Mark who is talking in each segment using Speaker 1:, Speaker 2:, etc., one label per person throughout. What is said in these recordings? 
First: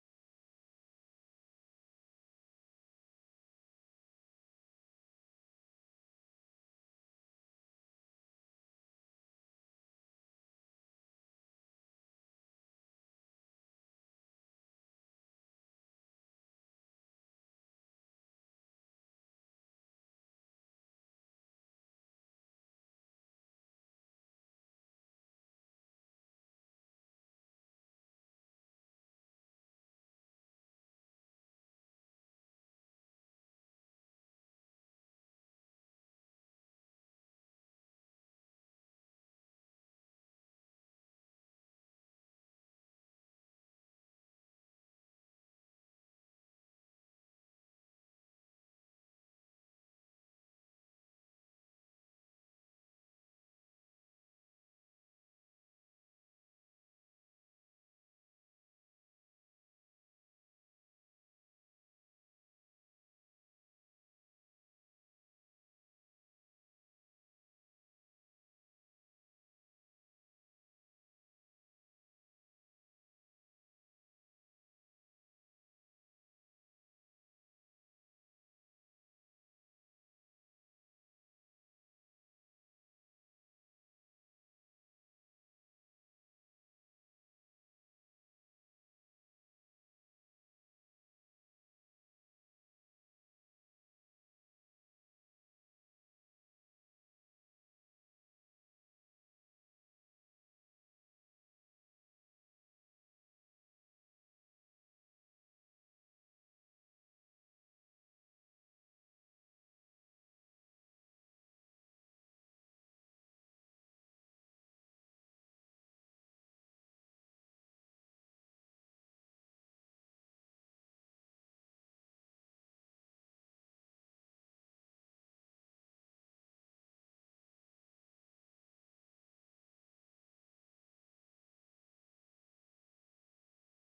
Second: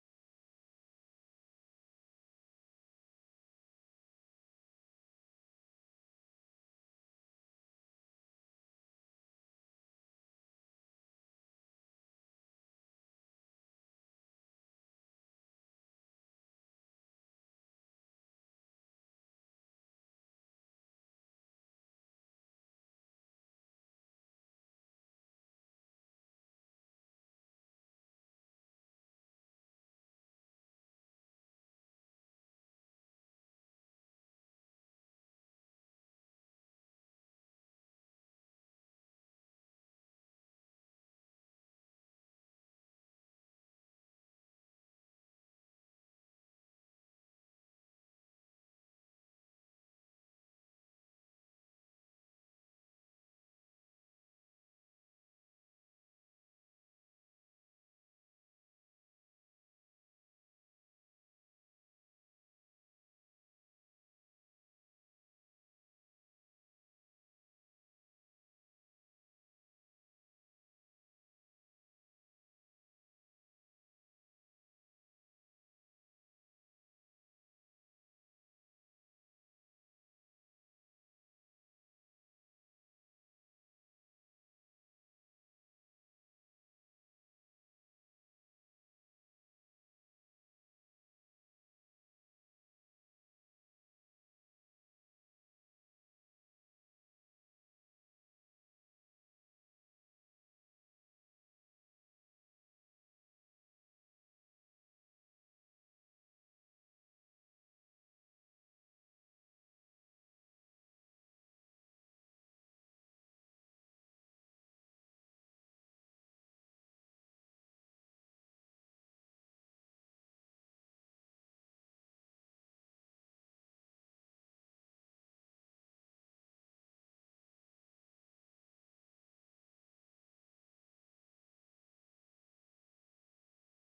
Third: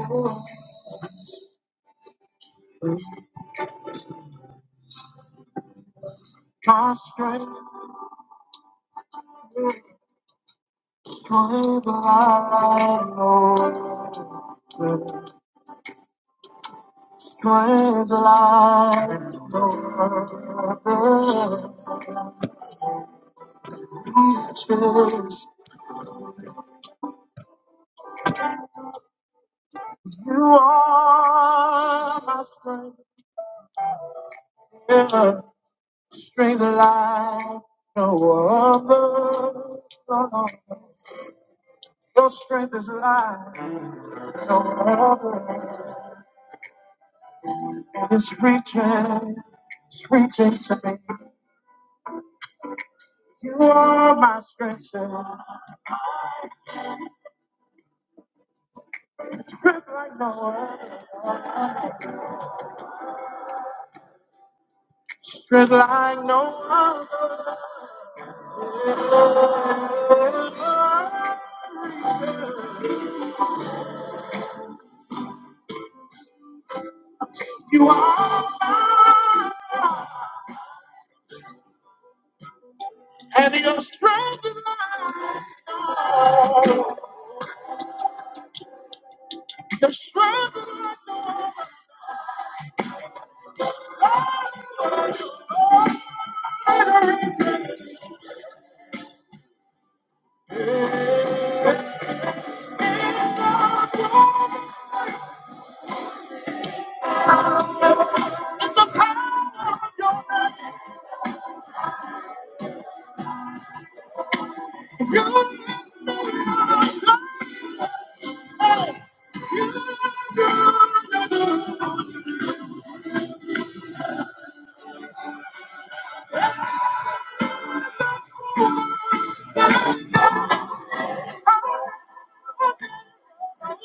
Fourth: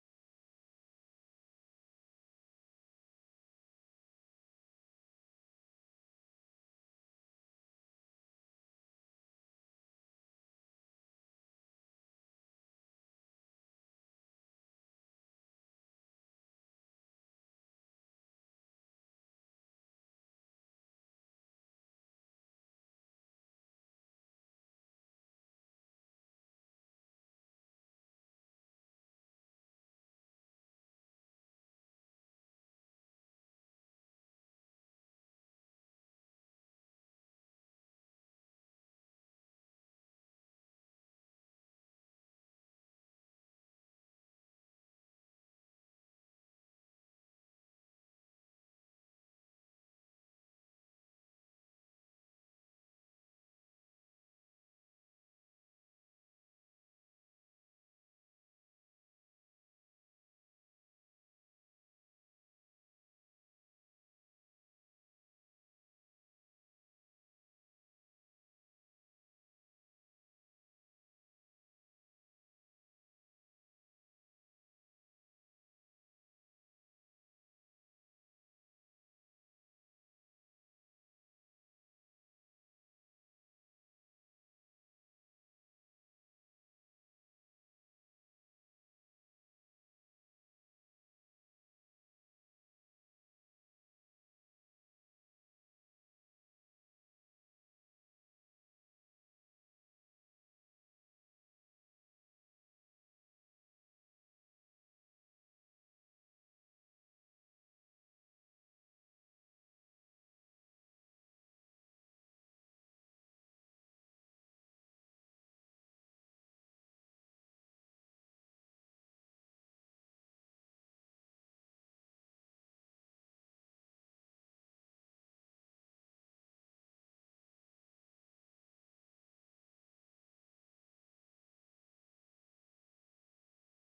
Speaker 1: It's my strength, strength will I know. Strength will I know. Jesus, you are my strength. Yeah. Strength will I know. Other. No, no. Your strength is life, no other. And it's reaching, it's reaching to me. You are my strength, sir. Strength like no other. Strength like no other. You are, and your strength, your strength, you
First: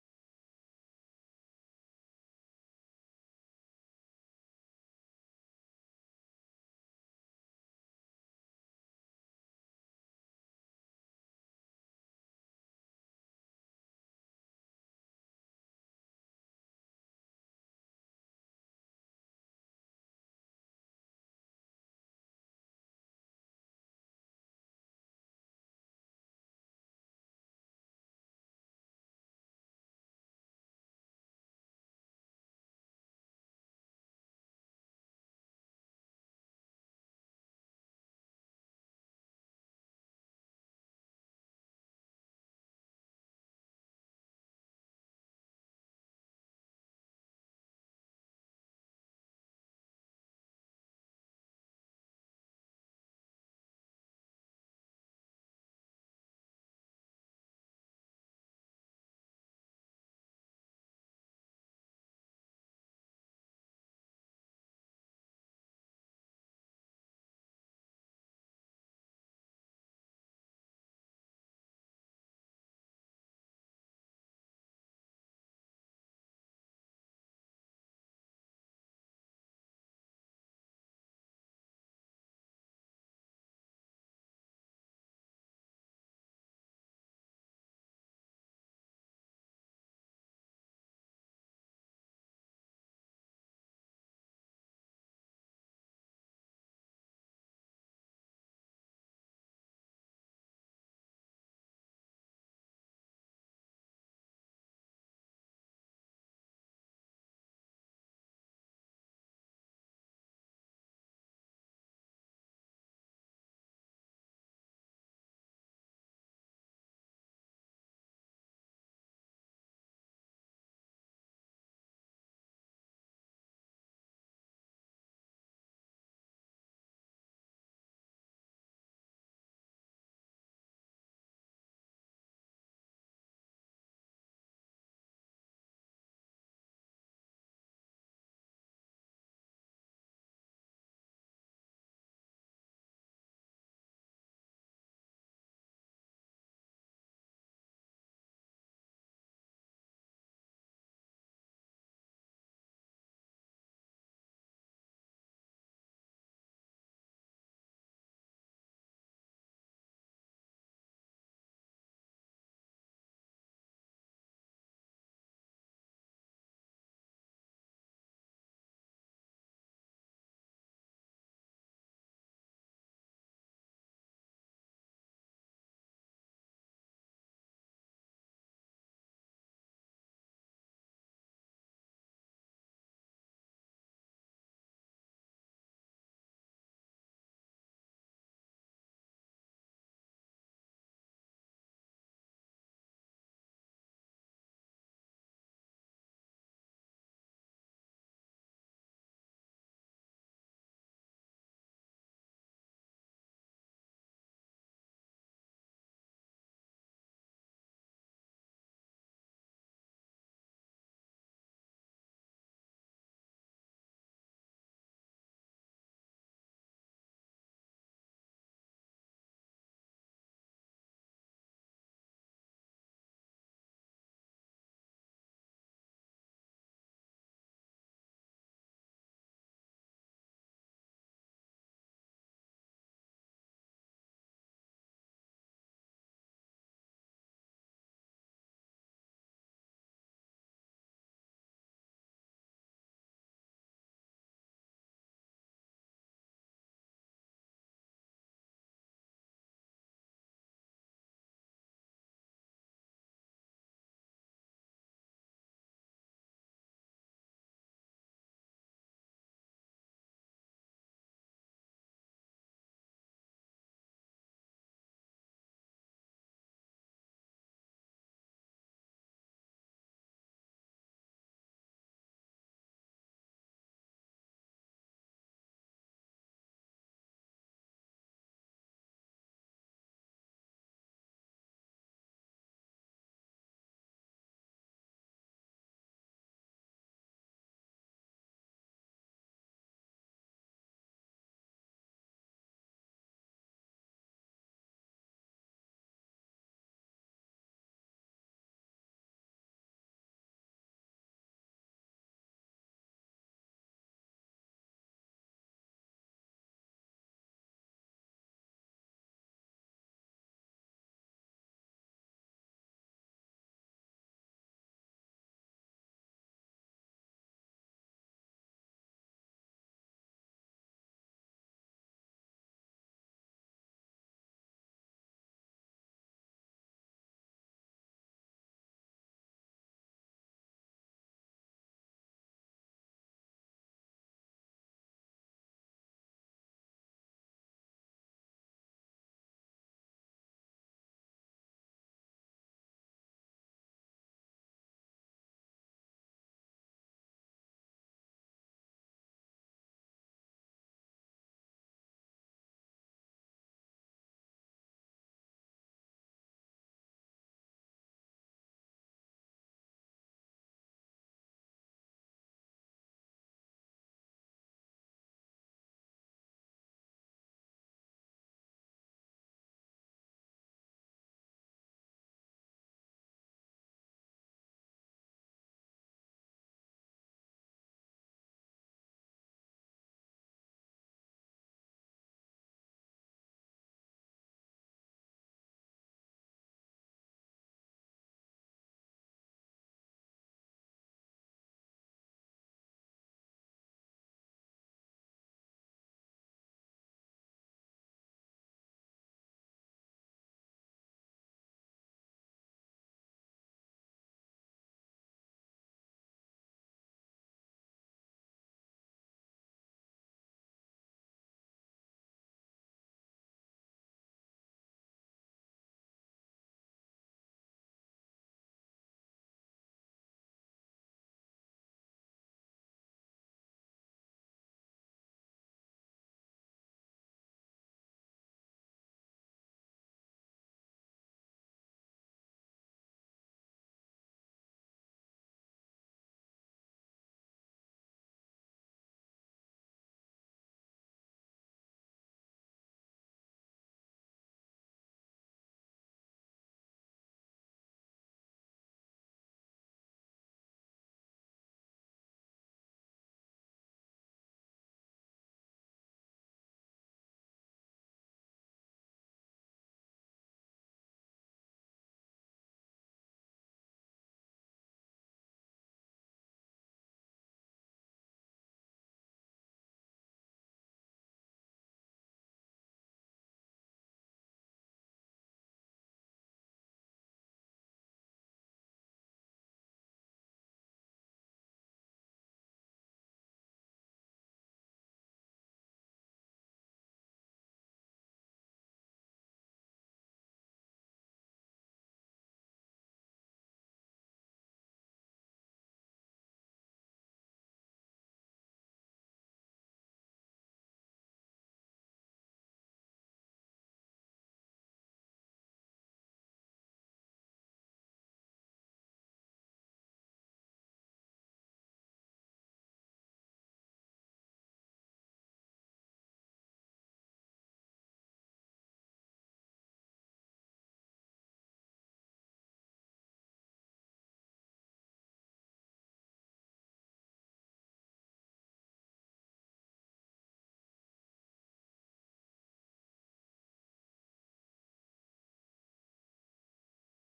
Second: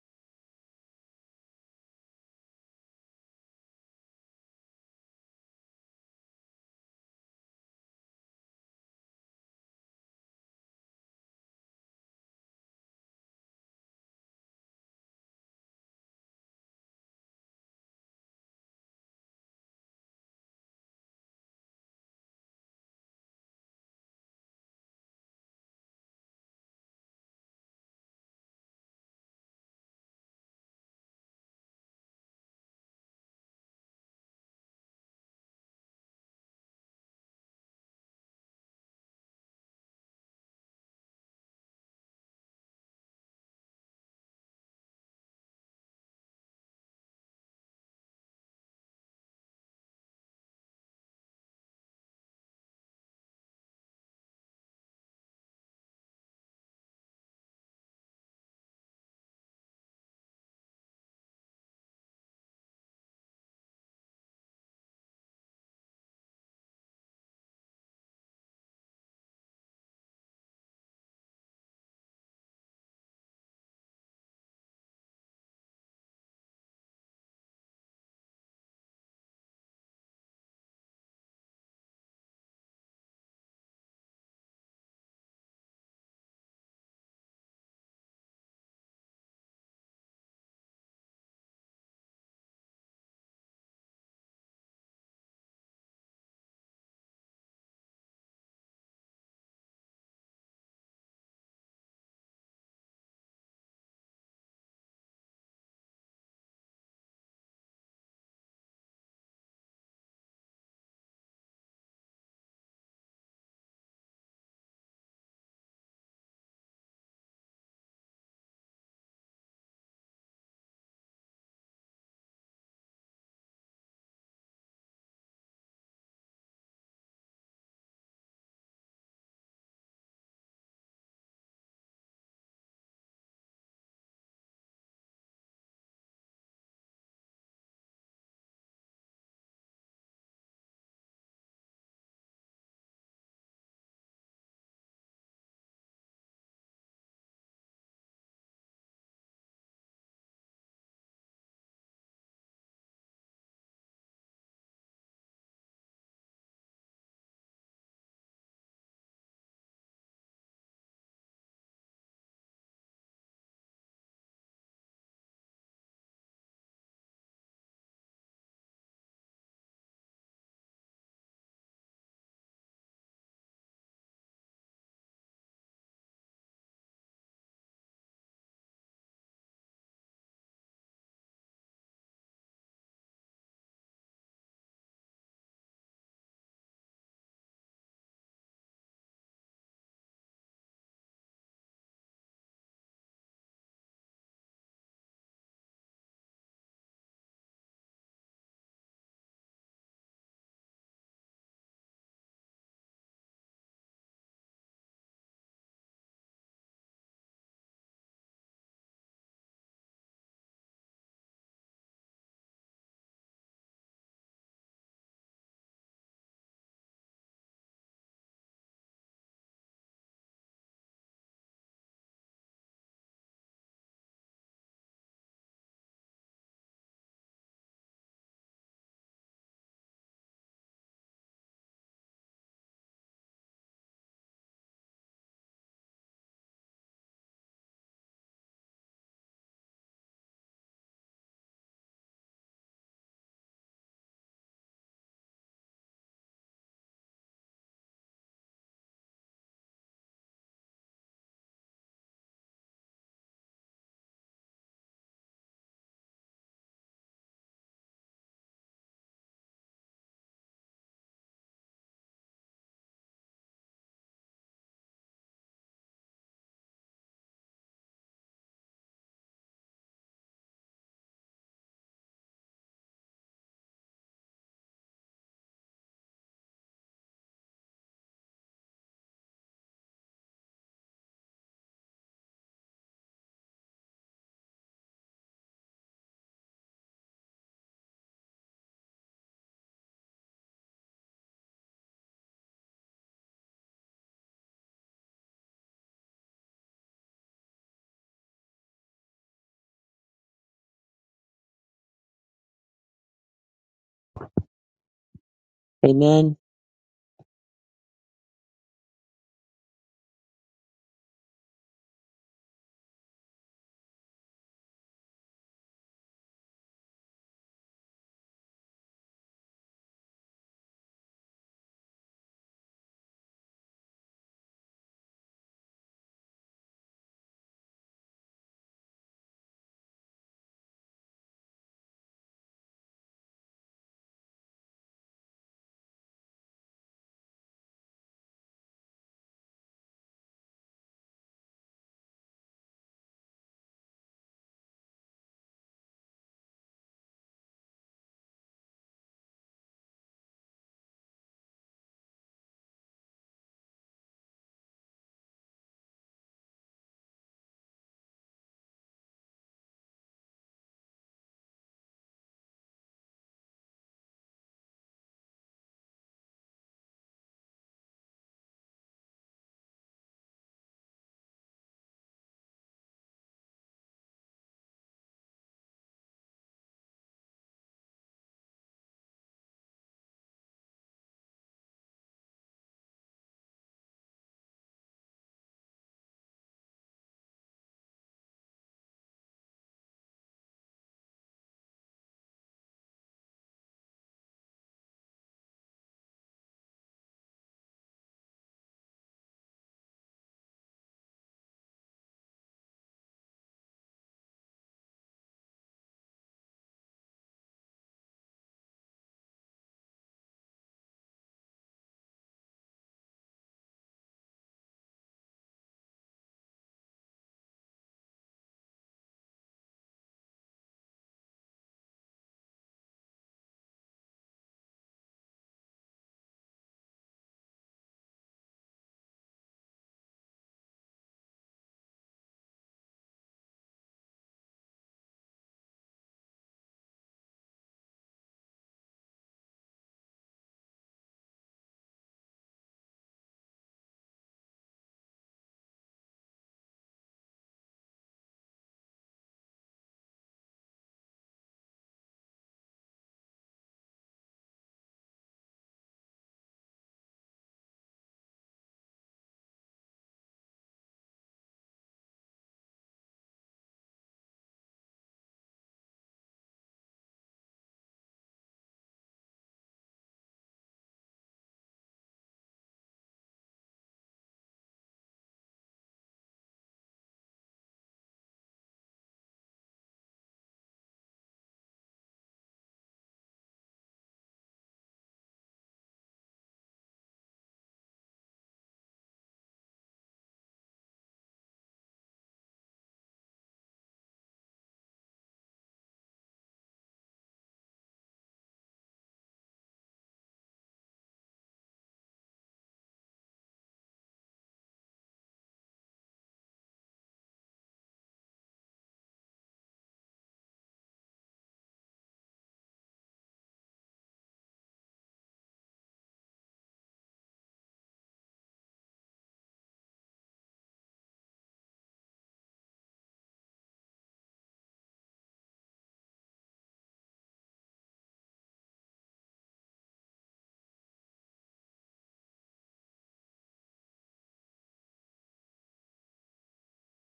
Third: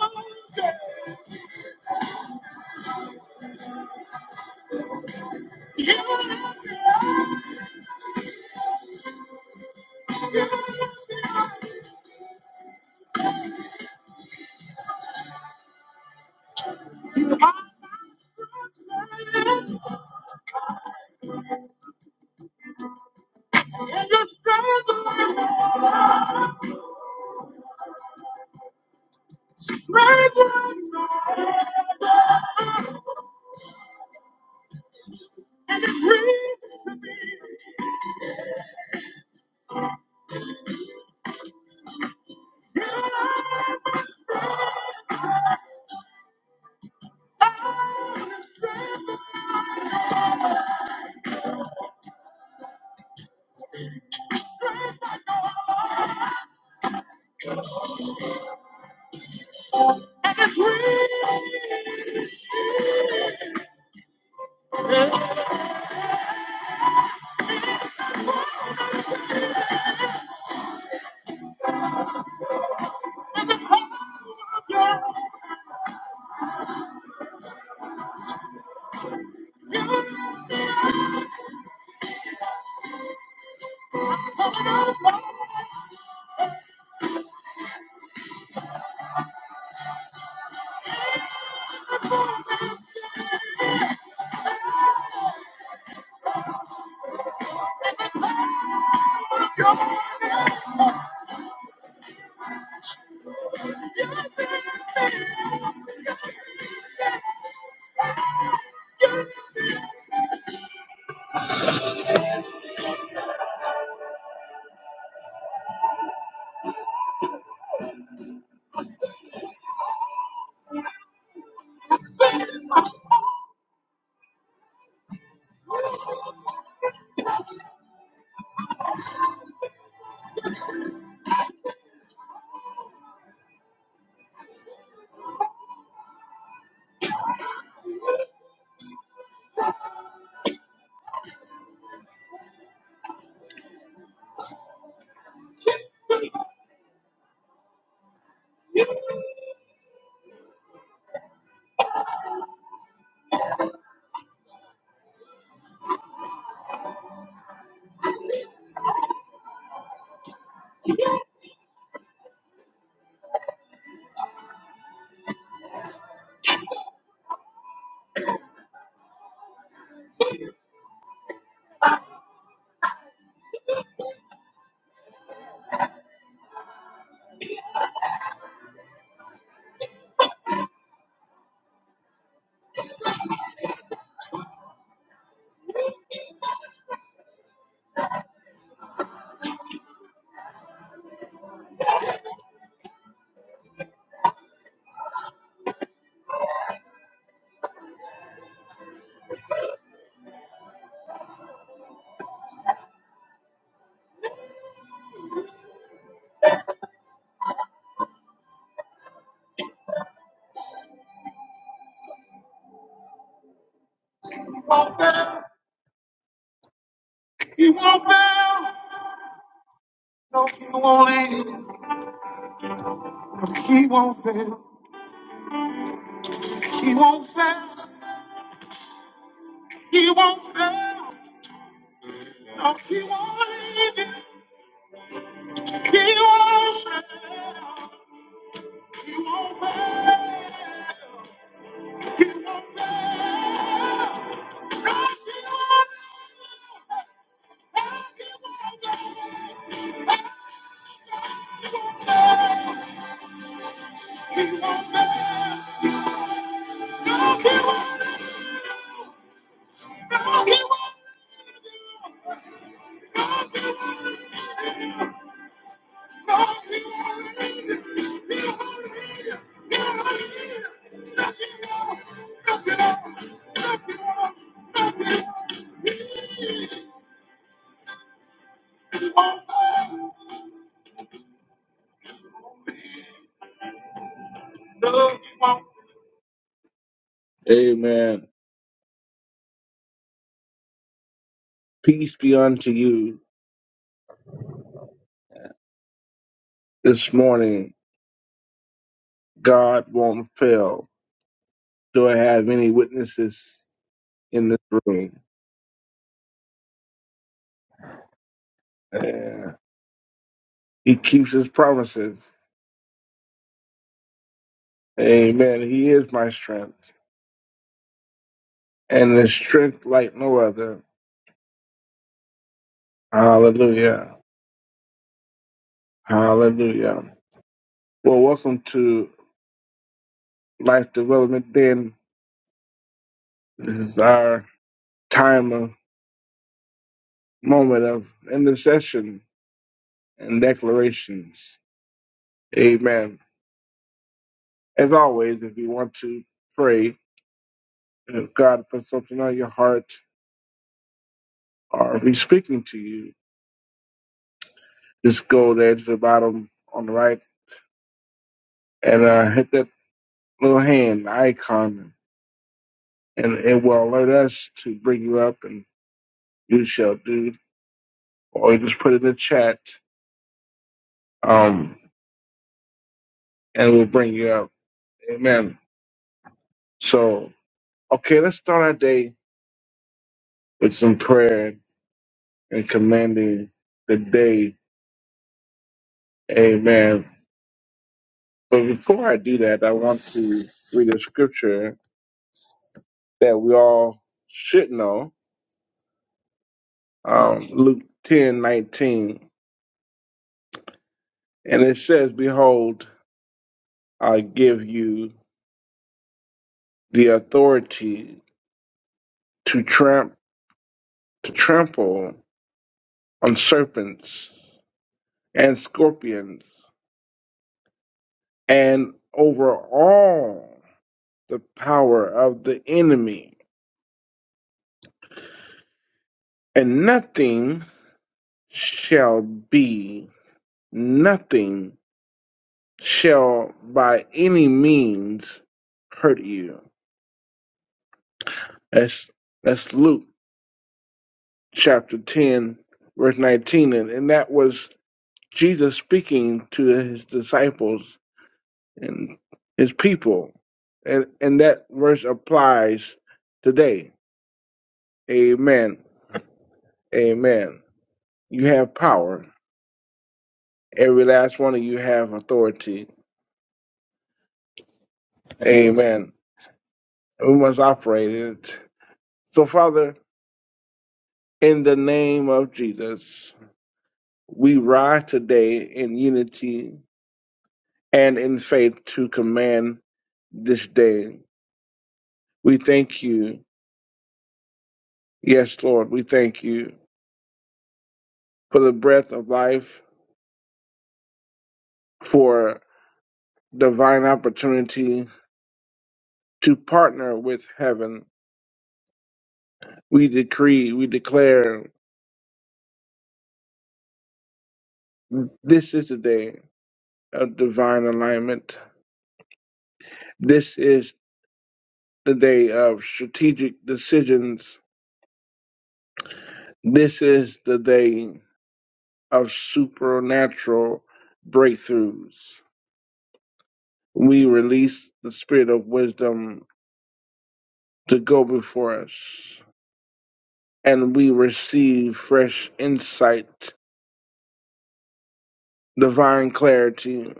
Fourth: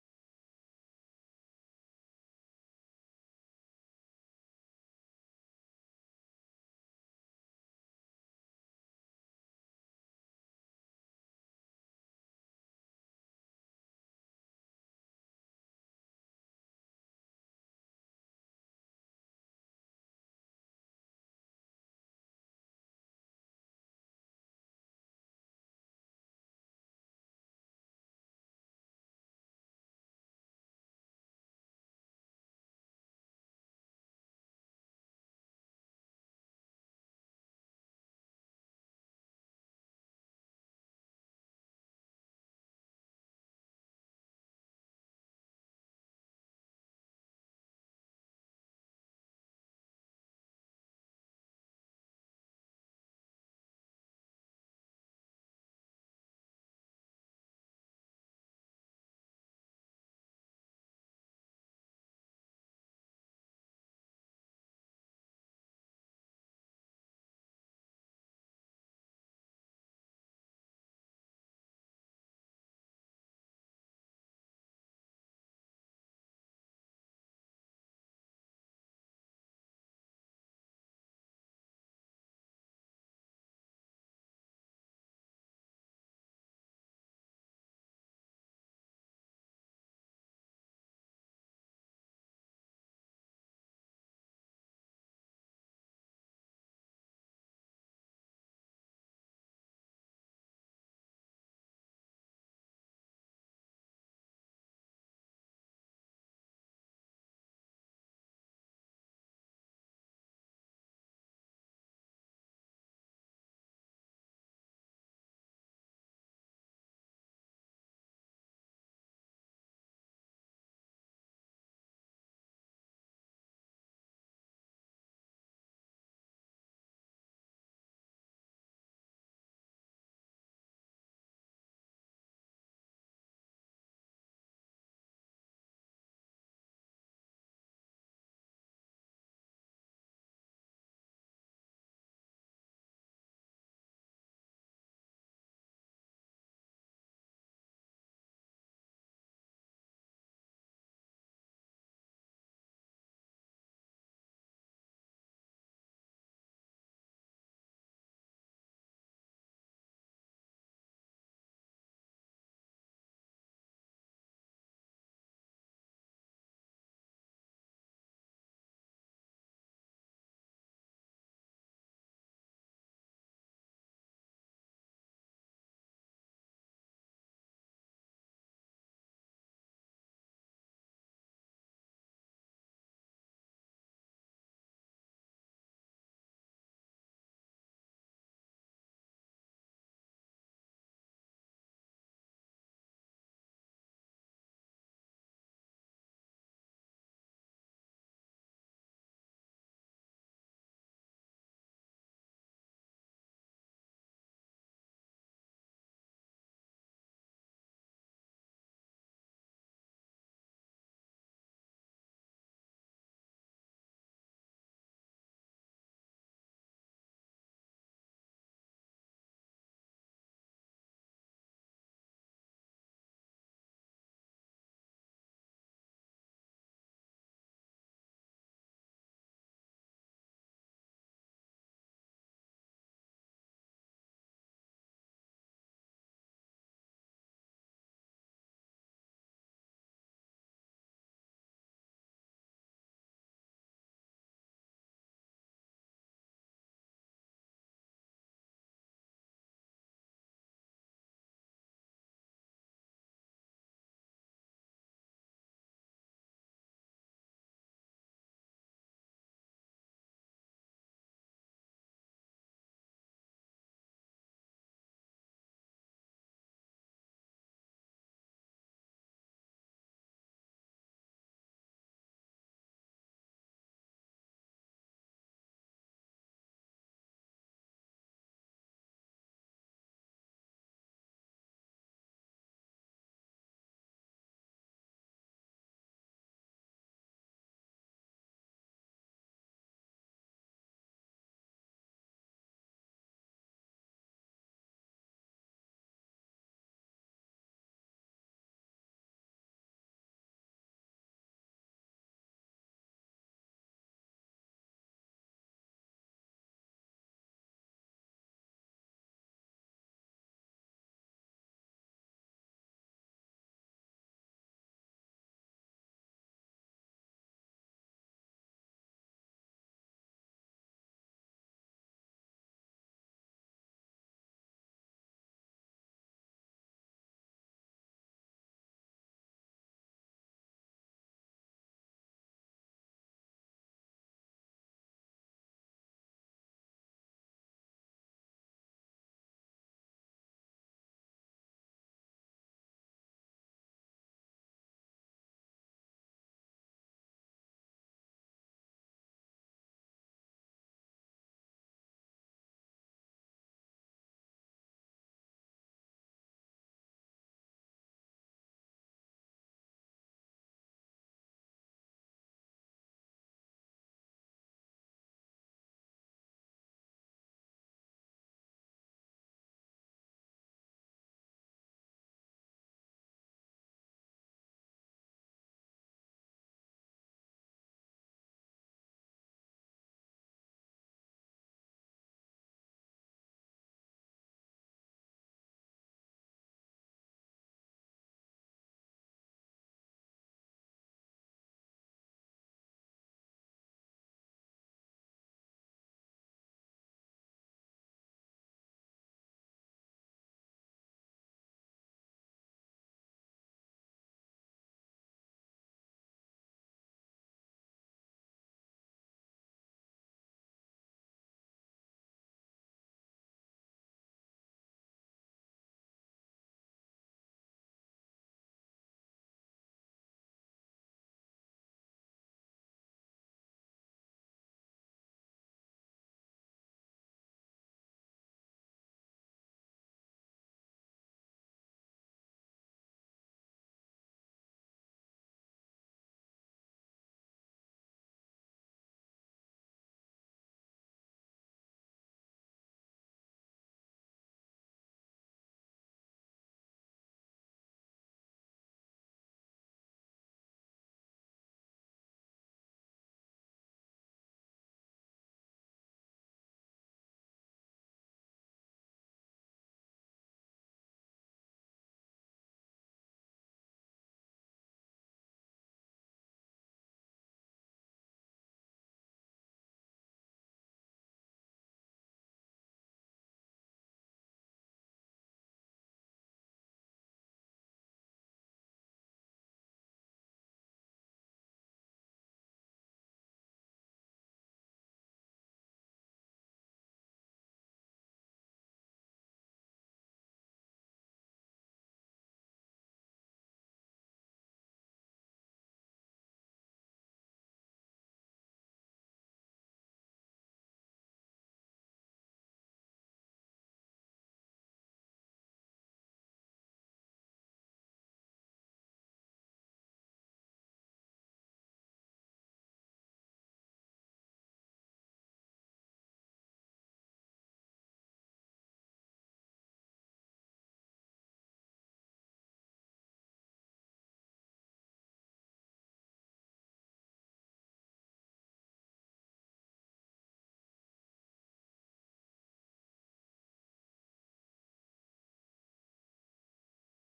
Speaker 1: won't fail. He won't fail. No, he won't leave. No, he won't fail. He won't fail. He won't fail. No, he won't leave. you. He won't fail. He won't fail. Amen. Peace be unto you this morning. God won't fail. Do I have any witnesses in this room?
Speaker 2: Amen.
Speaker 1: Yeah. He keeps his promises. Amen. He is my strength. And the strength like no other. Hallelujah. Hallelujah. Well, welcome to Life Development Den. This is our time of moment of intercession and declarations. Amen. As always, if you want to pray, If God puts something on your heart or if He's speaking to you, just go there to the bottom on the right and uh, hit that little hand icon, and it will alert us to bring you up, and you shall do. Or you just put it in the chat, um, and we'll bring you up. Amen. So, okay, let's start our day with some prayer and commanding the day. Amen. But before I do that, I want to read a scripture that we all should know. Um, Luke ten nineteen, And it says, Behold, I give you the authority to tramp to trample on serpents and scorpions and over all the power of the enemy, and nothing shall be nothing shall by any means hurt you. That's that's Luke chapter 10, verse 19. And, and that was Jesus speaking to his disciples and his people. And, and that verse applies today. Amen. Amen. You have power. Every last one of you have authority. Amen. We must operate in it. So, Father, in the name of Jesus, we rise today in unity and in faith to command this day We thank you. Yes, Lord, we thank you for the breath of life, for divine opportunity to partner with heaven. We decree, we declare, this is the day of divine alignment. This is the day of strategic decisions. This is the day of supernatural breakthroughs. We release the spirit of wisdom to go before us. and we receive fresh insight, divine clarity,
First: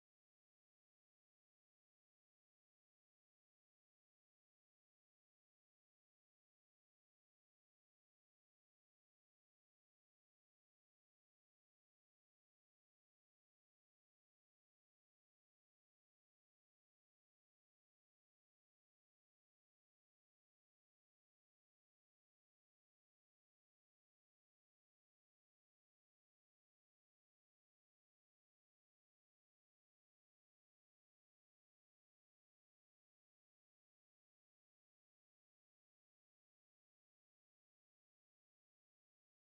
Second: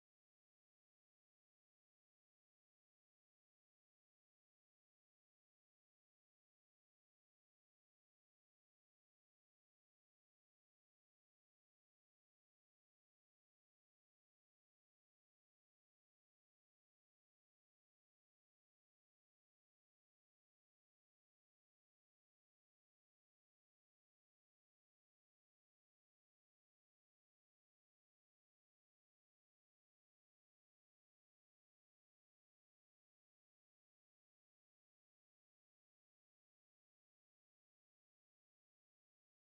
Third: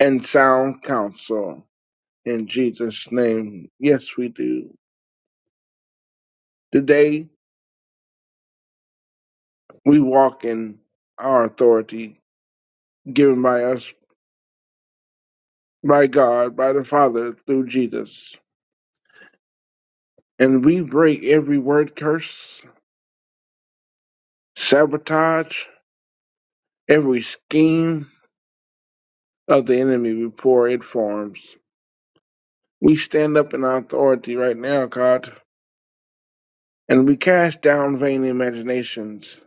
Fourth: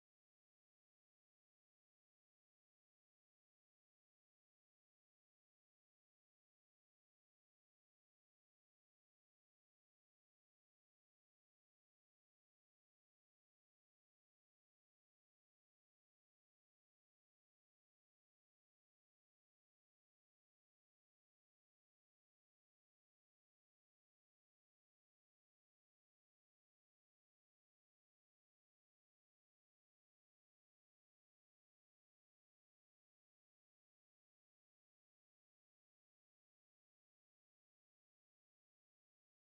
Speaker 1: and sound counsel. In Jesus' name, yes, we do. Today, we walk in our authority given by us, by God, by the Father through Jesus. And we break every word curse, sabotage, every scheme of the enemy before it forms. We stand up in our authority right now, God And we cast down vain imaginations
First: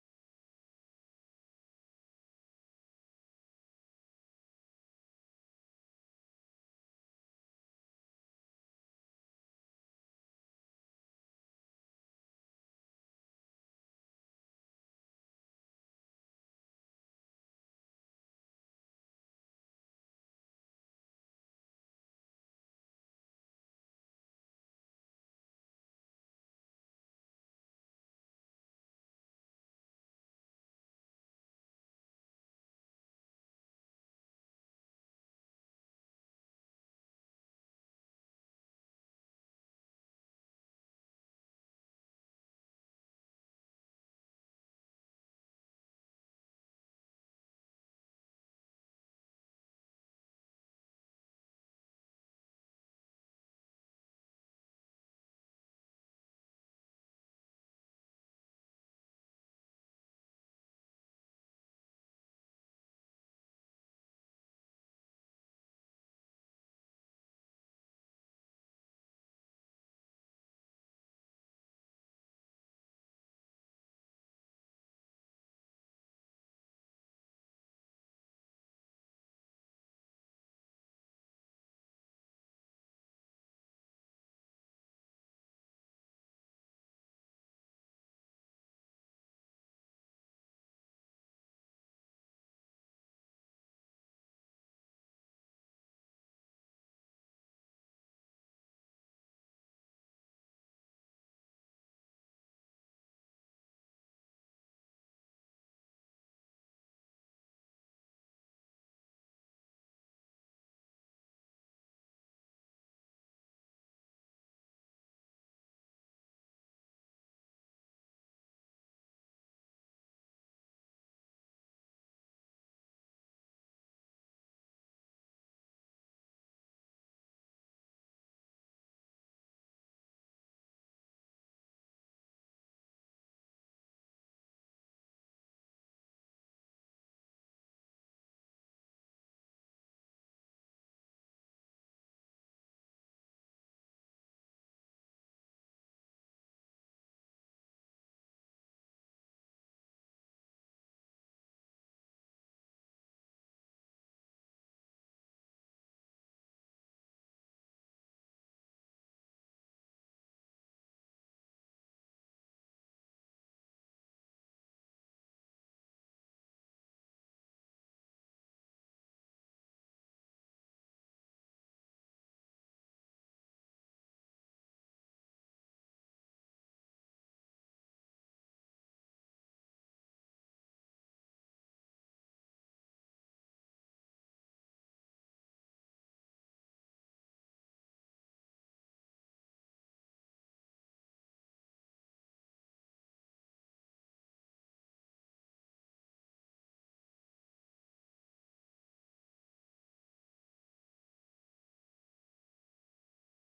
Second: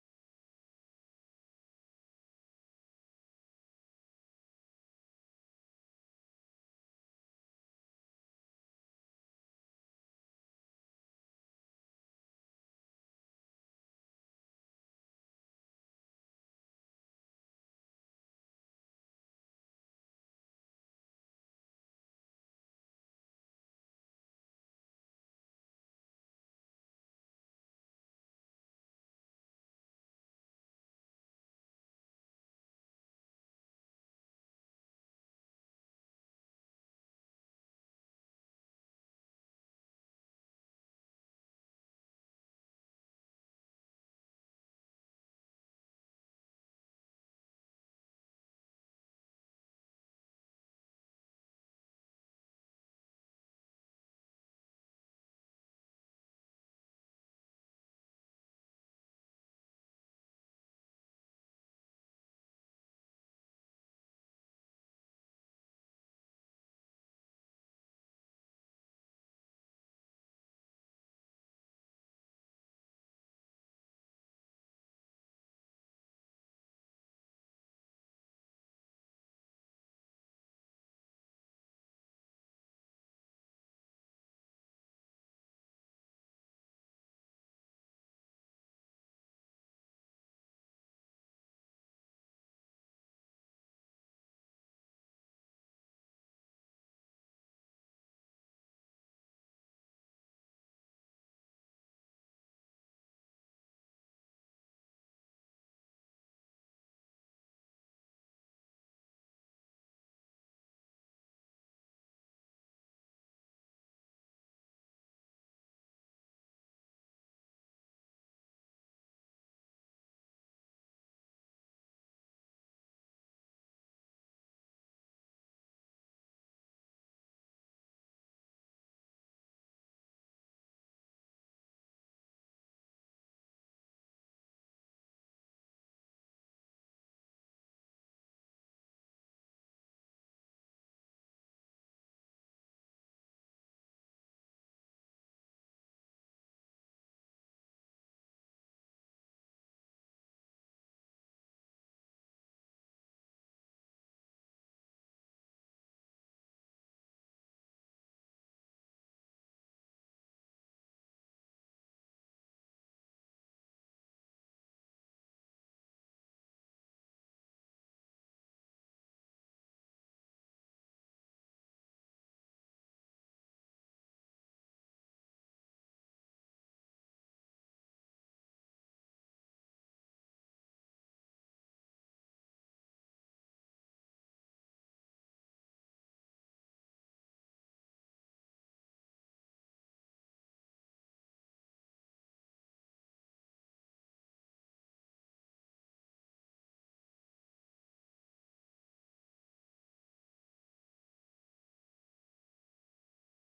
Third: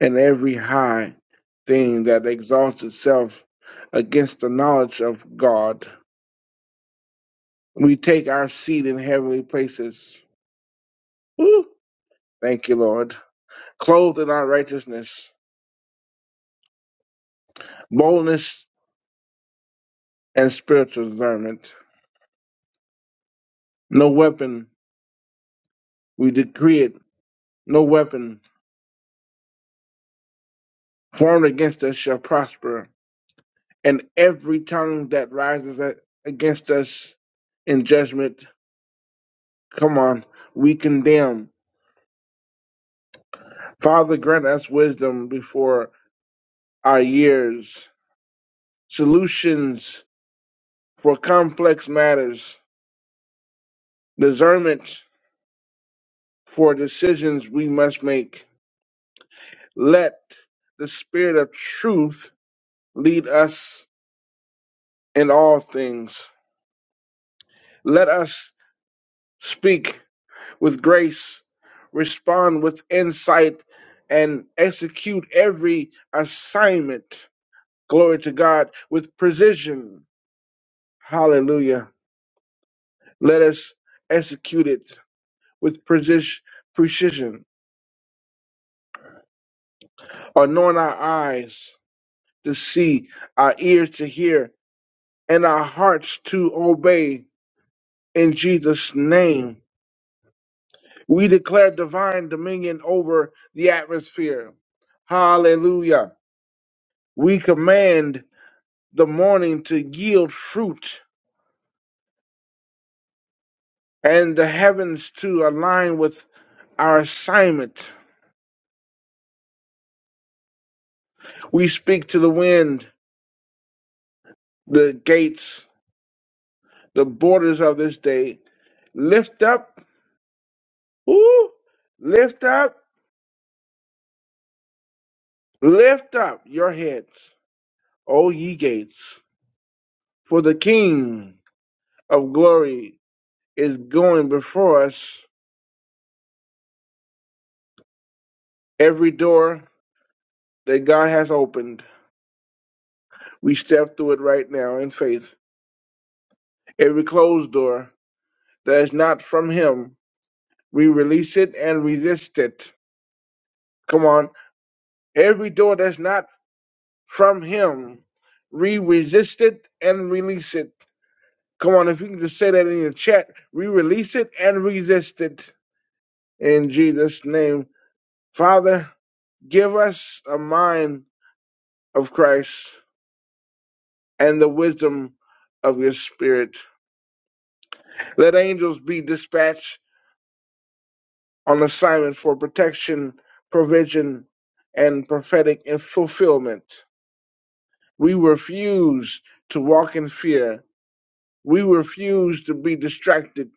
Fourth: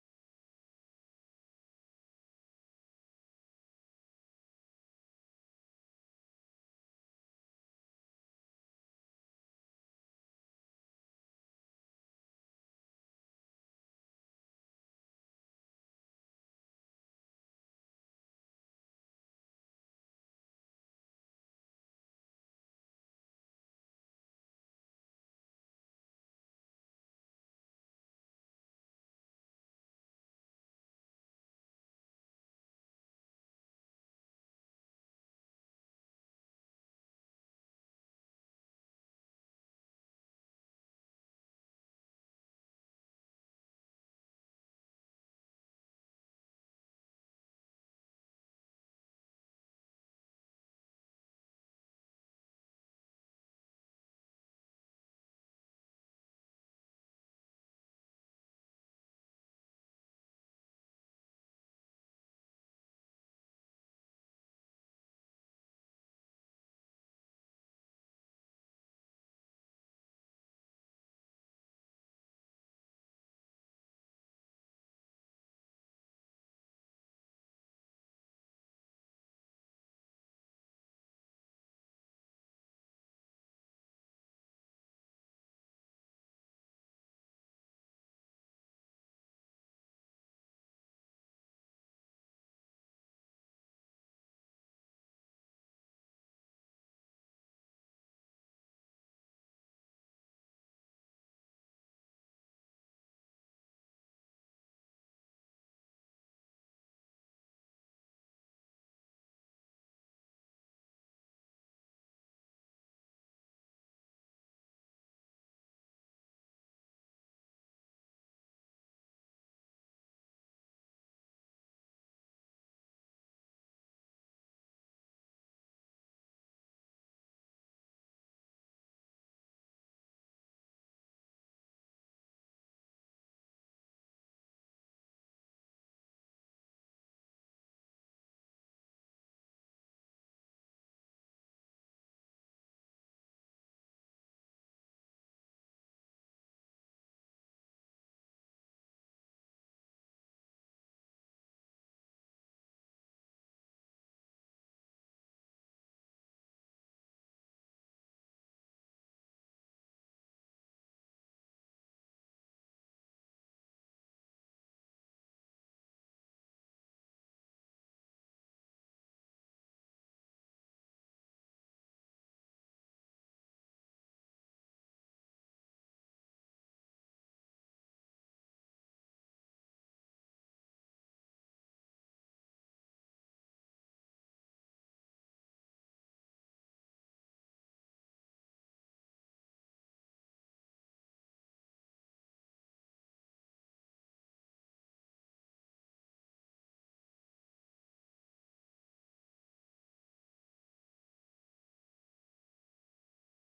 Speaker 1: and every high thing that exalts itself against the knowledge of God. We take our seat in heavenly places. Woo! Thank you, Lord. Clothed in our righteousness, boldness, and spiritual discernment. No weapon, we decree it, no weapon formed against us shall prosper. And every tongue that rises a- against us in judgment, come on, we condemn Father, grant us wisdom before our years, solutions for complex matters, discernment for decisions we must make. Let the Spirit of truth lead us in all things. Let us speak with grace, respond with insight, and execute every assignment. Glory to God with precision. Hallelujah. Let us execute it with precis- precision, anoint our eyes to see, our ears to hear, and our hearts to obey. In Jesus' name, we declare divine dominion over the atmosphere. Hallelujah. We command the morning to yield fruit and the heavens to align with our assignment. We speak to the wind, the gates, the borders of this day Lift up, ooh, lift up, lift up your heads, O ye gates, for the King of glory is going before us. Every door that God has opened, we step through it right now in faith. Every closed door that is not from Him, we release it and resist it. Come on. Every door that's not from Him, we resist it and release it. Come on, if you can just say that in your chat, we release it and resist it in Jesus' name. Father, give us a mind of Christ and the wisdom of your spirit. Let angels be dispatched on assignment for protection, provision, and prophetic and fulfillment. We refuse to walk in fear. We refuse to be distracted.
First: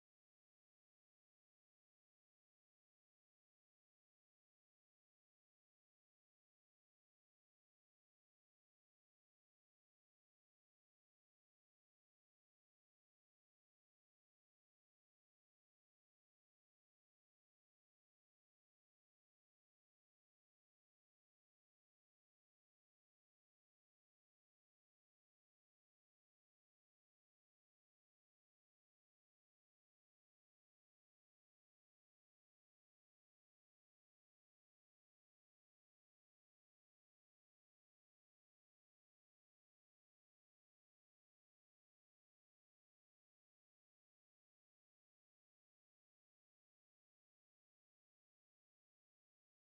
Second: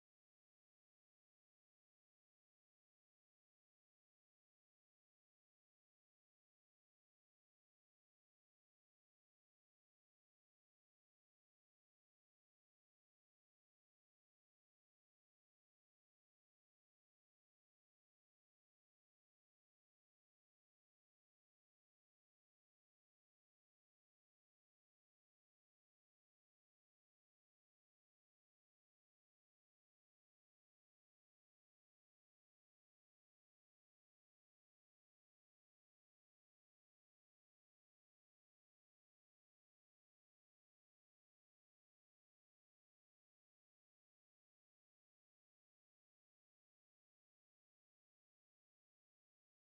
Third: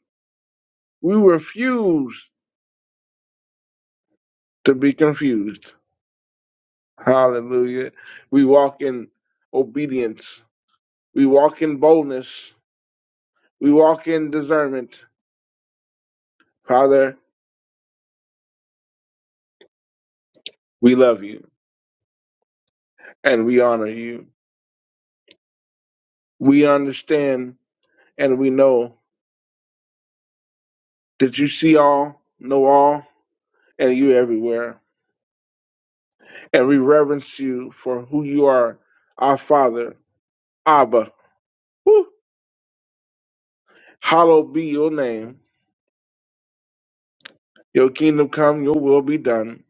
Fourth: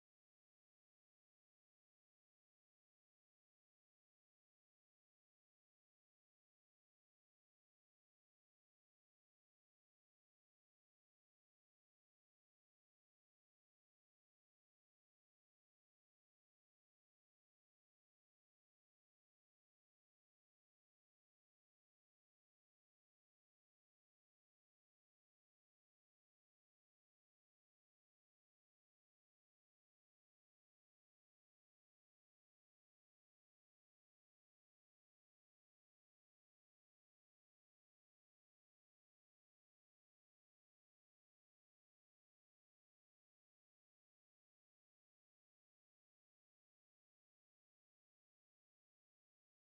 Speaker 1: We refuse to be confused. Hallelujah. We walk in obedience. We walk in boldness. We walk in discernment. Father, we love you and we honor you. We understand and we know that you see all, know all, and you everywhere. And we reverence you for who you are, our Father, Abba. Woo! Hallowed be your name. Your kingdom come, your will be done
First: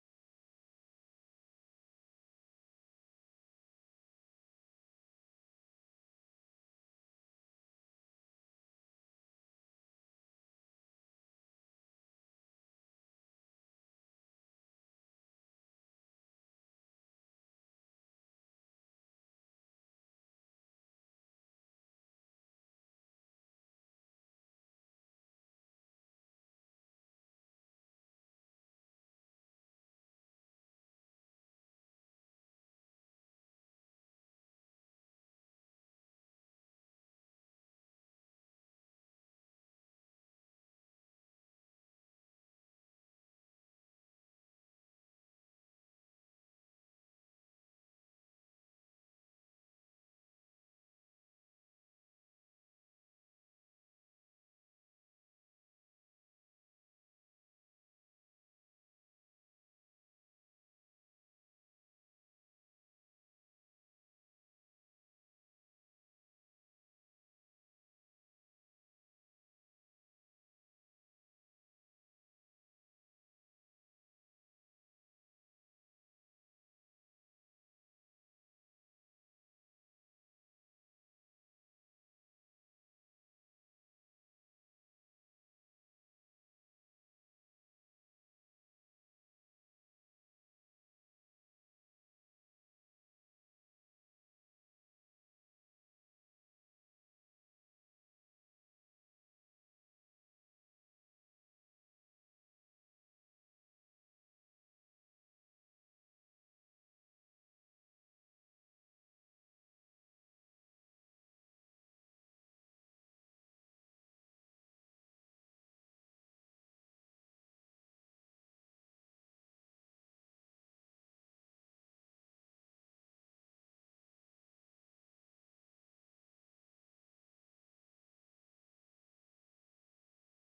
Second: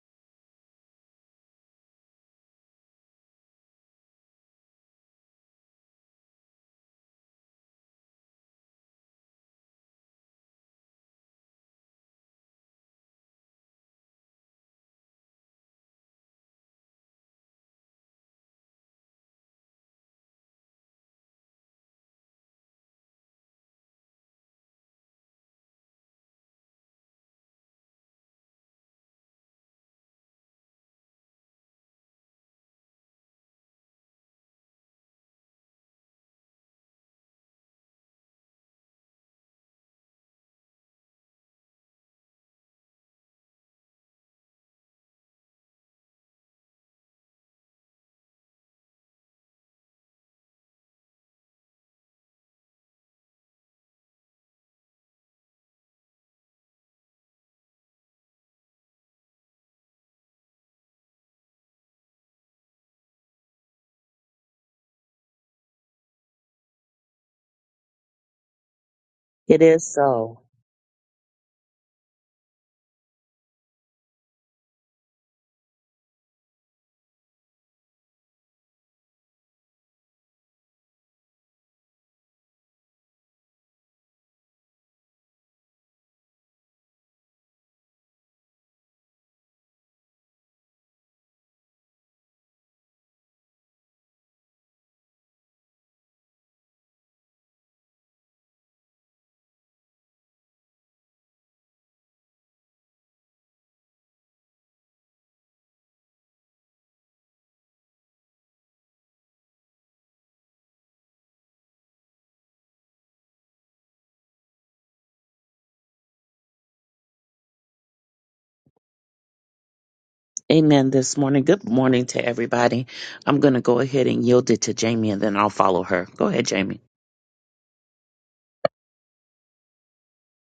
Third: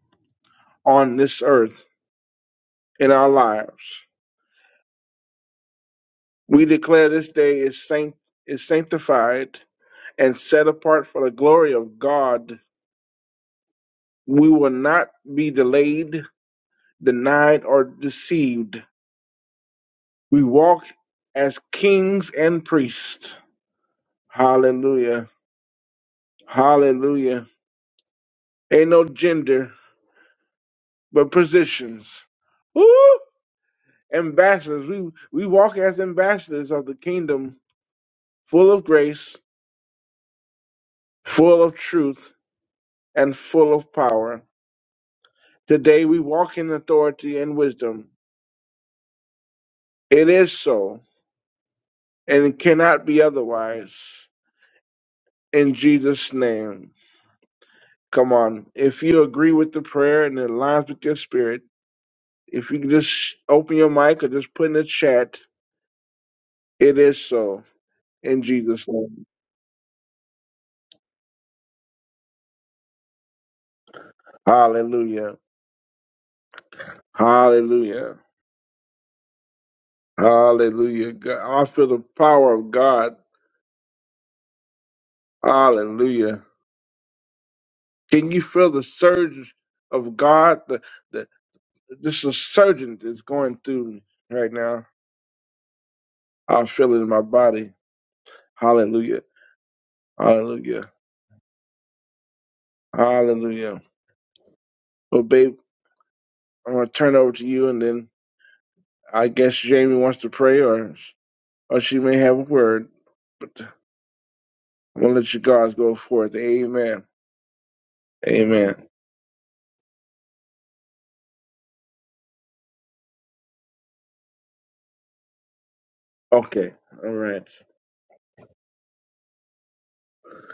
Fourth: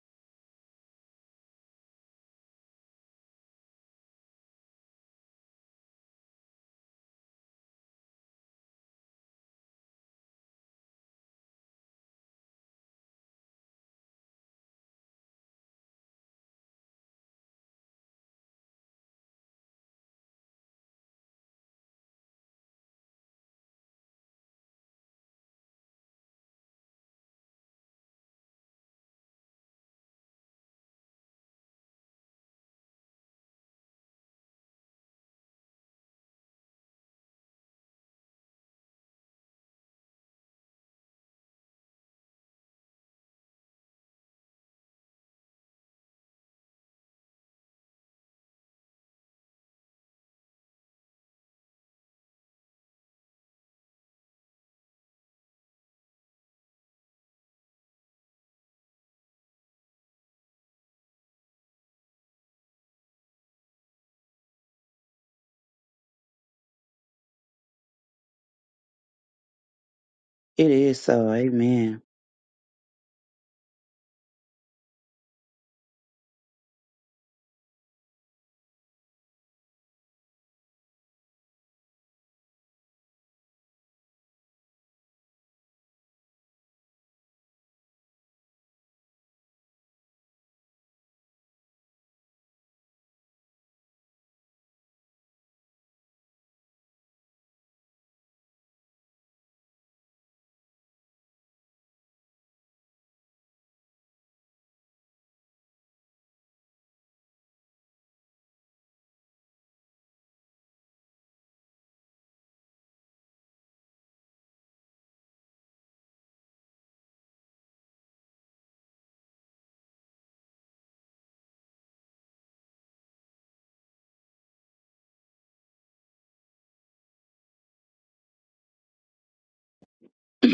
Speaker 1: on this earth in our lives We declare this day is sanct is sanctified and set apart for the glory of God. We will not be delayed, denied, or deceived. We walk as kings and priests. Hallelujah. Hallelujah. Ain't no gender, but positions. Woo! Ambassadors. We we walk as ambassadors of the kingdom, full of grace, full of truth, and full of power. Today we walk in authority and wisdom. It is so, and it cannot be otherwise. In Jesus' name. Come on. If you agree with the prayer and it aligns with your spirit, if you can just open your mic or just put in the chat, it is so. In Jesus' name.
Speaker 2: It is so.
Speaker 3: It is so. Amen.
Speaker 1: Hallelujah. Hallelujah. Hallelujah. God, I feel the power of God. Hallelujah. Can you feel the surge of God? The the. this insurgent is going through me right now. I feel it in my body. Hallelujah. Hallelujah. Hallelujah. Well, babe, I'm going to turn it over to you, and then I guess Jamie wants to pray, or, or she may have a word, but I'm going to let you guys go forth. Amen. Amen.
Speaker 2: Amen. This morning. Good morning to everybody. I'm going to go ahead and yield it to Jamie and then I'll follow her. Go ahead,
Speaker 1: Okay.
Speaker 2: Jamie.
Speaker 1: All right.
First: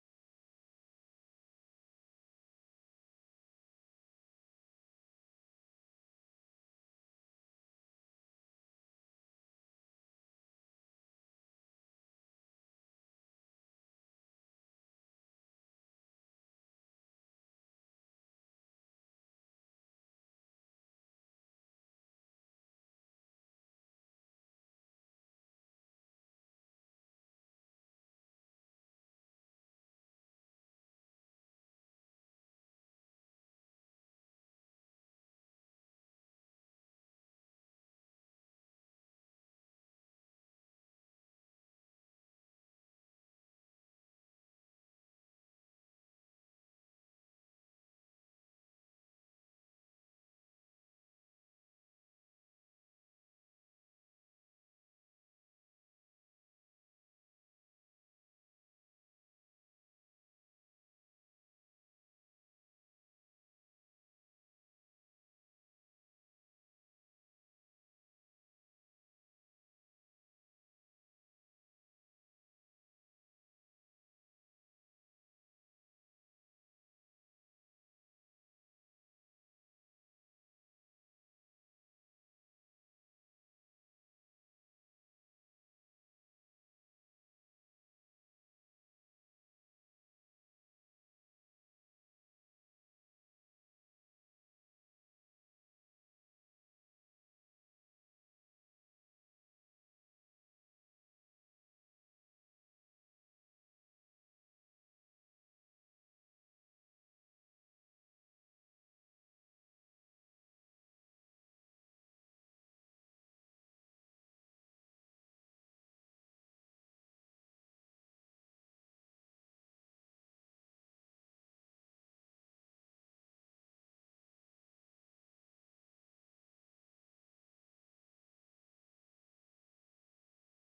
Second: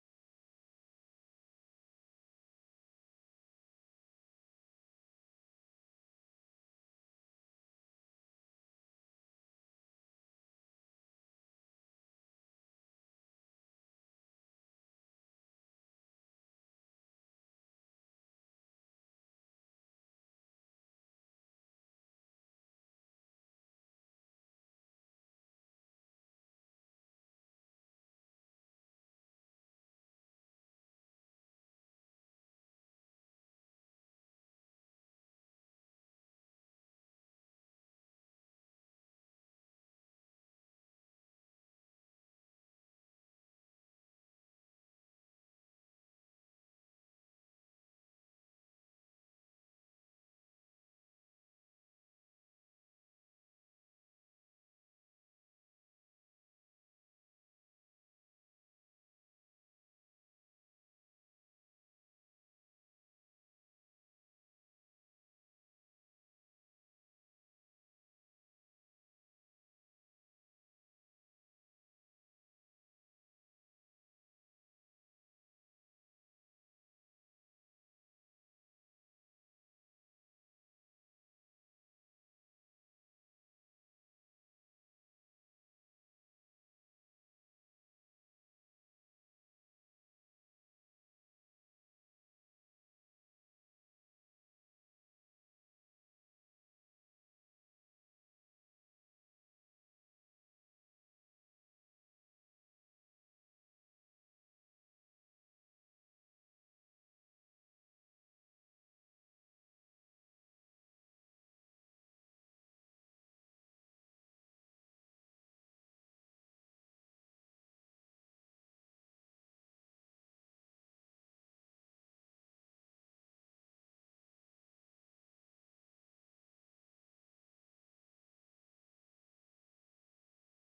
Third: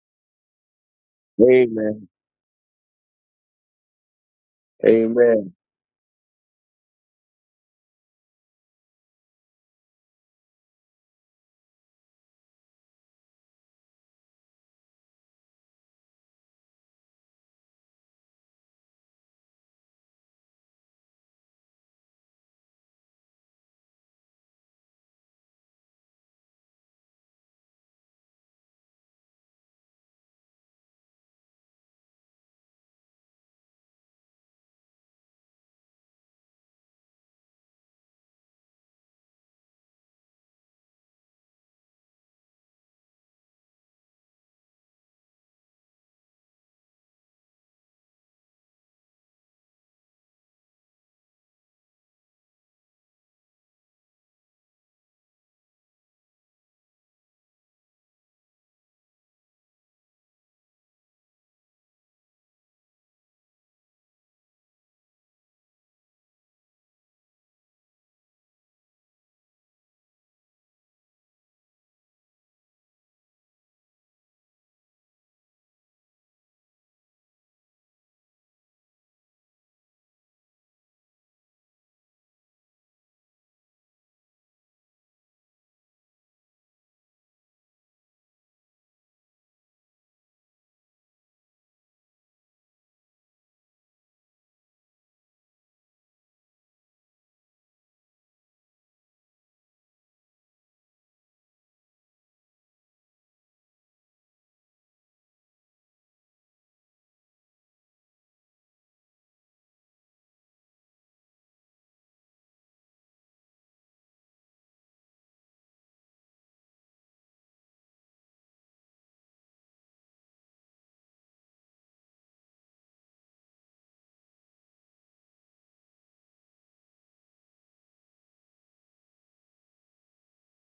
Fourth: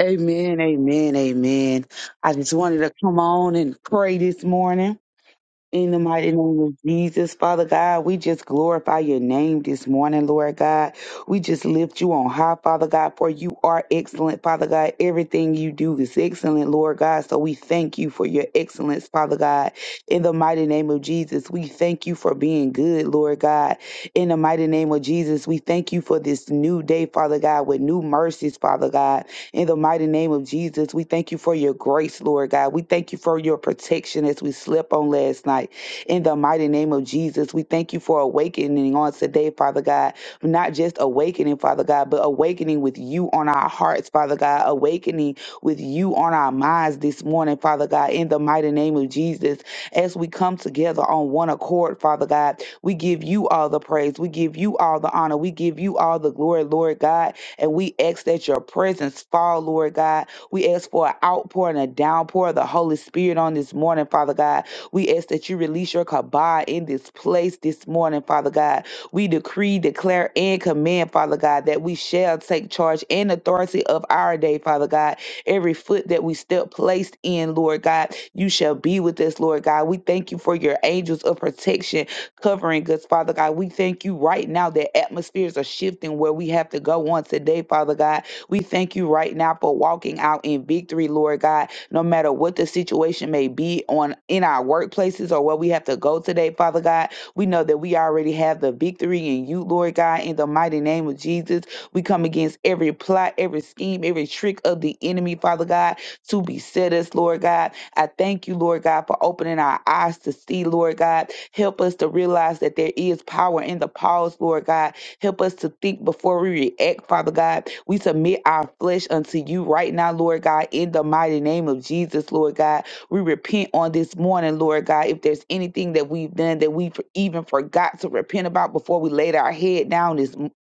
Speaker 3: Amen. Amen. Amen.
Speaker 1: Amen.
Speaker 3: I just wanted to come on and pray this morning.
Speaker 1: Amen.
Speaker 3: In the mighty name of Jesus, Father God, we just glorify your name this morning, Lord God. We just lift you on high, Father God, for you are excellent, Father God. Everything you do is excellent, Lord God. So we thank you for your excellence, Father God. In the mighty name of Jesus, we thank you for being good, Lord God. In the mighty name of Jesus, we thank you for this new day, Father God, with new mercies, Father God. In the mighty name of Jesus, we thank you for your grace, Lord God. We thank you for your protection as we slept on last night. In the mighty name of Jesus, we thank you for awakening on today, Father God. Not just awakening, Father God, but awakening with you on our hearts, Father God. Awakening with you on our minds this morning, Father God. In the mighty name of Jesus, as we come together on one accord, Father God, we give you all the praise. We give you all the honor. We give you all the glory, Lord God and we ask that your presence fall, Lord God. We ask for an outpour and a downpour of the Holy Spirit on this morning, Father God. We ask that you release your kabah in this place this morning, Father God. We decree, declare, and command, Father God, that we shall take charge and authority of our day, Father God. Every foot that we step placed in, Lord God, you shall be with us, Lord God. We thank you for your angels of protection covering us, Father God. We thank you right now that atmospheres are shifting where we have to go on today, Father God. We thank you right now for walking out in victory, Lord God, no matter what the situation may be on in our workplaces or where we have to go today, Father God. We know that we already have the victory in you, Lord God, in the mighty name of Jesus. We come against every plot, every scheme, every trick of the enemy, Father God, to beset us, Lord God. I thank you, Lord God, for opening our eyes to see, Lord God. Help us to realize that there is power in the pause, Lord God. Help us to think before we react, Father God. We submit our flesh unto you right now, Lord God, in the mighty name of Jesus, Lord God. We repent on this morning, Lord God. If there's anything that we've done that we even forgot to repent about before we laid our head down this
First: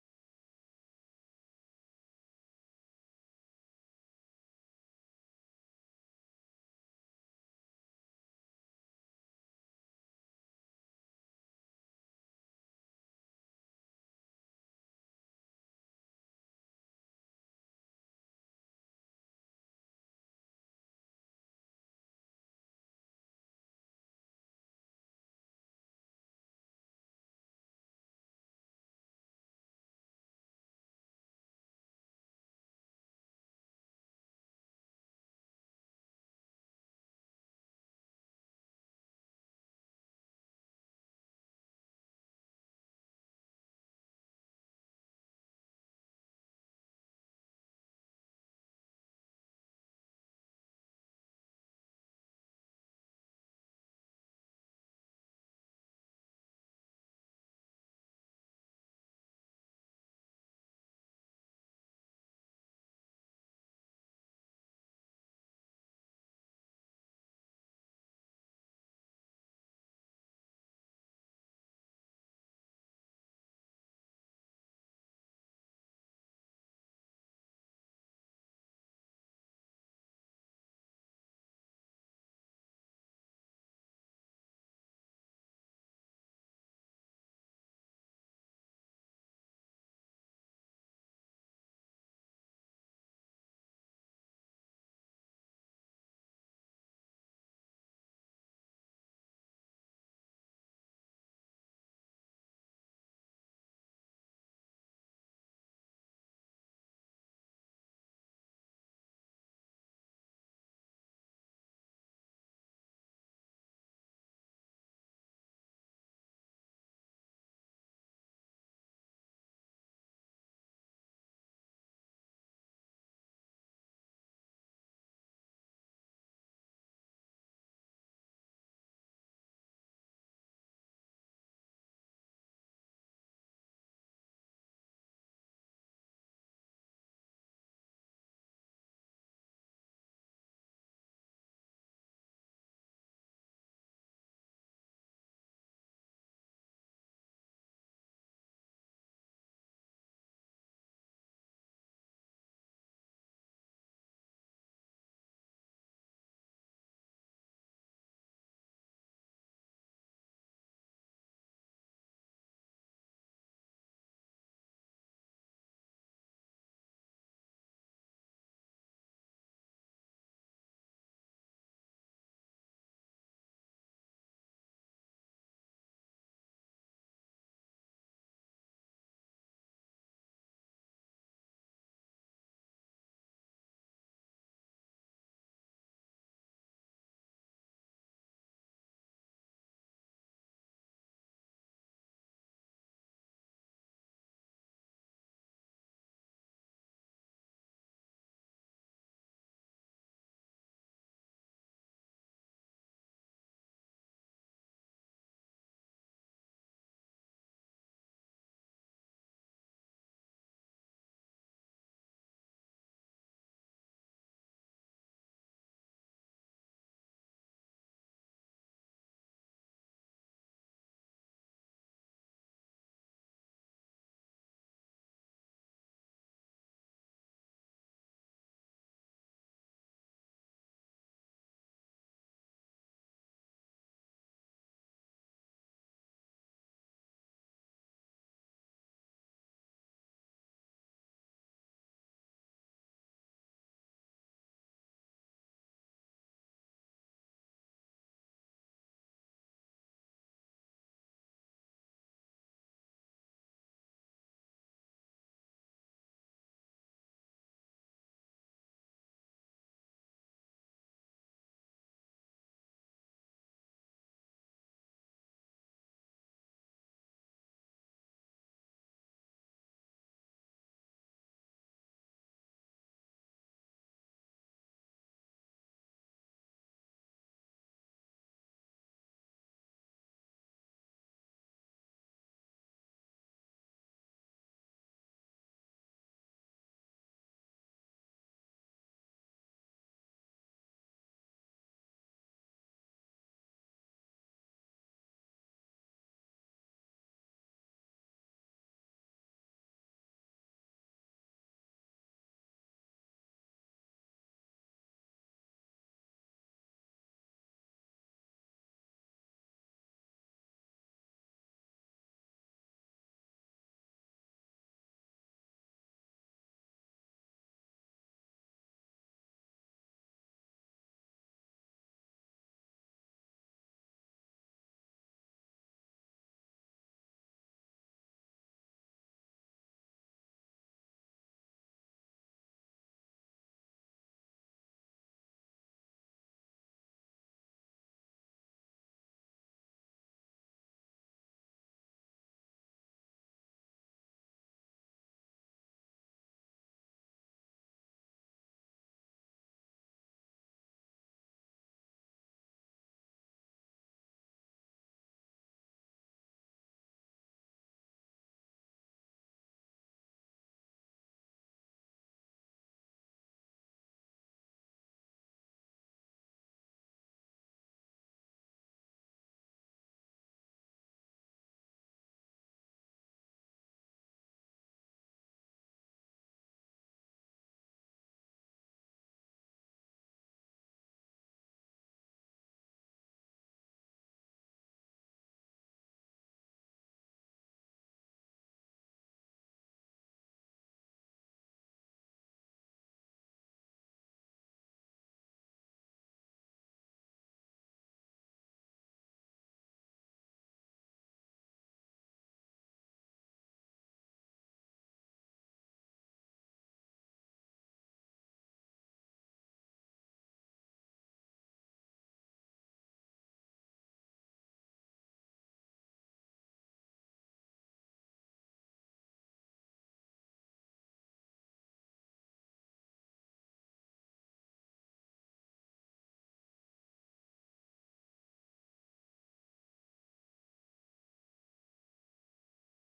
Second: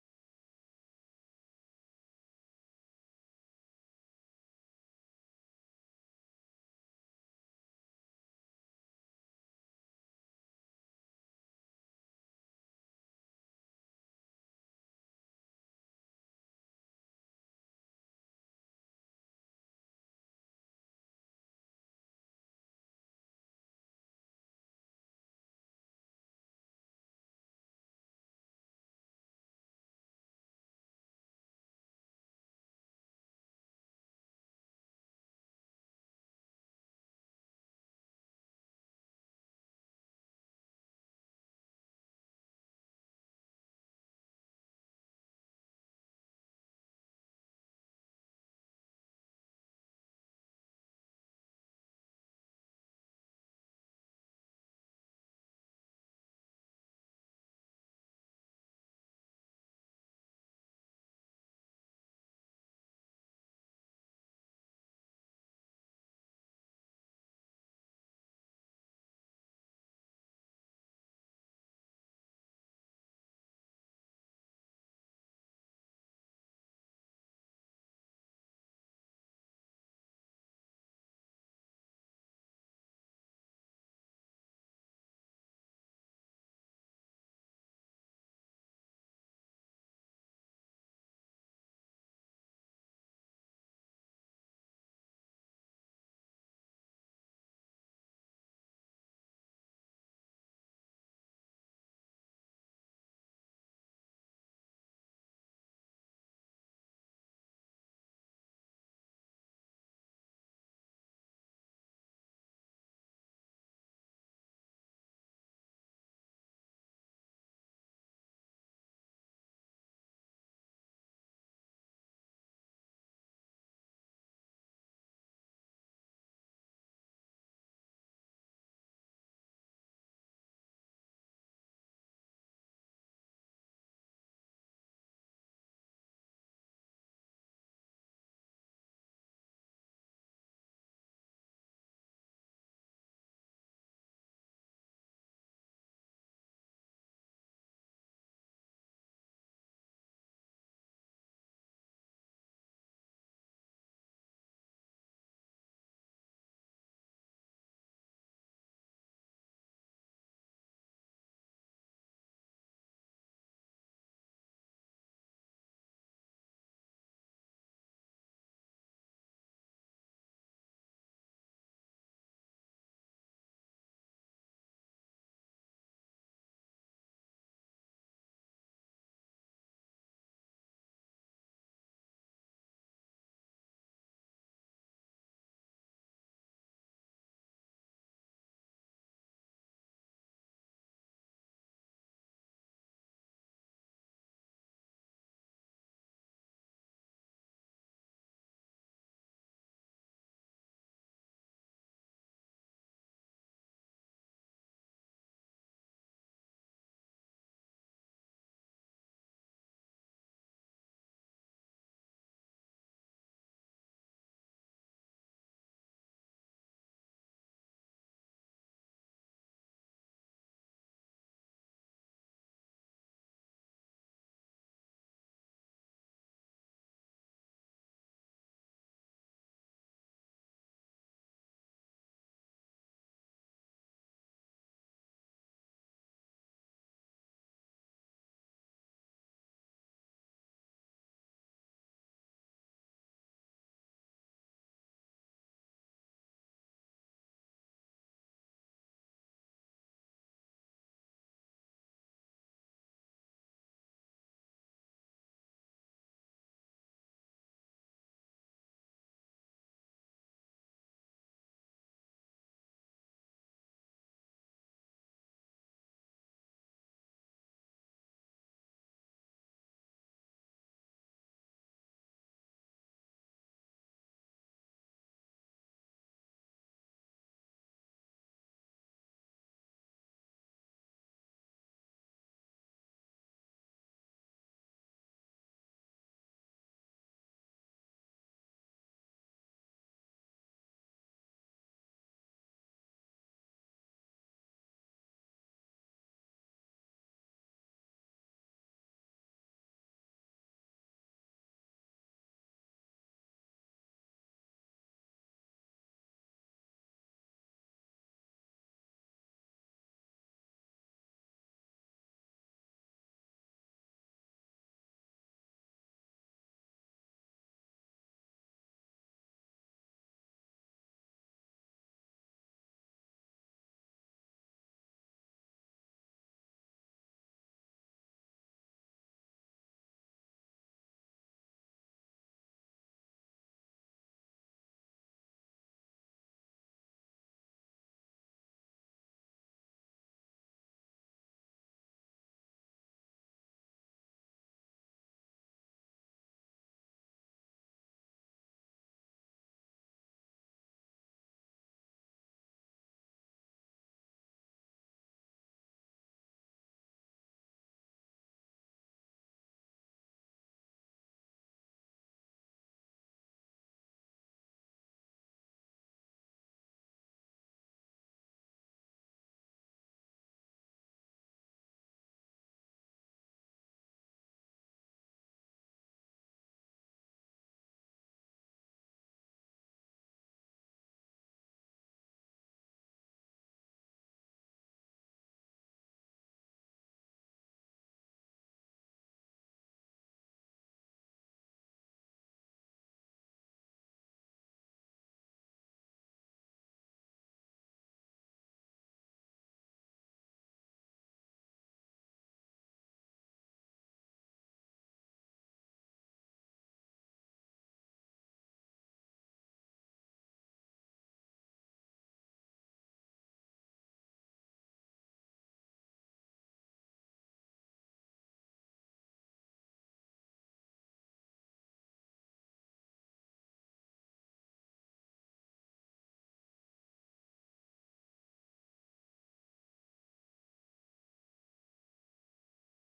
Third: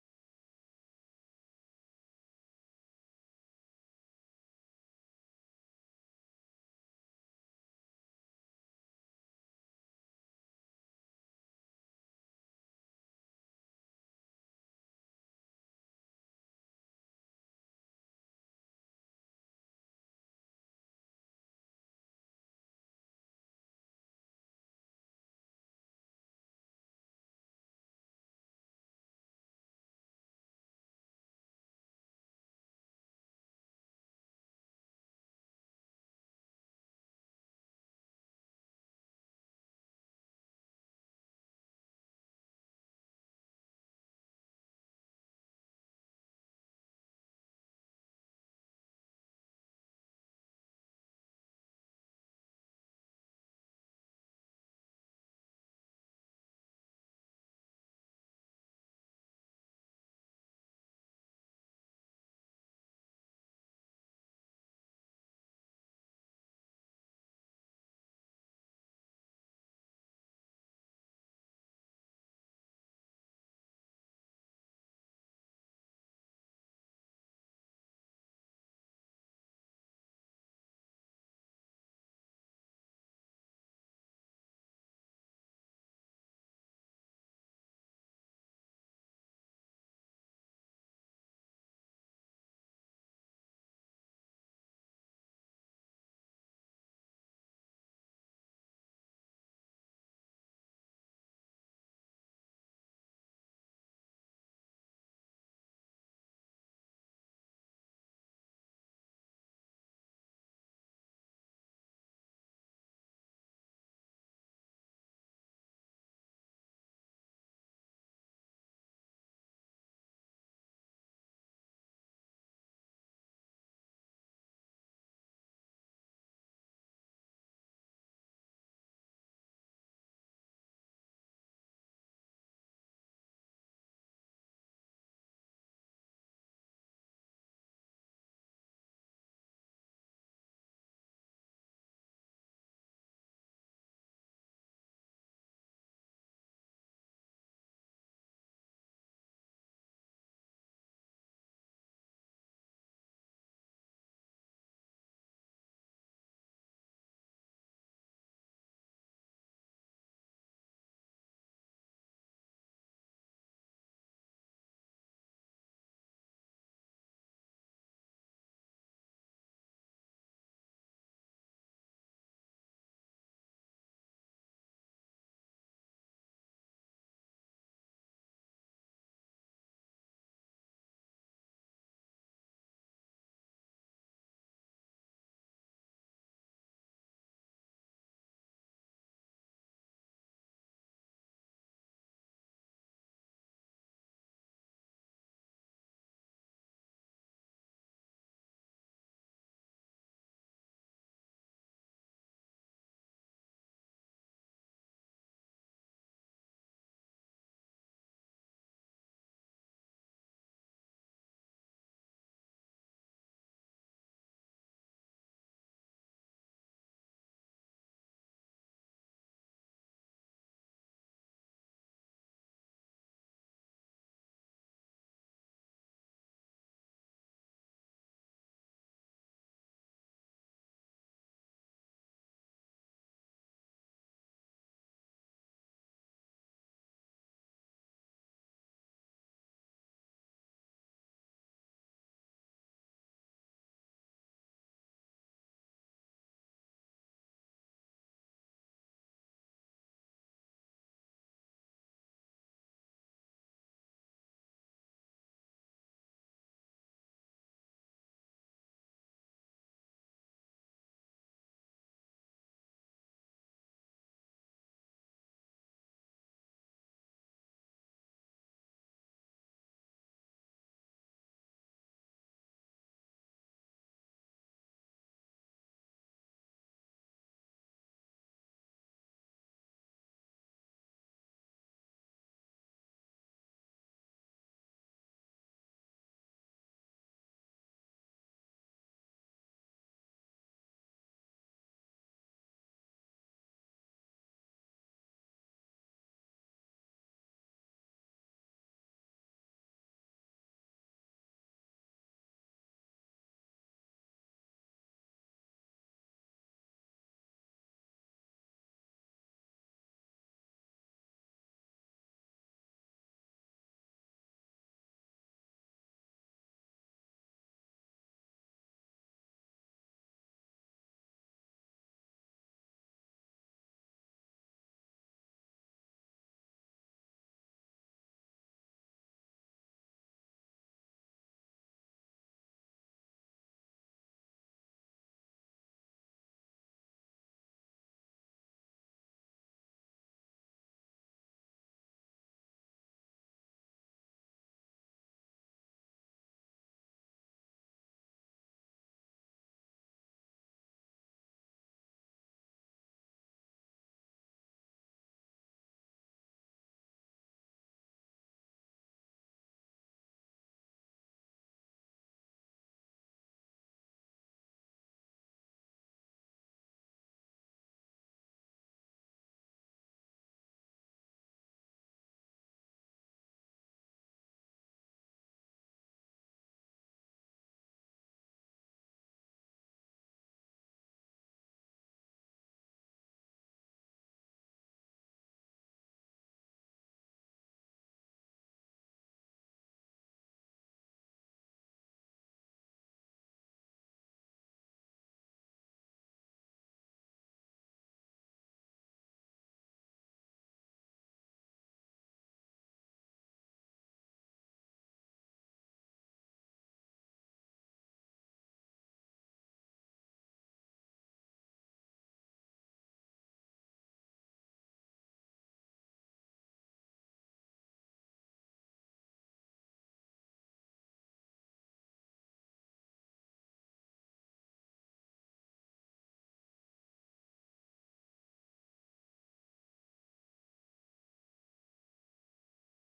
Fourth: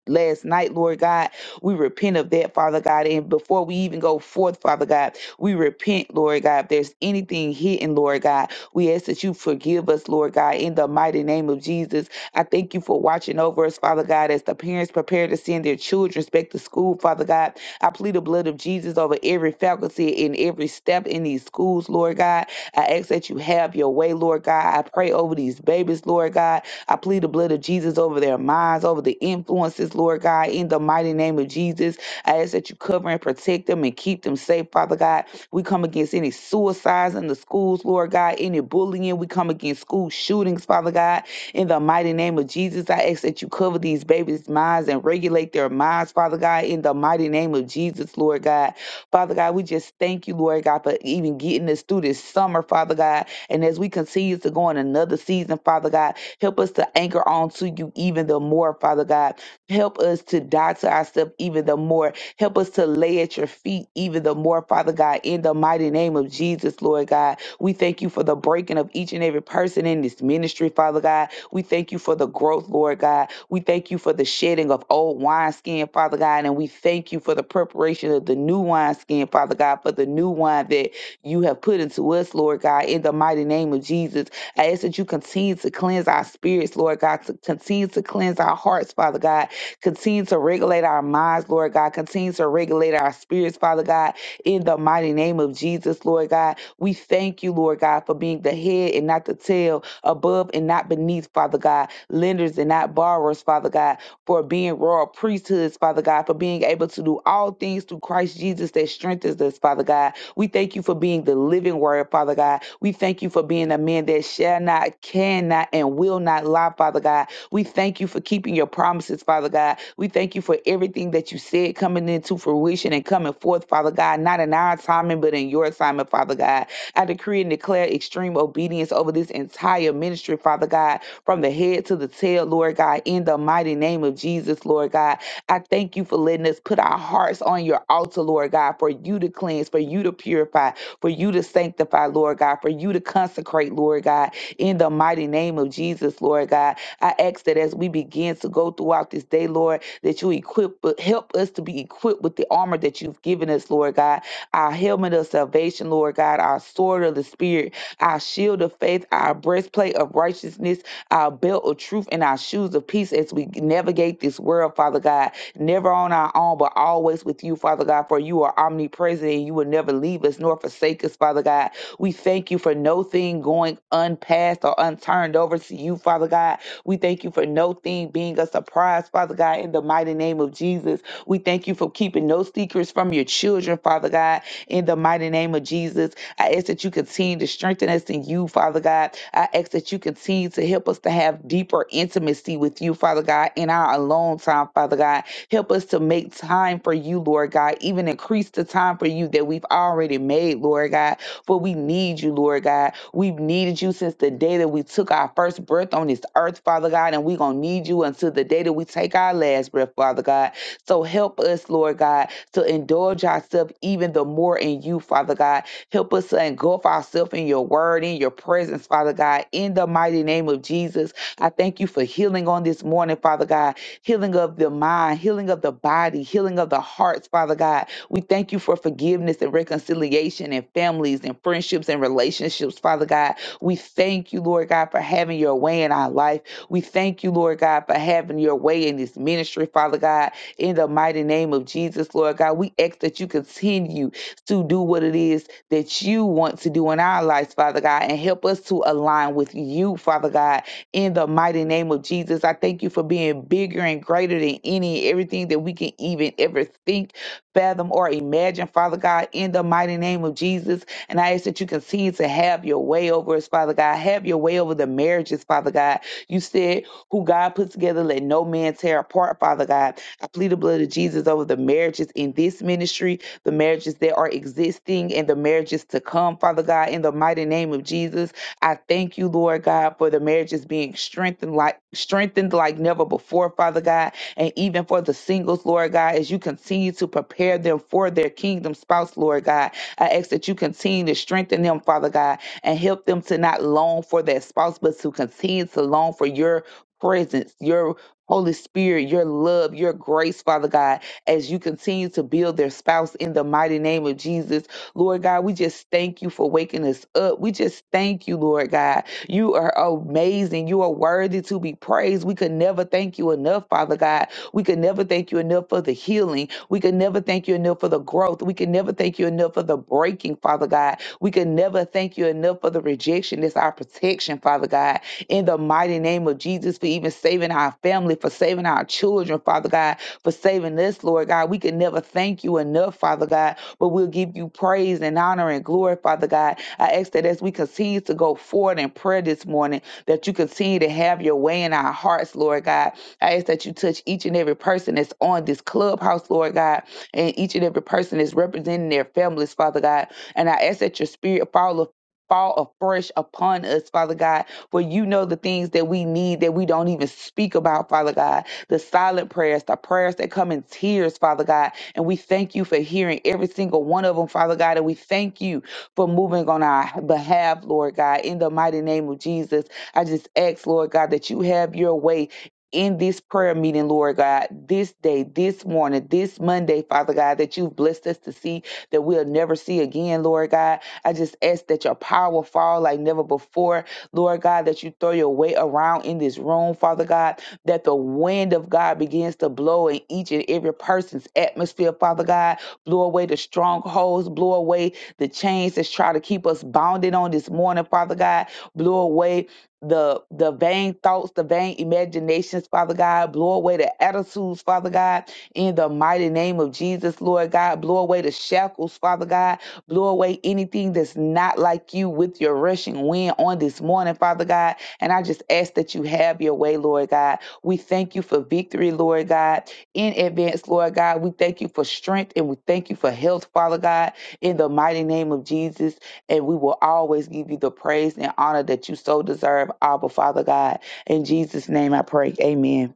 Speaker 3: last night, Lord God. We repent of that, Father God. And before we even go forth, Father God, we repent, Lord God. If there's anything hidden, Lord God, we ask that you forgive us, Lord God, in the mighty name of Jesus. I thank you for watching over us, Father God, as the parents prepare to send their children back to school, Father God. I plead the blood of Jesus over every faculty and every step in these schools, Lord God. I ask that you have your way, Lord God. I pray over these babies, Lord God. I plead the blood of Jesus over their minds, over the influences, Lord God, in the mighty name of Jesus. I ask that you cover and protect them and keep them safe, Father God. We come against any suicides in the schools, Lord God, any bullying. We come against school shootings, Father God. In the mighty name of Jesus, I ask that you cover these babies' minds and regulate their minds, Father God, in the mighty name of Jesus, Lord God. Father God, we just thank you, Lord God, for even getting us through this summer, Father God. And as we continue to go in another season, Father God, Help us to anchor on to you even the more, Father God. Help us to die to ourselves even the more. Help us to lay at your feet even the more, Father God, in the mighty name of Jesus, Lord God. We thank you for the breaking of each and every person in this ministry, Father God. We thank you for the growth, Lord God. We thank you for the shedding of old wineskin, Father God. And we thank you for the preparation of the new wineskin, Father God, for the new wine that you have put into us, Lord God, in the mighty name of Jesus. I ask that you continue to cleanse our spirits, Lord God, to continue to cleanse our hearts, Father God, continue to regulate our minds, Lord God, continue to regulate our spirits, Father God, in the mighty name of Jesus, Lord God. We thank you, Lord God, for being the head and not the tail, above and not beneath, Father God, lenders and not borrowers, Father God, for being royal priesthoods, Father God, for being able to do all things through Christ Jesus that strengthens us, Father God. We thank you for being the living word, Father God. We thank you for being a man that shall not, cannot, and will not lie, Father God. We thank you for keeping your promises, Father God. We thank you for everything that you said coming into fruition and coming forth, Father God, not in our timing, but in your assignment, Father God. I decree and declare extreme obedience over this entire ministry, Father God, from the head to the tail, Lord God, in the mighty name of Jesus, Lord God. I thank you for letting us put our hearts on your altar, Lord God, for you to cleanse, for you to purify, for you to sanctify, Lord God, for you to consecrate, Lord God, in the mighty name of Jesus, Lord God. I ask that as we begin to go throughout this day, Lord, that you equip, help us to be equipped with the armor that you've given us, Lord God, our helmet of salvation, Lord God, our sword of the Spirit, our shield of faith, our breastplate of righteousness, our belt of truth, and our shoes of peace as we navigate this world, Father God never on our own, but always with you, Father God, for you are omnipresent and you will never leave us nor forsake us, Father God. We thank you for no thing going unpassed or unturned over to you, Father God. We thank you for no thing being a surprise, Father God, in the mighty name of Jesus. We thank you for keeping no secrets from your children, Father God, in the mighty name of Jesus. I ask that you continue to strengthen us in you, Father God. I ask that you continue to help us to have deeper intimacy with you, Father God, in our alone time, Father God Help us to make time for you, Lord God. Even increase the time for you that we've already made, Lord God. For we need you, Lord God. We've needed you since the day that we took our first breath on this earth, Father God. And we're going to need you until the day that we take our last breath, Father God. So help us, Lord God, to indulge ourselves even the more in you, Father God. Help us to engulf ourselves in your word, in your presence, Father God. In the mighty name of Jesus, I thank you for healing on this morning, Father God healing of the mind, healing of the body, healing of the hearts, Father God. We thank you for forgiveness and reconciliation and families and friendships and relationships, Father God. We thank you, Lord God, for having your way in our life. We thank you, Lord God, for having your way in this ministry, Father God. In the mighty name of Jesus, Lord God, we ask that you continue to do what it is that you want to do in our lives, Father God, and help us to align with you, Father God, in the mighty name of Jesus. I thank you for being bigger and greater than any everything that we can even ever think, fathom, or imagine, Father God, in the mighty name of Jesus. And I ask that you continue to have your way over us, Father God. Have your way over the marriages, Father God. You said, who God put together, let no man tear apart, Father God. I plead the blood of Jesus over the marriages in this ministry, the marriages that are existing, and the marriages to come, Father God, in the mighty name of Jesus. I thank you, Lord God, for the marriages being strengthened like strengthened like never before, Father God, and even for the singles, Lord God, as you continue to prepare them for their kingdom spouse, Lord God. I ask that you continue to strengthen them, Father God, and help them to not long for that spouse, but to continue to long for your presence, your Holy Spirit, your love, your grace, Father God, as you continue to build their spouse in the mighty name of Jesus Lord God, we just thank you for waking us up. We just thank you, Lord God. You are amazing. You are worthy to be praised. We could never thank you enough, Father God. We could never thank you enough for the healing. We could never thank you enough for the growth. We could never thank you enough for the breaking, Father God. We could never thank you enough for the rejection. It's our protection, Father God. In the mighty name of Jesus, for even saving our family, for saving our children, Father God, for saving us, Lord God. We could never thank you enough, Father God but we'll give you praise and honor and glory, Father God. I ask that as we continue to go forward in prayer this morning, that you continue to have your way in our hearts, Lord God. I ask that you touch each and every person that's on this clubhouse, Lord God, and each and every person that's representing their families, Father God. And I ask that your spirit fall Fall afresh upon us, Father God, for you know the things that we need that we don't even speak about, Father God the silent prayers, the prayers that come in tears, Father God. And we thank you for hearing every single one of them, Father God. And we thank you for moving on our behalf, Lord God, in the mighty name of Jesus. I just ask, Lord God, that you have your way. In this prayer meeting, Lord God, this day, this morning, this Monday, Father God, that you've blessed us to see that we'll never see again, Lord God. I just ask that your power fall like never before, Lord God, that you throw your weight around in this room, Father God that the wind of God begins to blow in each and every person's atmosphere, Father God. Blow away the strongholds, blow away the chains that's trying to keep us bounded on this morning, Father God. Blow away the the vain thoughts, the vain imaginations, Father God. Blow away the attitudes, Father God, in the mighty name of Jesus, Lord God. Blow away the shackles, Father God. Blow away anything that's not like you with your rushing wind on this morning, Father God. And I just ask that you have your way, Lord God. We thank you for victory, Lord God, in advance, Lord God. We thank you for strength and we thank you for health, Father God, in the mighty name of Jesus. And we will always give you the praise and honor that you so deserve, Abba, Father God. In Jesus' name I pray. Amen.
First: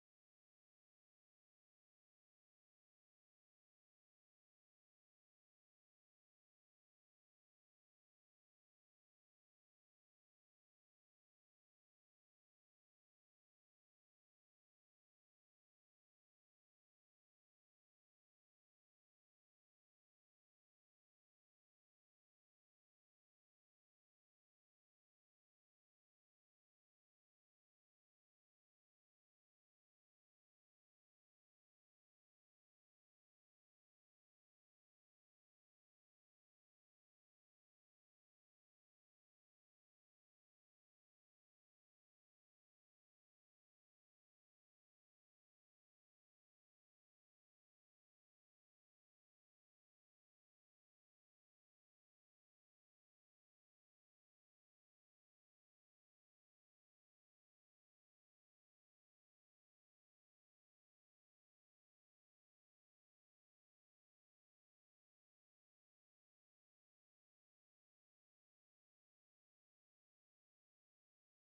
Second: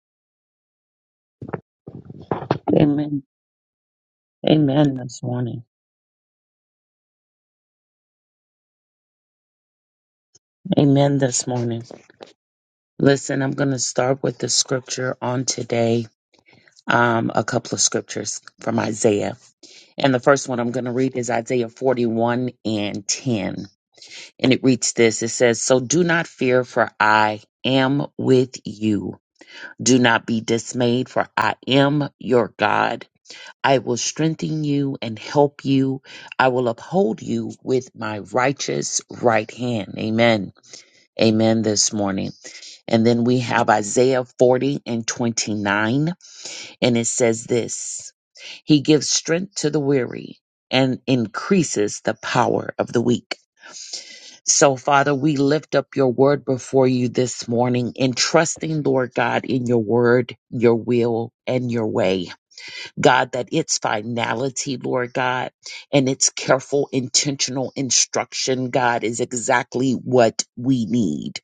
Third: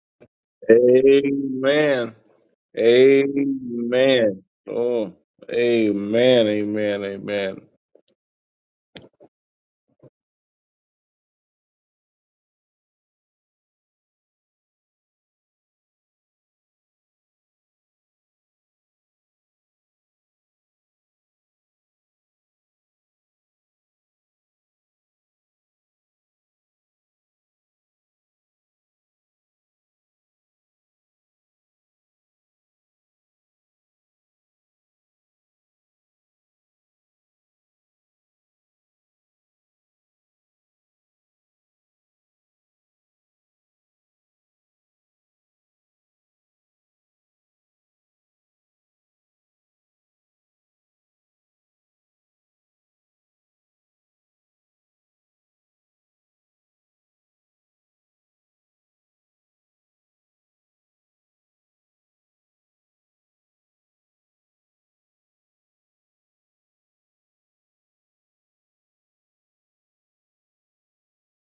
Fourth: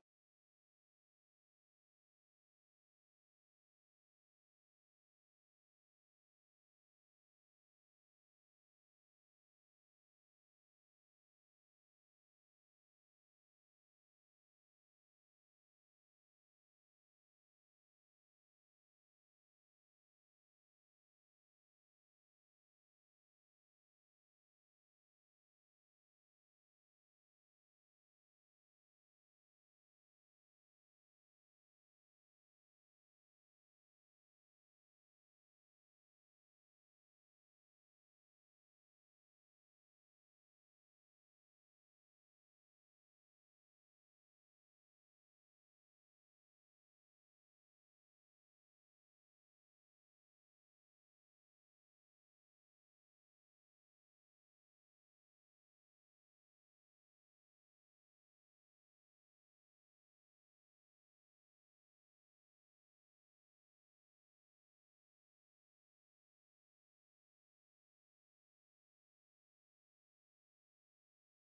Speaker 1: Amen.
Speaker 2: Amen.
Speaker 1: Amen.
Speaker 2: Amen
Speaker 1: Oh,
Speaker 2: this morning.
Speaker 1: amen. Amen. Amen.
Speaker 2: Amen this morning. Listen, I'm going to start with the scripture on today. Um, a couple of scriptures from Isaiah. And the first one I'm going to read is Isaiah 41 and 10. And it reads this It says, So do not fear, for I am with you. Do not be dismayed, for I am your God. I will strengthen you and help you. I will uphold you with my righteous right hand. Amen. Amen this morning. And then we have Isaiah 40 and 29, and it says this He gives strength to the weary and increases the power of the weak. So, Father, we lift up your word before you this morning, entrusting, Lord God, in your word, your will, and your way. God, that its finality, Lord God, and its careful, intentional instruction, God, is exactly what we need.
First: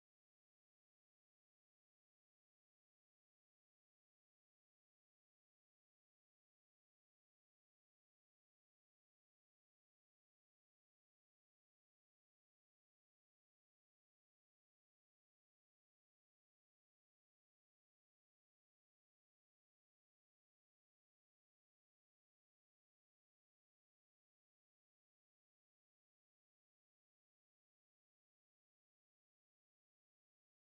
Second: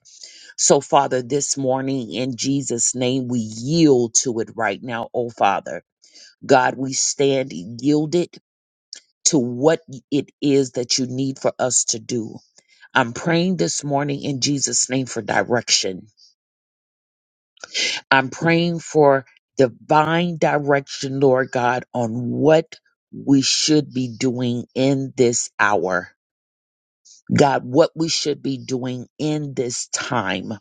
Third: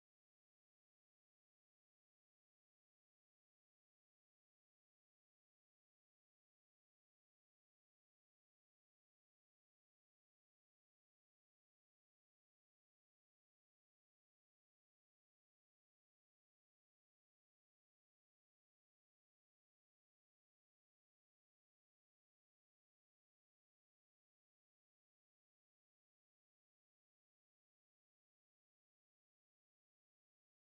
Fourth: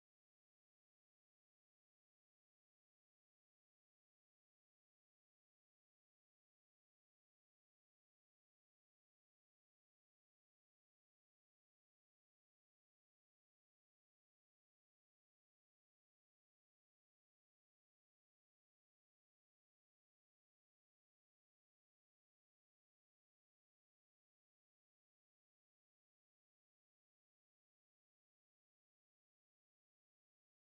Speaker 2: So, Father, this morning, in Jesus' name, we yield to it right now, oh Father. God, we stand yielded to what it is that you need for us to do. I'm praying this morning in Jesus' name for direction. I'm praying for divine direction, Lord God, on what we should be doing in this hour. God, what we should be doing in this time,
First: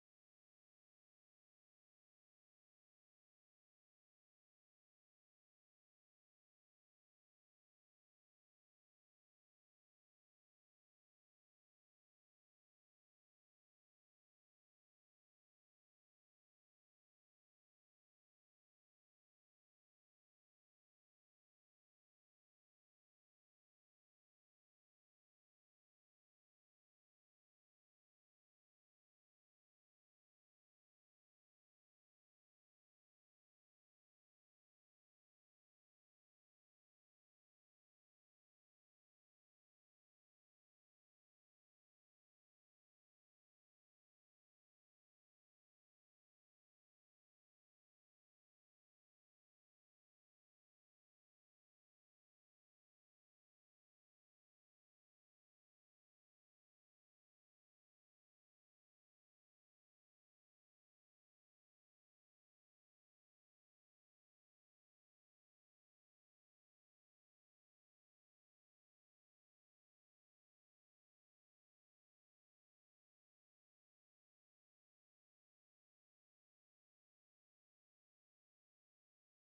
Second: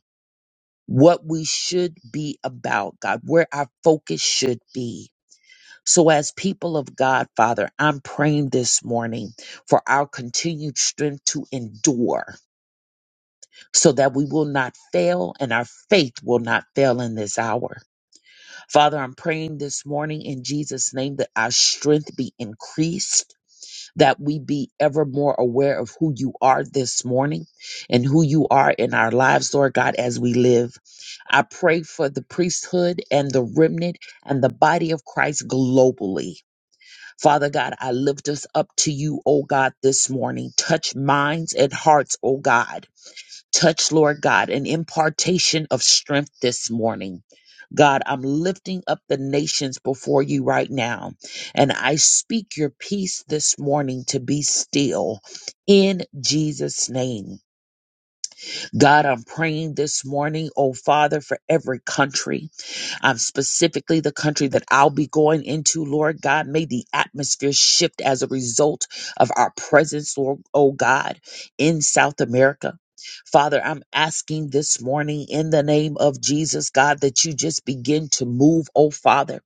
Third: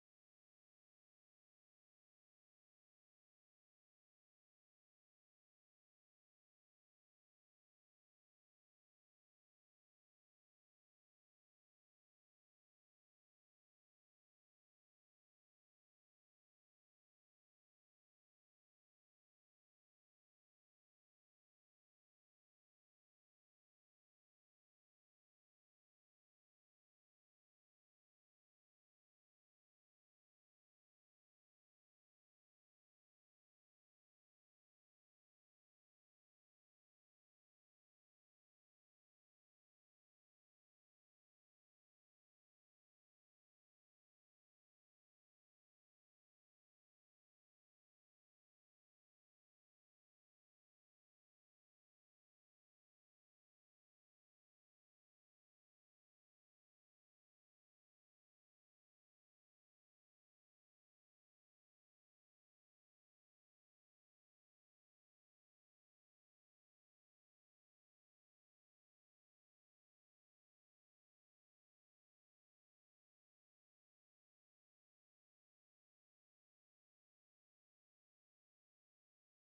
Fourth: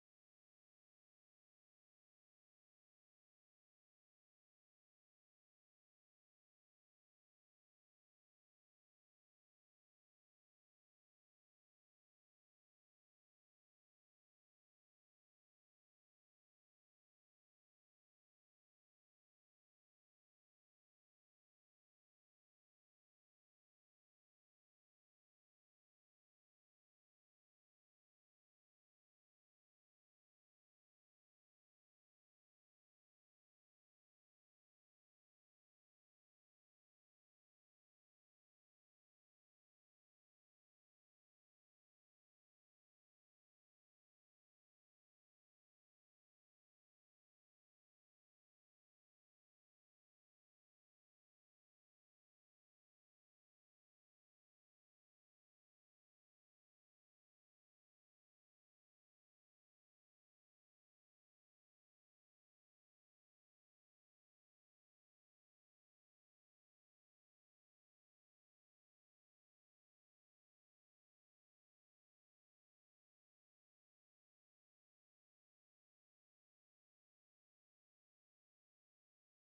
Speaker 2: what we should be about, God, where our focus should be. So, as people of God, Father, I'm praying this morning for our continued strength to endure so that we will not fail and our faith will not fail in this hour. Father, I'm praying this morning in Jesus' name that our strength be increased, that we be ever more aware of who you are this morning and who you are in our lives, Lord God, as we live. I pray for the priesthood and the remnant and the body of Christ globally. Father God, I lift us up to you, O God, this morning. Touch minds and hearts, O God. Touch, Lord God, an impartation of strength this morning. God, I'm lifting up the nations before you right now, and I speak your peace this morning to be still in Jesus' name. God, I'm praying this morning, oh Father, for every country, um, specifically the country that I'll be going into, Lord God. May the atmosphere shift as a result of our presence, Lord, oh God, in South America. Father, I'm asking this morning in the name of Jesus, God, that you just begin to move, oh Father.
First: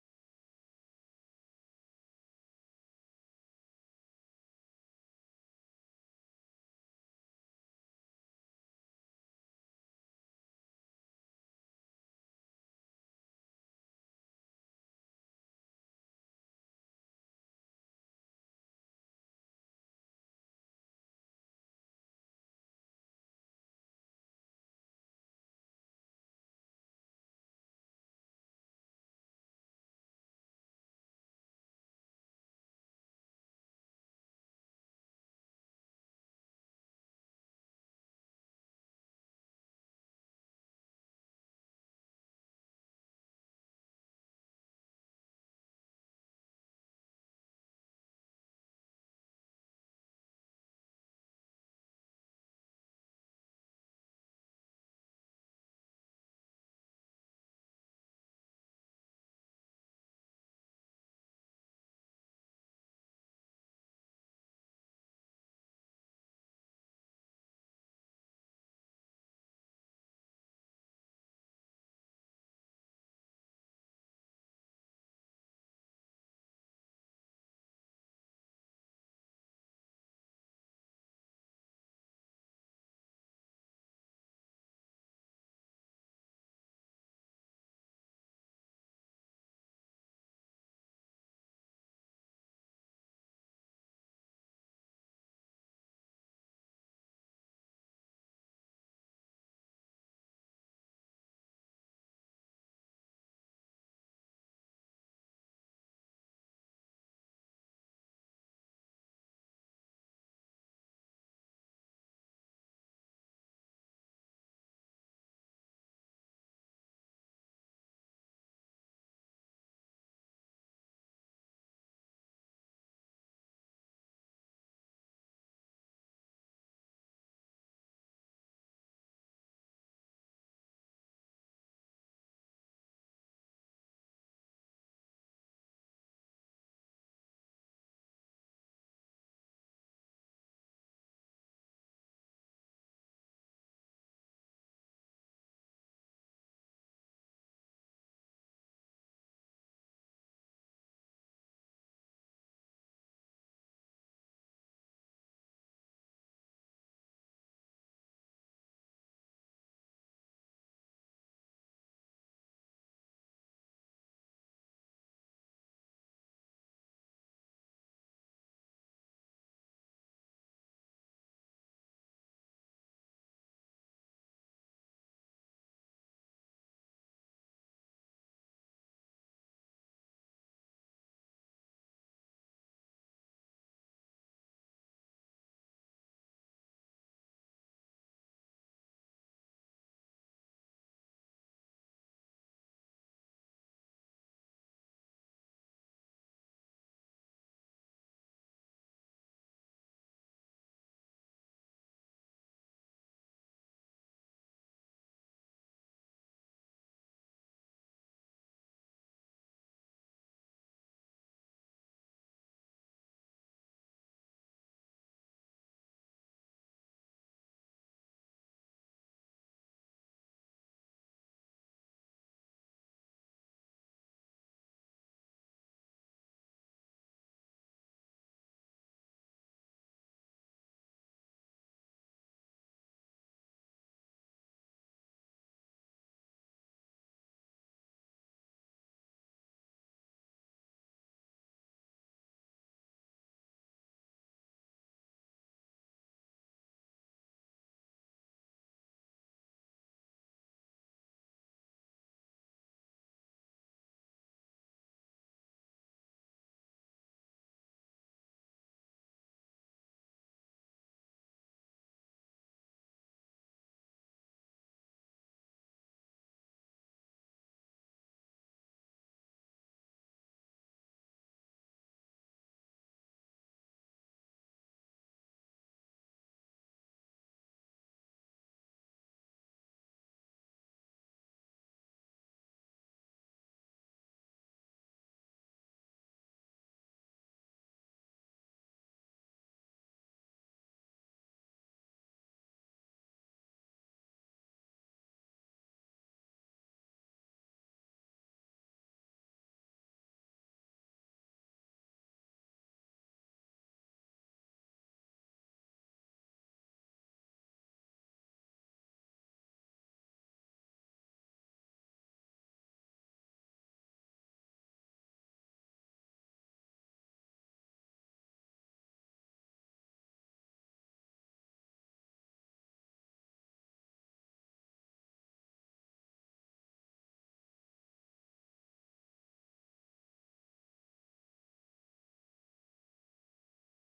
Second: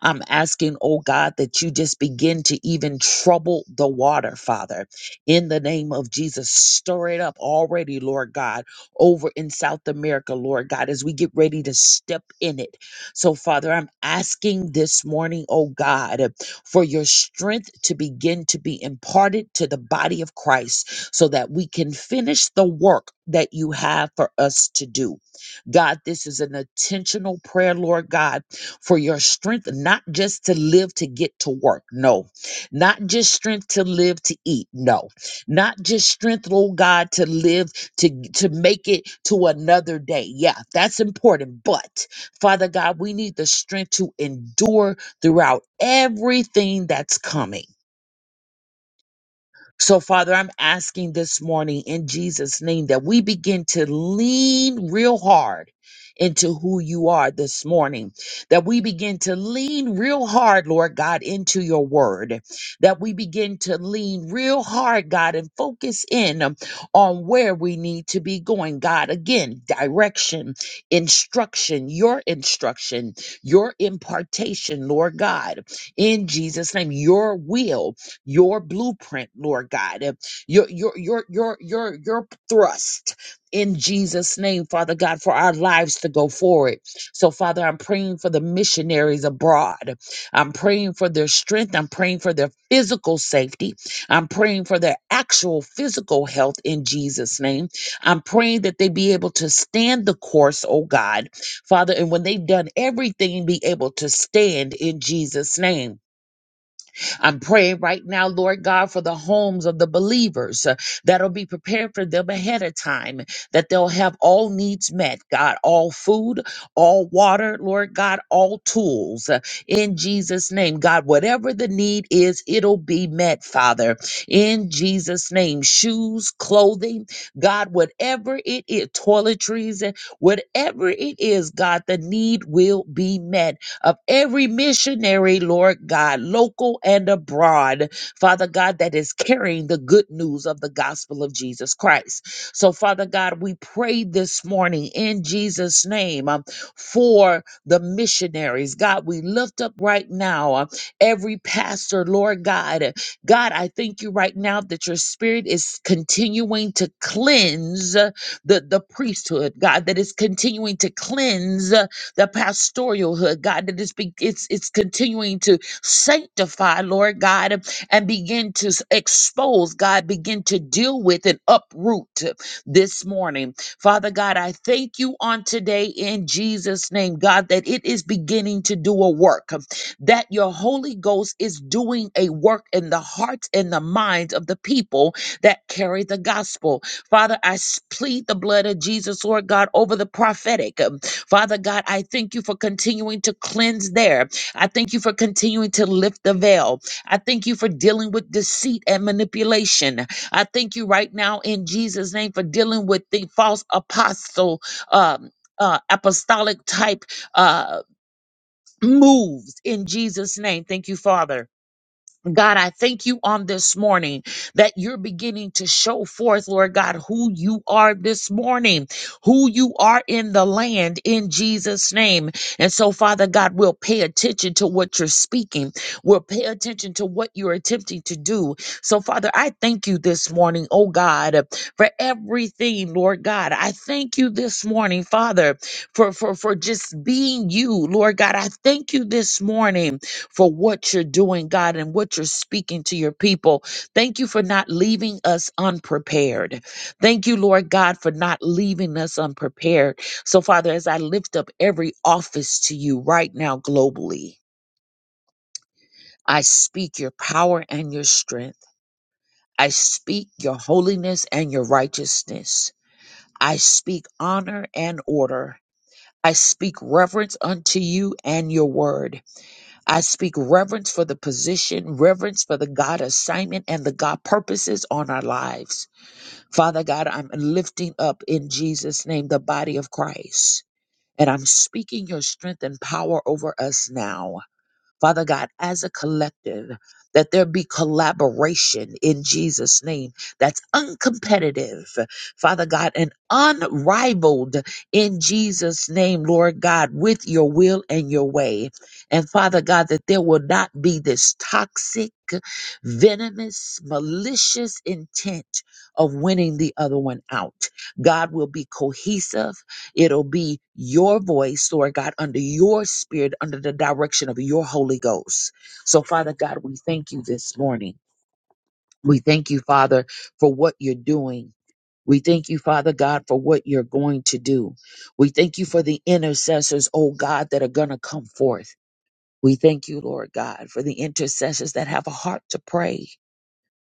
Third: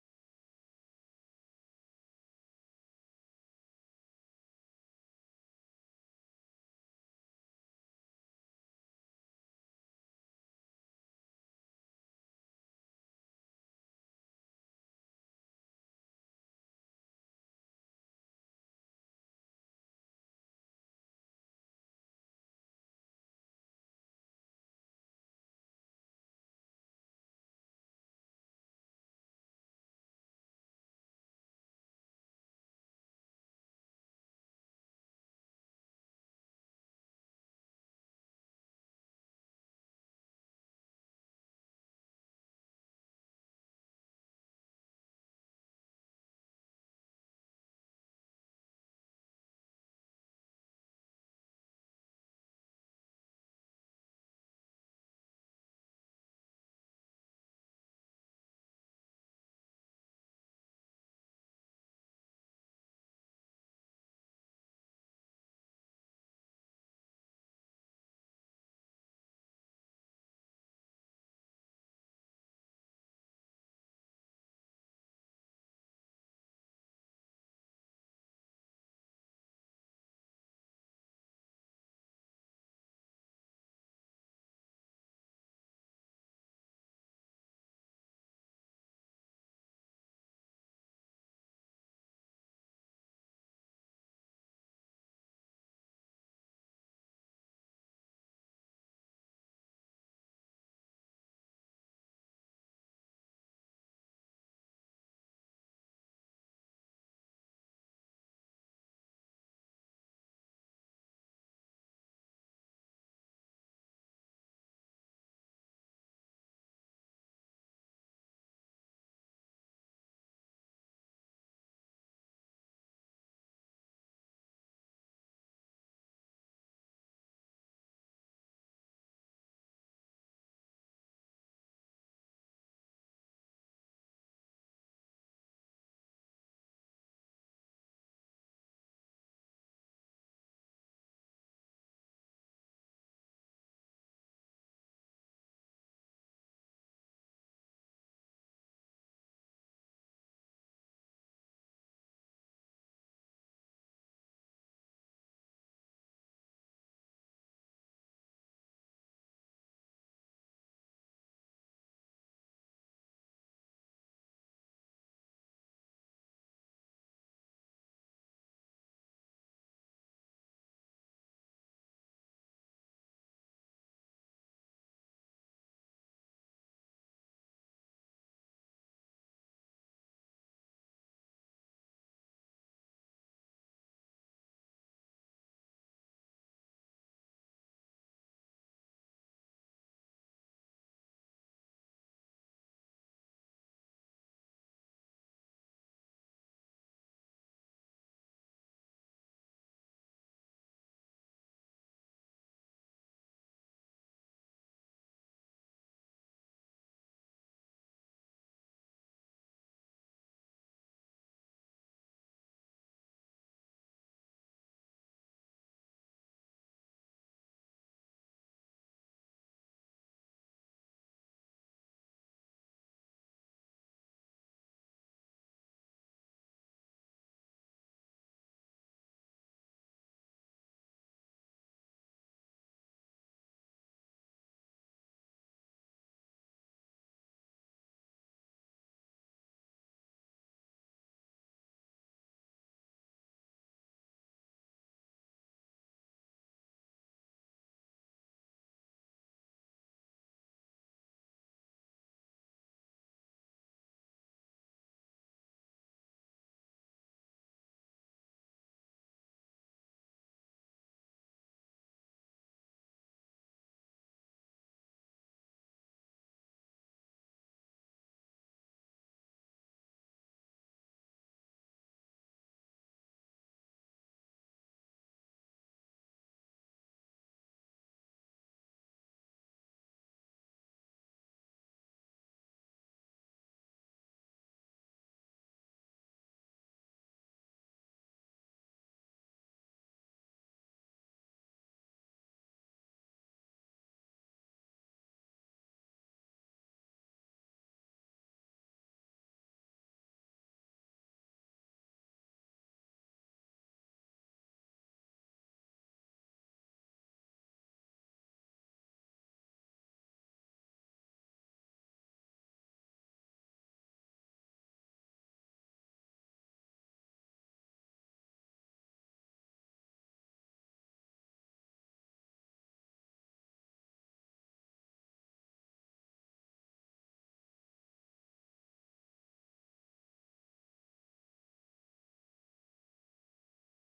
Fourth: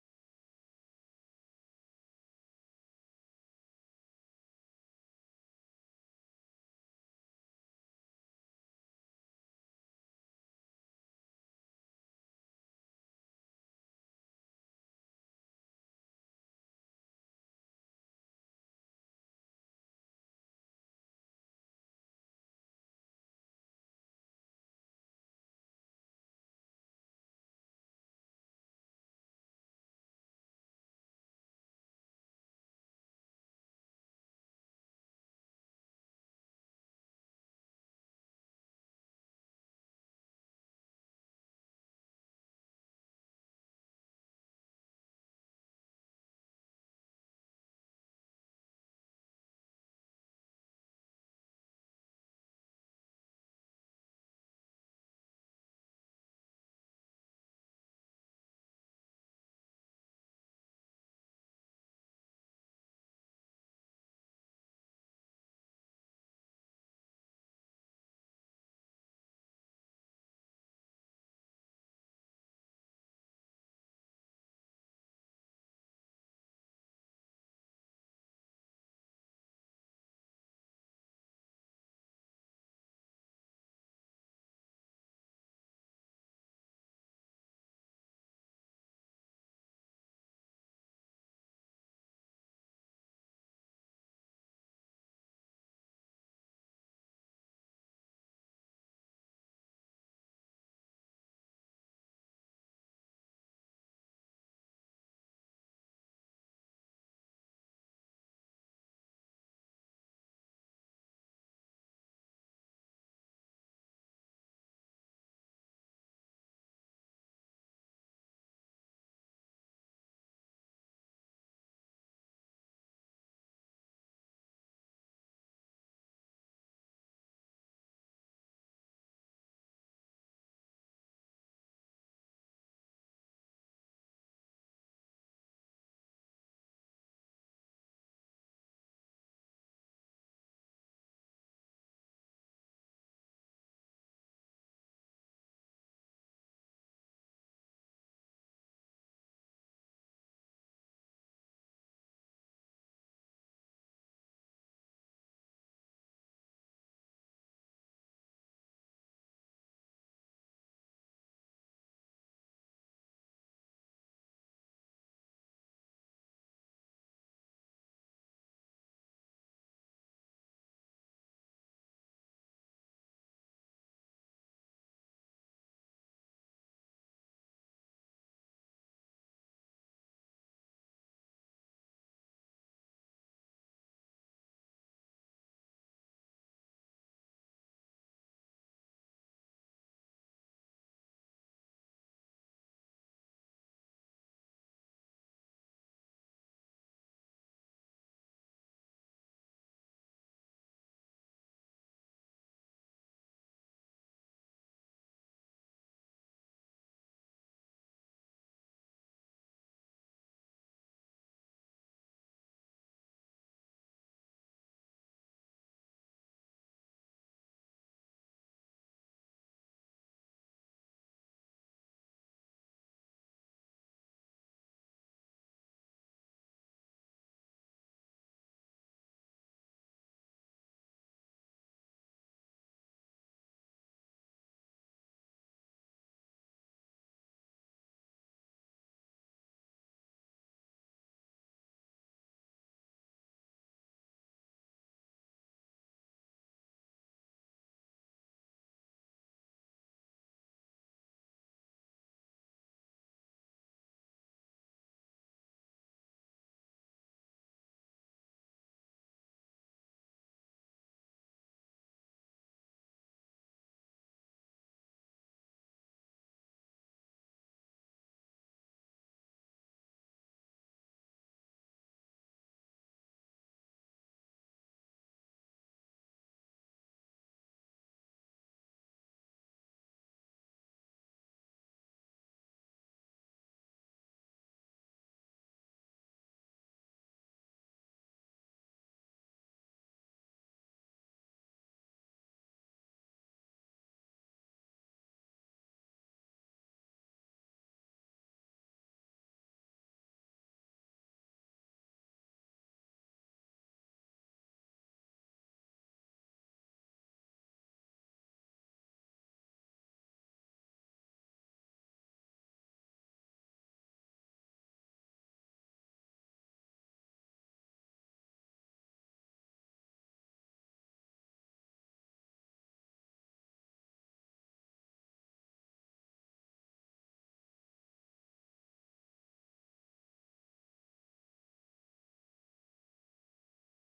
Speaker 2: I'm asking, oh God, that you just begin to even trouble the water, Father. In the name of Jesus, stir it up already, Lord God, over in South America, Lord God, as we get ready to step in it. So, Father, I'm asking this morning, oh God, for your strength to begin to be imparted to the body of Christ so that we can finish the work that you have for us to do. God, this is an intentional prayer, Lord God for your strength, not just to live to get to work. No, not just strength to live to eat. No, not just strength, oh God, to live to, to make it to another day. Yeah, that's important. But Father God, we need the strength to endure throughout everything that's coming. So, Father, I'm asking this morning in Jesus' name that we begin to lean real hard into who you are this morning, that we begin to lean real hard, Lord God, into your word, that we begin to lean real hard, God, and focus in um, on where we need to be going, God. Again, direction, instruction, your instruction, your impartation, Lord God, in Jesus' name, your will your blueprint, Lord God, uh, your your your your your your thrust in Jesus' name, Father God, for our lives to go forward. So, Father, I'm praying for the missionaries abroad. I'm praying for their strength. I'm praying for their physical safety. I'm praying for their actual physical health in Jesus' name. I'm praying that they be able to stand the course, oh God, Father, and when they've done everything, be able to stand in Jesus' name. I'm praying right now, Lord God, for the homes of the believers uh, that'll be prepared for them ahead of time, that they'll have all needs met, God, all food, all water, Lord God, all tools uh, in Jesus' name. God, whatever the need is, it'll be met, Father, in Jesus' name. Shoes, clothing, God, whatever it is, toiletries, uh, whatever it is, God, the need will be met of every missionary, Lord God, local and abroad, Father God, that is carrying the good news of the gospel of Jesus Christ. So, Father God, we pray this morning in Jesus' name um, for the missionaries. God, we lift up right now uh, every pastor, Lord God. God, I thank you right now that your spirit is continuing to cleanse uh, the, the priesthood, God, that is continuing to cleanse the pastoralhood, God, that it's, be, it's, it's continuing to sanctify, Lord God, and begin to s- expose, God, begin to deal with and uproot this morning. Father God, I thank you on today in Jesus' name, God, that it is beginning to do a work, that your Holy Ghost is doing a work in the hearts and the minds of the people that carry the gospel. Father, I s- plead the blood of Jesus, Lord God, over the prophetic. Father God, I thank you for continuing to cleanse there. I thank you for continuing to lift the veil. I thank you for dealing with deceit and manipulation. I thank you right now in Jesus' name for dealing with the false apostle. Um, uh, apostolic type uh, moves in Jesus' name. Thank you, Father. God, I thank you on this morning that you're beginning to show forth, Lord God, who you are this morning, who you are in the land in Jesus' name. And so, Father God, we'll pay attention to what you're speaking. We'll pay attention to what you're attempting to do. So, Father, I thank you this morning, oh God, for everything, Lord God. I thank you this morning, Father, for, for, for just being you, Lord God. I thank you this morning for what you're doing, God, and what you're speaking to your people. Thank you for not leaving us unprepared. Thank you, Lord God, for not leaving us unprepared. So, Father, as I lift up every office to you right now globally, I speak your power and your strength. I speak your holiness and your righteousness. I speak honor and order. I speak reverence unto you and your word. I speak reverence for the position, reverence for the God assignment and the God purposes on our lives. Father God, I'm lifting up in Jesus' name the body of Christ. And I'm speaking your strength and power over us now. Father God, as a collective, that there be collaboration in Jesus' name that's uncompetitive, Father God, and unrivaled in Jesus' name, Lord God, with your will and your way. And Father God, that there will not be this toxic, venomous, malicious intent of winning the other one out. God will be cohesive. It'll be your voice, Lord God, under your spirit, under the direction of your Holy Ghost. So, Father God, we thank you this morning. We thank you, Father, for what you're doing. We thank you, Father God, for what you're going to do. We thank you for the intercessors, oh God, that are going to come forth. We thank you, Lord God, for the intercessors that have a heart to pray.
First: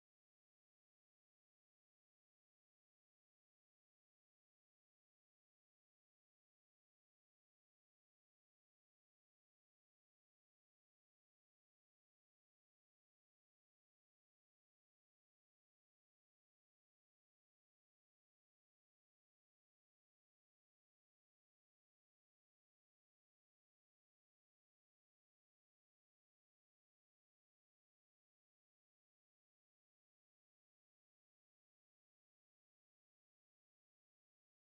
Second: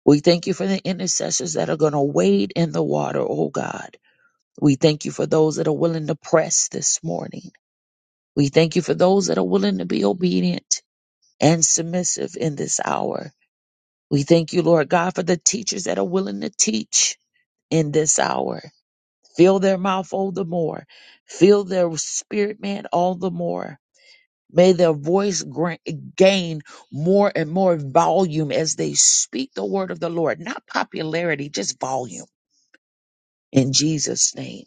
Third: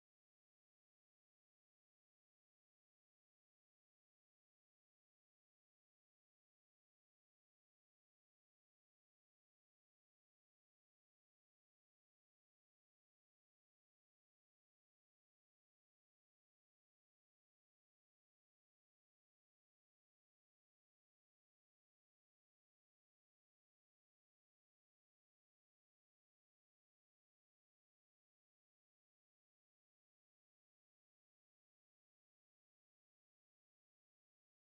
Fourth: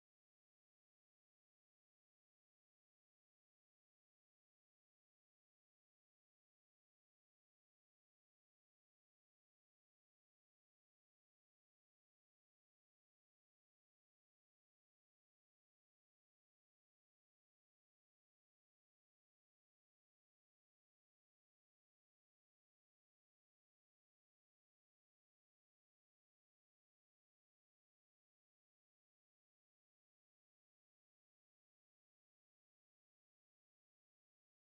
Speaker 2: We thank you for the intercessors that are going to wade in the water, oh God. We thank you for those that are willing to press this morning. We thank you for those that are willing to be obedient and submissive in this hour. We thank you, Lord God, for the teachers that are willing to teach in this hour. Fill their mouth all the more. Fill their spirit, man, all the more. May their voice gra- gain more and more volume as they speak the word of the Lord. Not popularity, just volume. In Jesus' name.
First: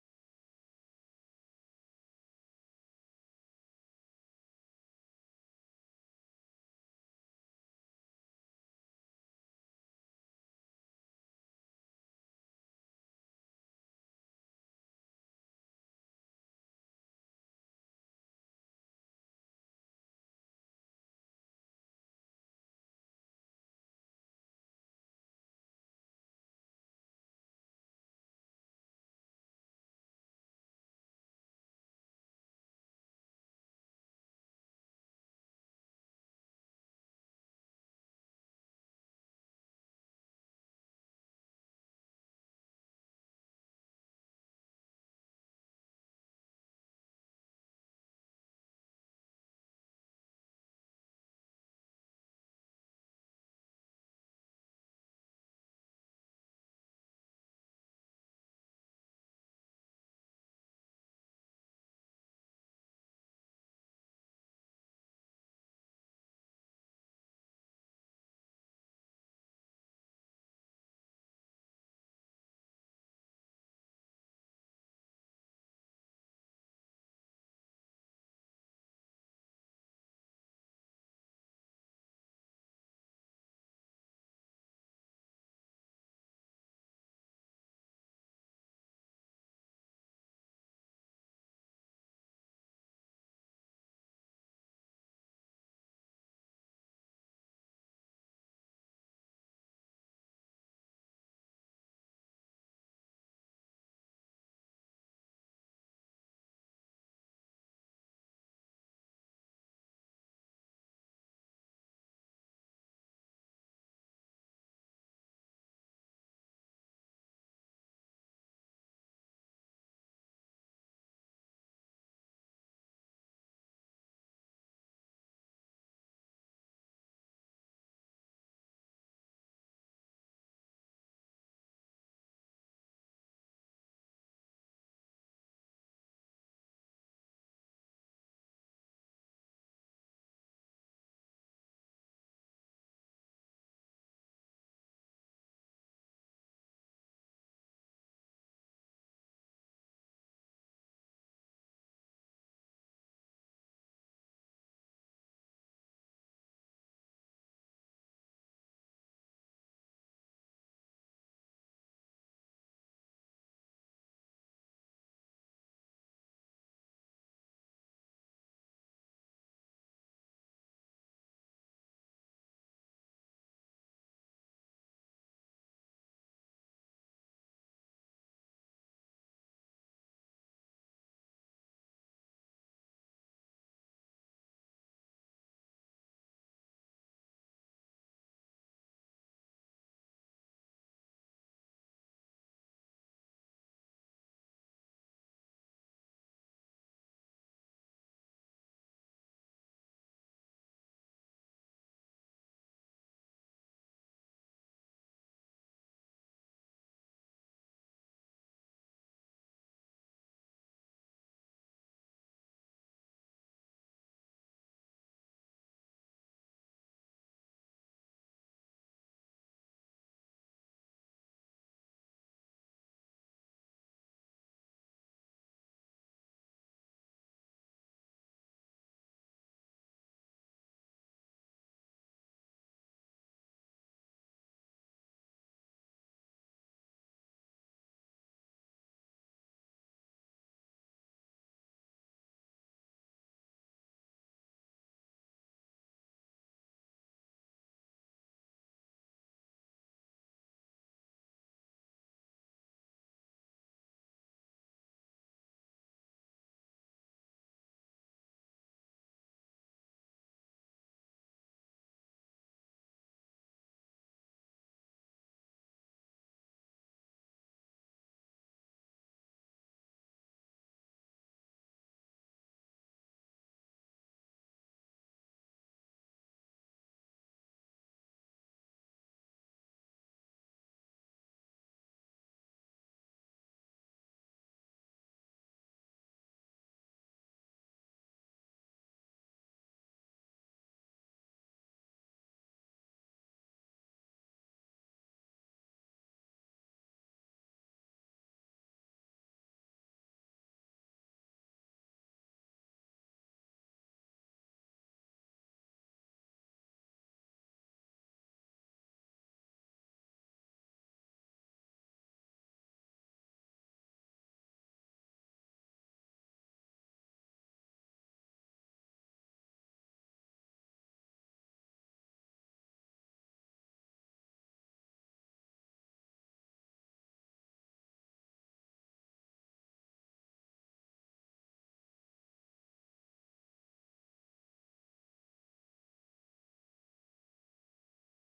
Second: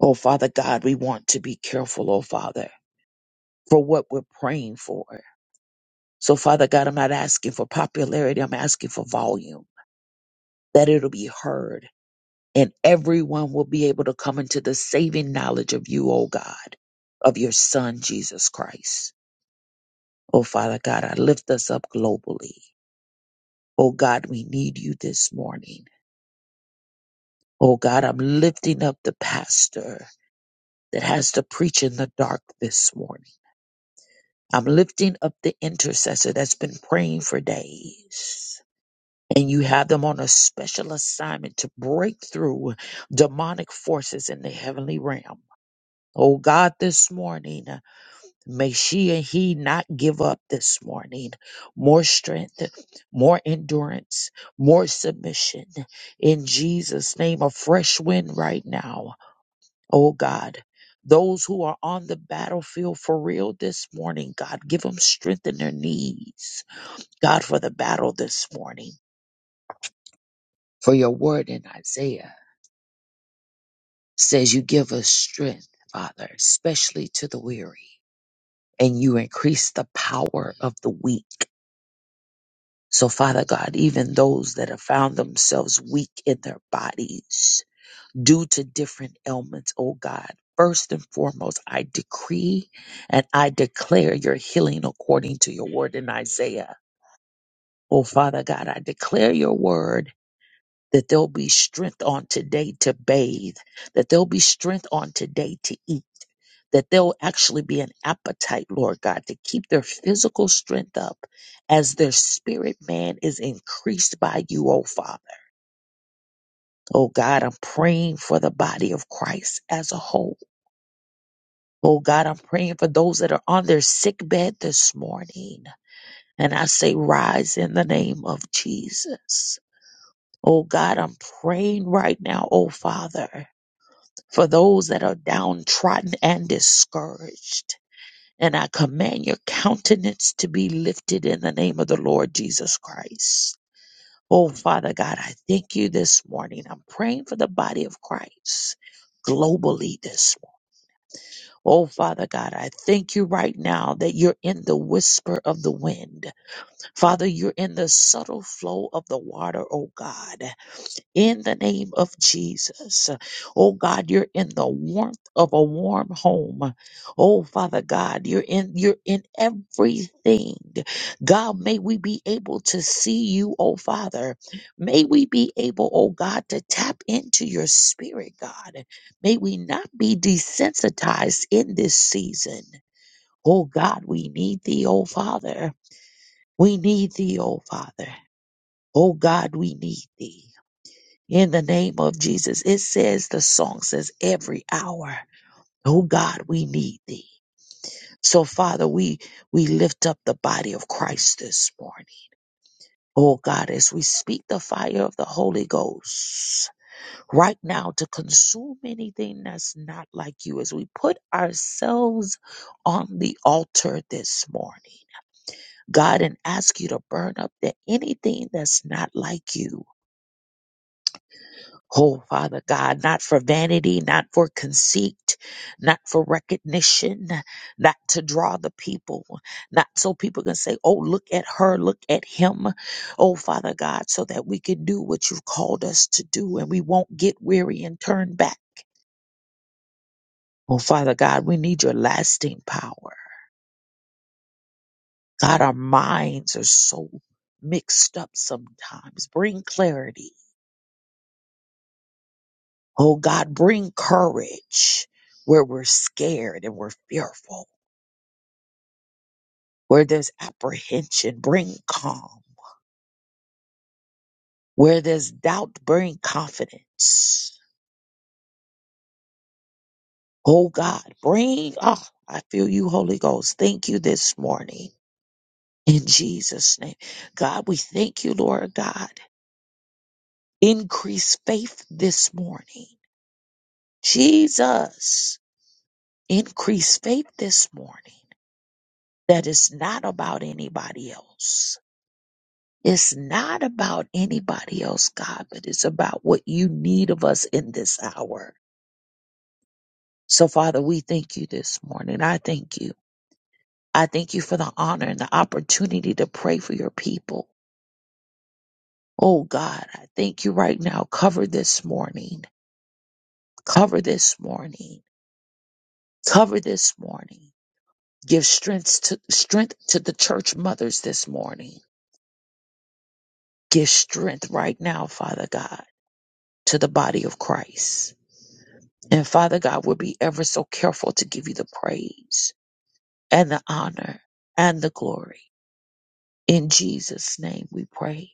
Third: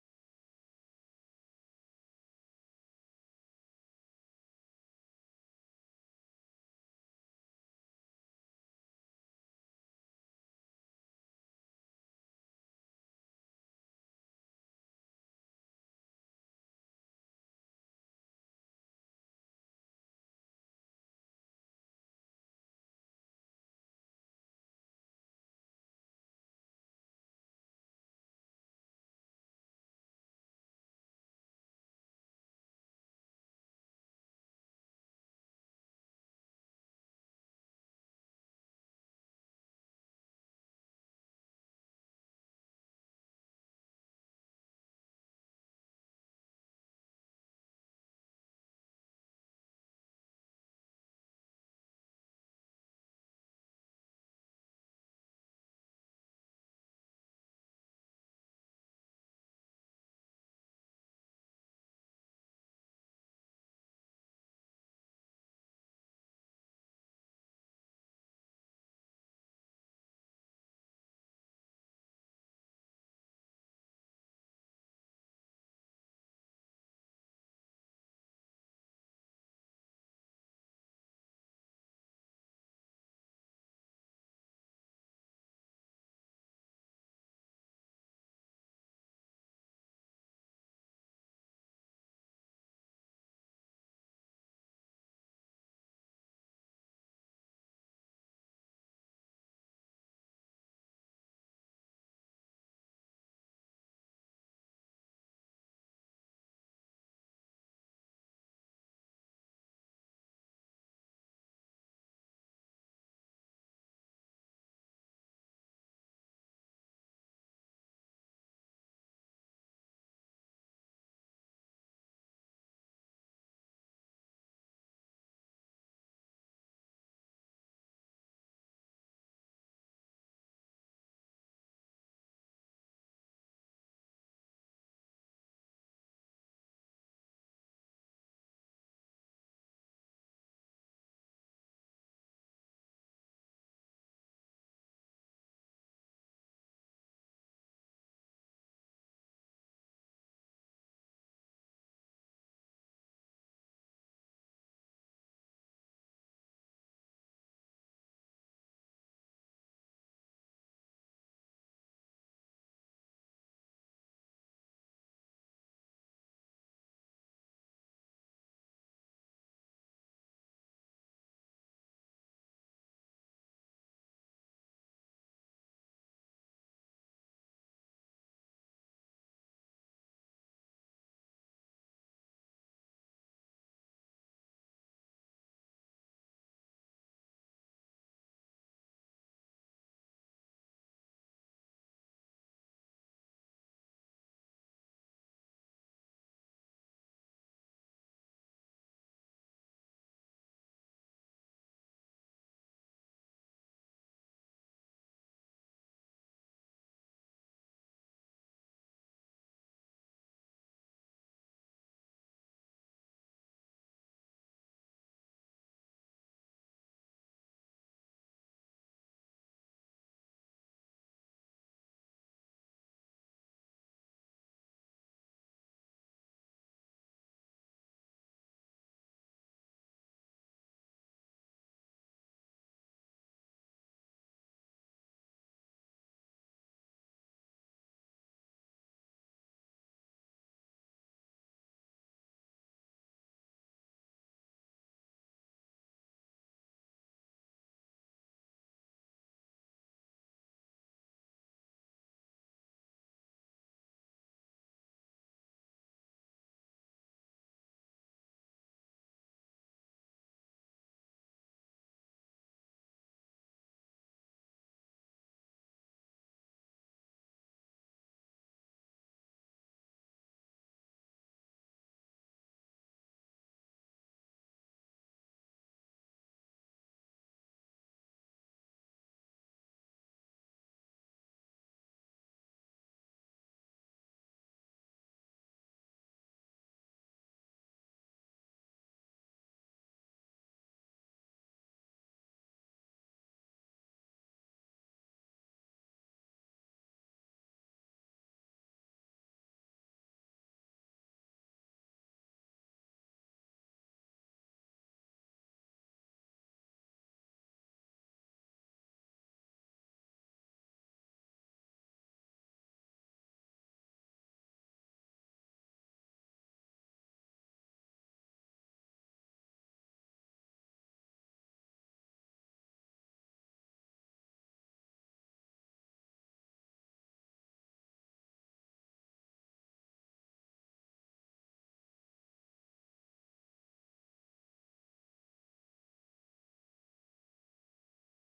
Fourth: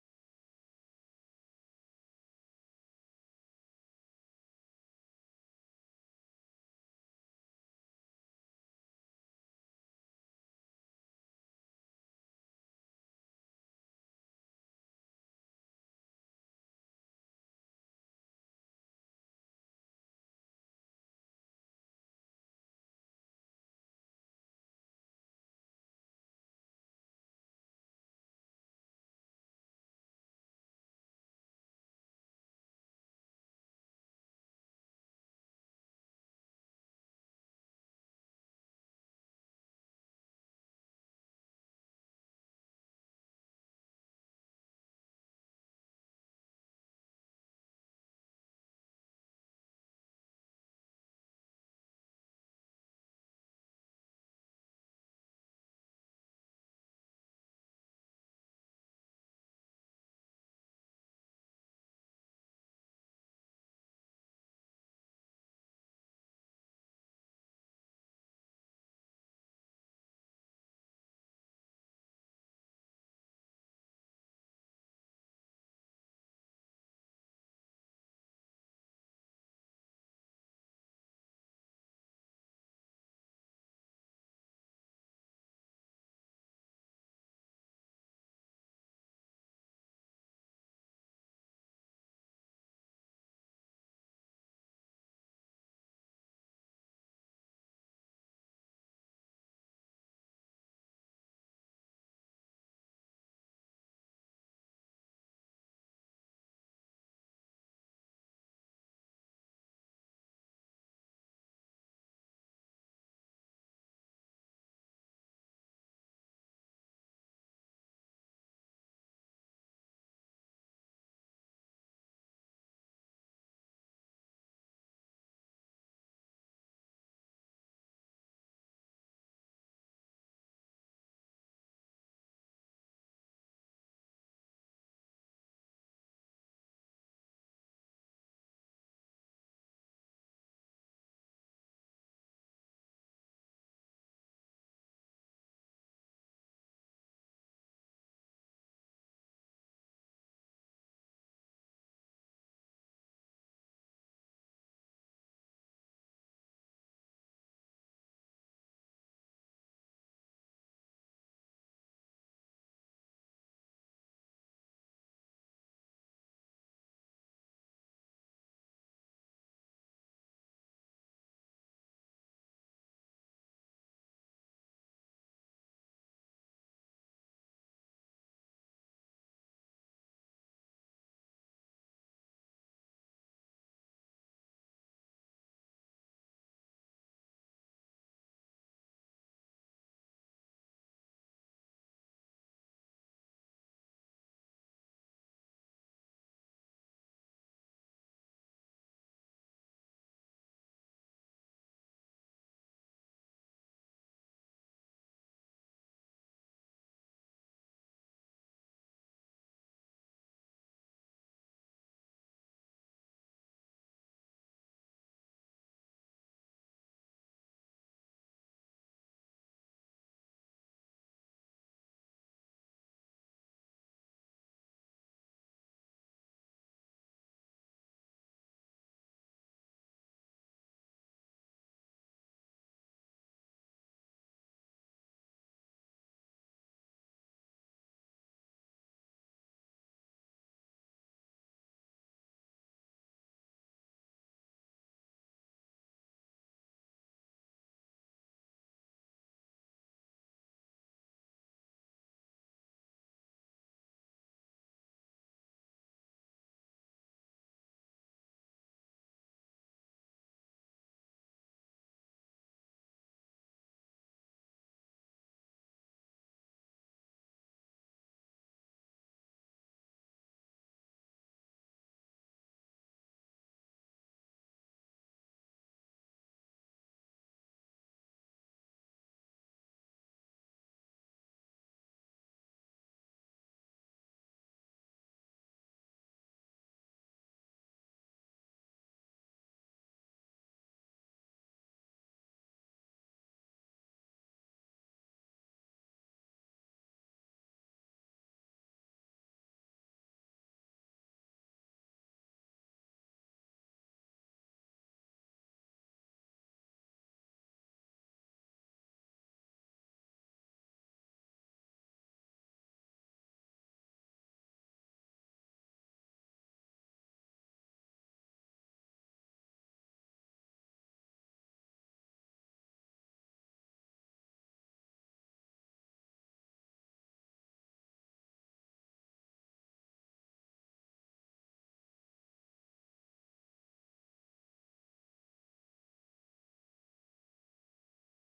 Speaker 2: Oh, Father God, we want to be careful, oh, Father, for what we're praying for So, Father God, I'm not asking for popularity. I'm asking for volume, that it'll be heard and everyone will be able to come into the saving knowledge of you, oh God, of your son, Jesus Christ. Oh, Father God, I lift us up globally. Oh, God, we need you this morning. Oh, God, I'm lifting up the pastor that has to preach in the dark this morning. I'm lifting up the intercessor that's been praying for days. and you have them on a special assignment to break through demonic forces in the heavenly realm. Oh God, this morning, may she and he not give up this morning. More strength, more endurance, more submission. In Jesus' name, a fresh wind right now. Oh God, those who are on the battlefield for real this morning, God, give them strength in their knees. God, for the battle this morning, for your word in Isaiah. says you give us strength, Father, especially to the weary, and you increase the power of the weak. So, Father God, even those that have found themselves weak in their bodies due to different ailments, oh God, first and foremost, I decree and I declare your healing according to your word in Isaiah. Oh, Father God, I declare your word that there'll be strength on today to bathe, that there'll be strength on today to eat, that there'll actually be an appetite, Lord God, to keep their physical strength up as their spirit man is increased by you, oh Father. Oh God, I'm praying for the body of Christ as a whole. Oh God, I'm praying for those that are on their sick bed this morning. And I say, rise in the name of Jesus. Oh God, I'm praying right now, oh Father. for those that are downtrodden and discouraged. And I command your countenance to be lifted in the name of the Lord Jesus Christ. Oh, Father God, I thank you this morning. I'm praying for the body of Christ globally this morning. Oh, Father God, I thank you right now that you're in the whisper of the wind. Father, you're in the subtle flow of the water, oh God in the name of Jesus. Oh God, you're in the warmth of a warm home. Oh Father God, you're in you're in everything. God, may we be able to see you, oh Father. May we be able, oh God, to tap into your spirit, God. May we not be desensitized in this season. Oh God, we need thee, oh Father. We need thee, oh Father. Oh God, we need thee in the name of Jesus. It says, the song says, every hour, oh God, we need thee. So Father, we, we lift up the body of Christ this morning. Oh God, as we speak the fire of the Holy Ghost right now to consume anything that's not like you, as we put ourselves on the altar this morning. God, and ask you to burn up the, anything that's not like you Oh, Father God, not for vanity, not for conceit, not for recognition, not to draw the people, not so people can say, Oh, look at her, look at him. Oh, Father God, so that we can do what you've called us to do and we won't get weary and turn back. Oh, Father God, we need your lasting power. God, our minds are so mixed up sometimes. Bring clarity. Oh, God, bring courage where we're scared and we're fearful. Where there's apprehension, bring calm. Where there's doubt, bring confidence. Oh God, bring, oh, I feel you, Holy Ghost. Thank you this morning. In Jesus' name. God, we thank you, Lord God. Increase faith this morning. Jesus, increase faith this morning That is not about anybody else. It's not about anybody else, God, but it's about what you need of us in this hour. So, Father, we thank you this morning. I thank you. I thank you for the honor and the opportunity to pray for your people. Oh, God, I thank you right now. Cover this morning. Cover this morning. Cover this morning. Give strength to, strength to the church mothers this morning. Give strength right now, Father God, to the body of Christ. And Father God, we'll be ever so careful to give you the praise and the honor and the glory. In Jesus' name we pray.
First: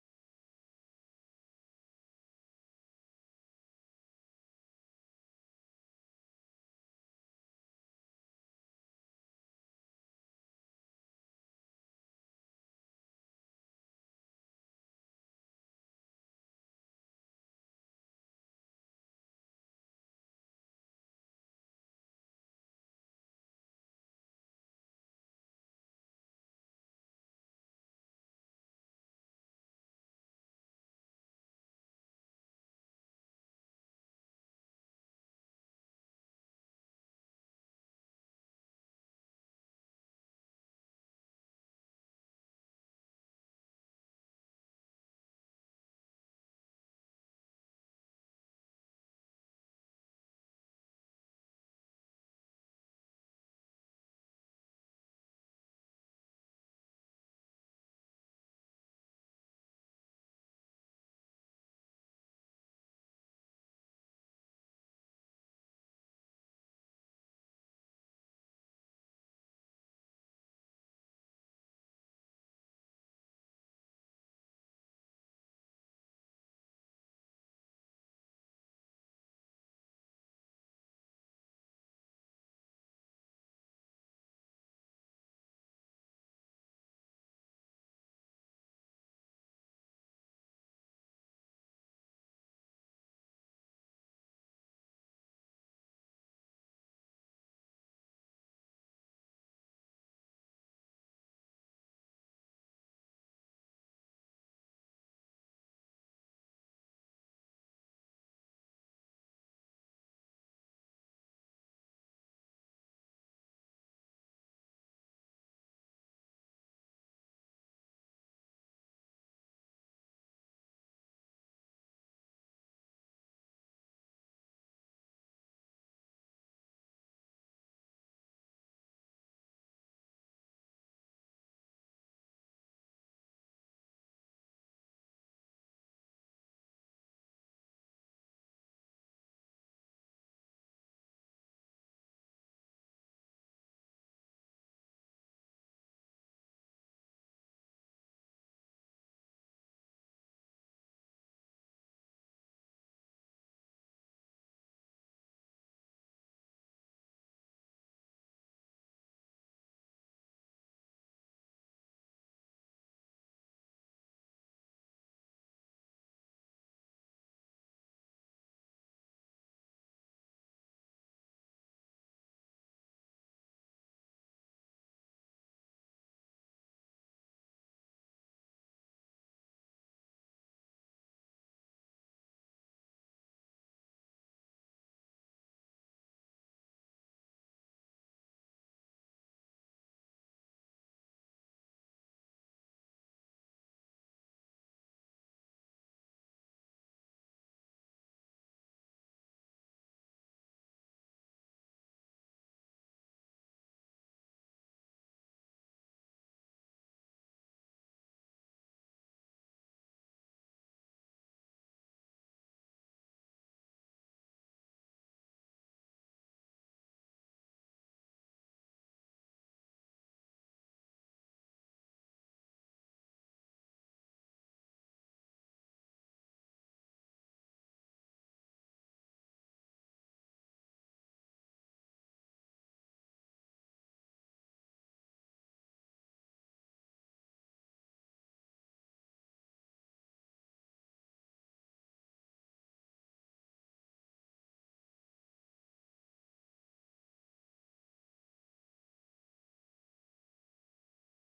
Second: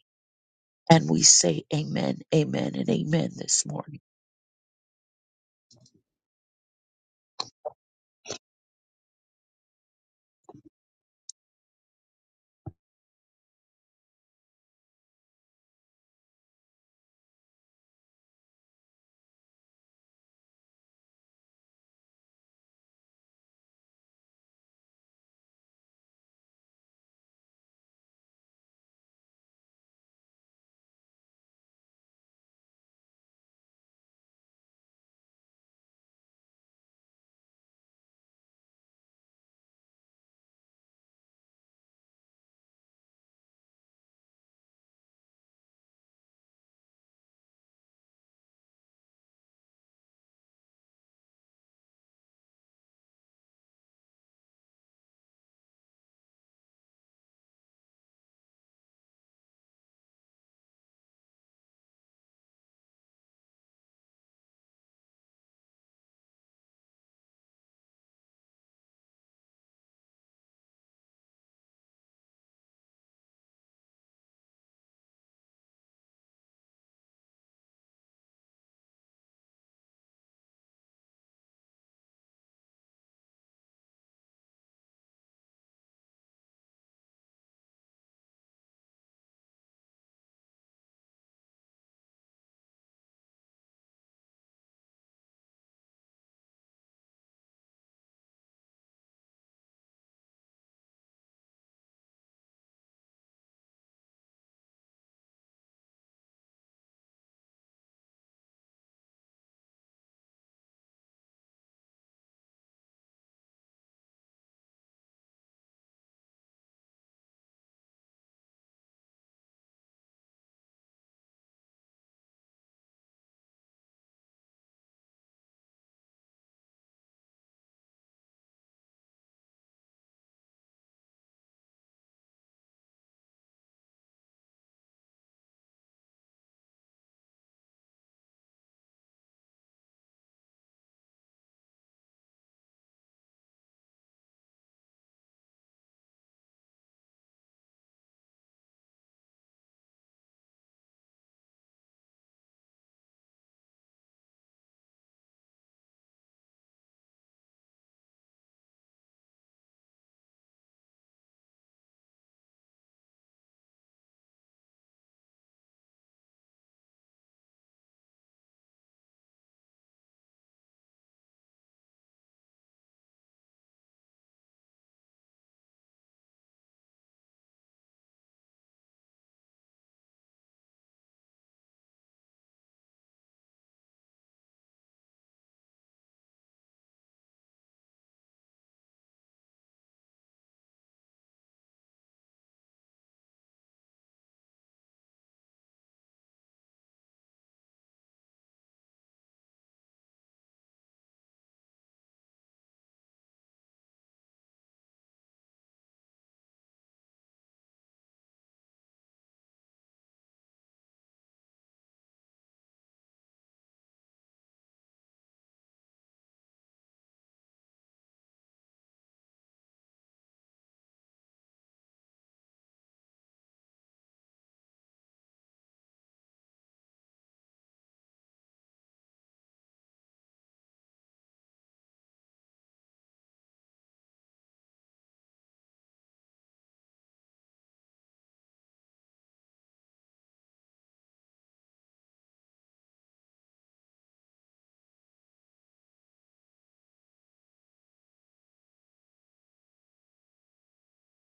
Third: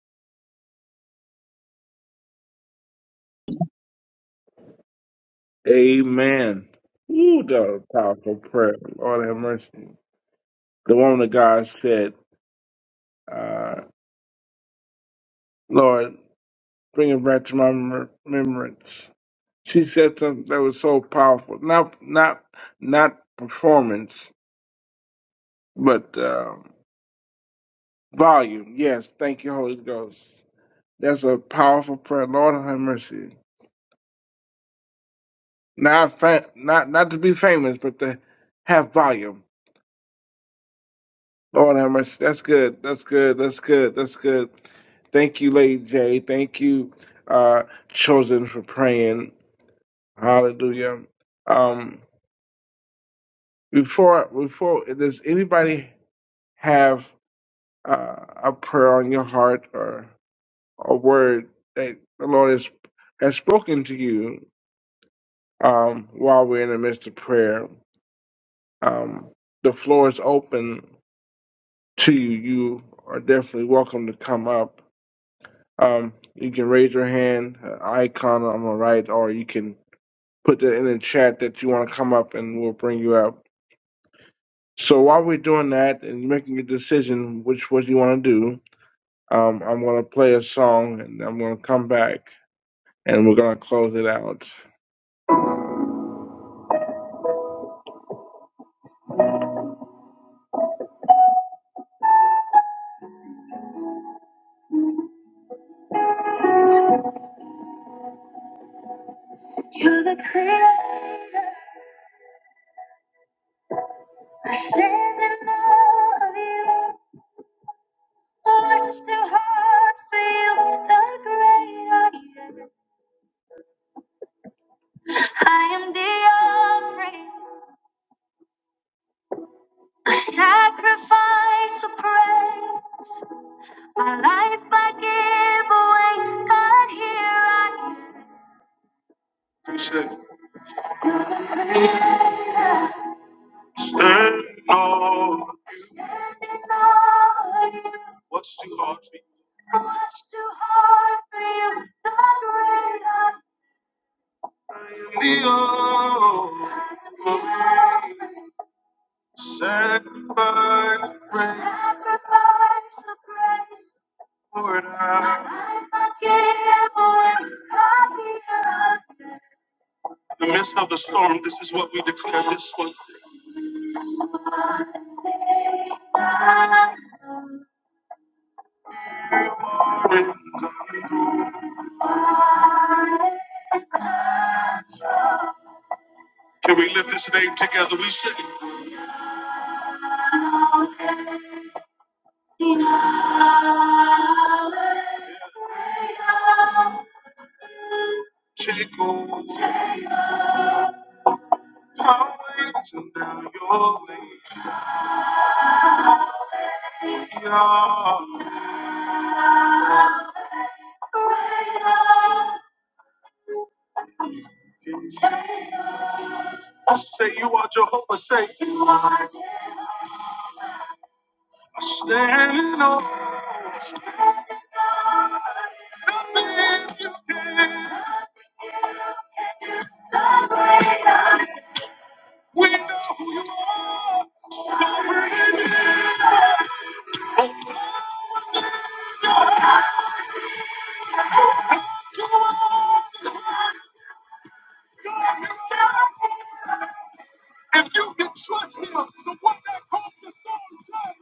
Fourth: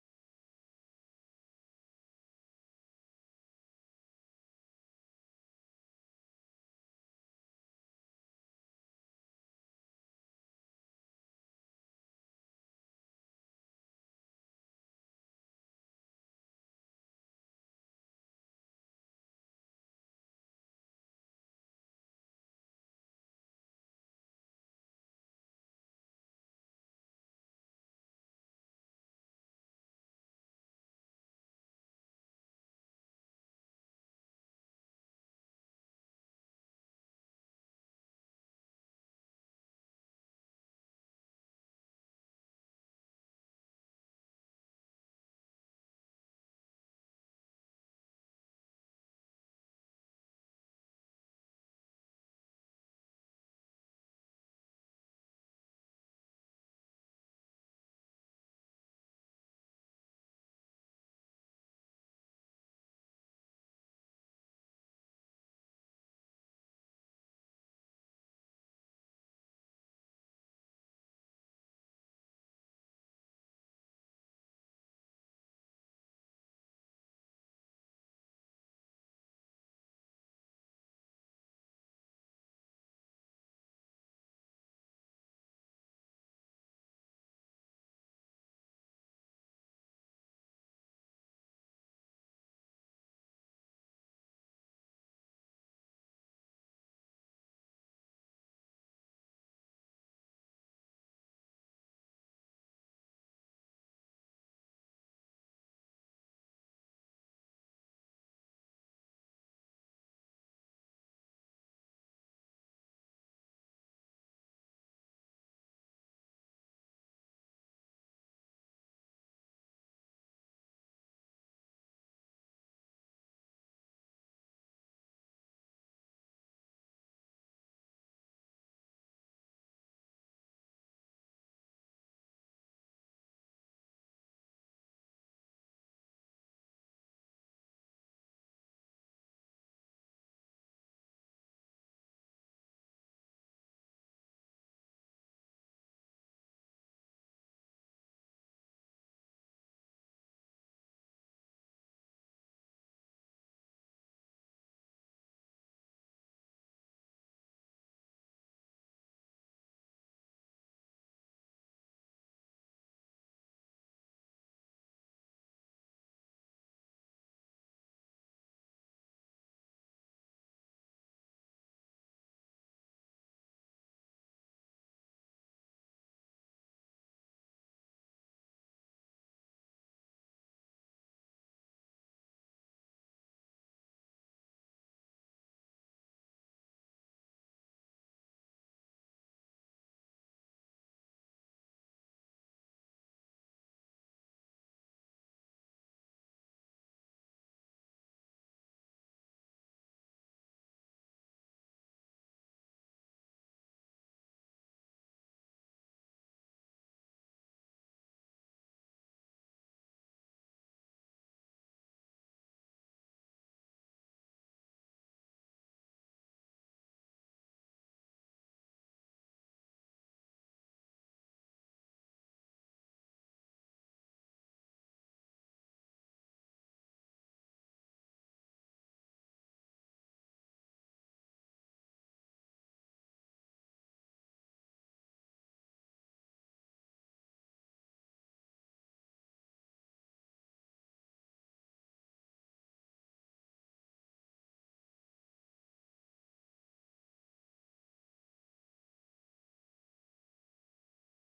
Speaker 2: And we say amen, amen, and amen this morning.
Speaker 1: Amen. Ooh, that was a powerful prayer. Lord have mercy. The woman of God said, uh, Lord, bring it back to my remem- remembrance. She said something that was so powerful. Not not not performance, but uh, volume. Yes, thank you, Holy Ghost. That's a powerful prayer. Lord have mercy. Not fa- not not to be famous, but to have volume. Lord have mercy. That's good. That's good. That's good. That's good. Thank you, Lady J. Thank you, uh, chosen for praying. Hallelujah. Um, before before does anybody have uh, a prayer on your heart or a word that the Lord has has spoken to you um, while we're in the midst of prayer? Um, the floor is open to you. You are definitely welcome to come up. Um, you can raise your hand uh, icon on the right, or you can put that in the chat that you want to come up, and we'll bring you up. So while we're doing that and making a decision which what you want to do, um, I'm gonna play a song, and I'm gonna come back, and we're gonna close it out. I said I love you, but it's too hard for you. The great I am, I am the offering. A sacrifice of praise, my life I give away. God, here I am. He said, Stand on. Standing on you. What's too hard for you? What's too hard for you? The great I am. The offering. Sacrifice of praise. Sacrifice of praise. In the midst of the storm, this is what we declare this one. Can we lift his name together? We say, Jacob's always and now your ways. are. Say, you are Jehovah. Say, you are standing on. If you can, We know who you are. So we're in it. If you can trust him, the one that calls the storm said,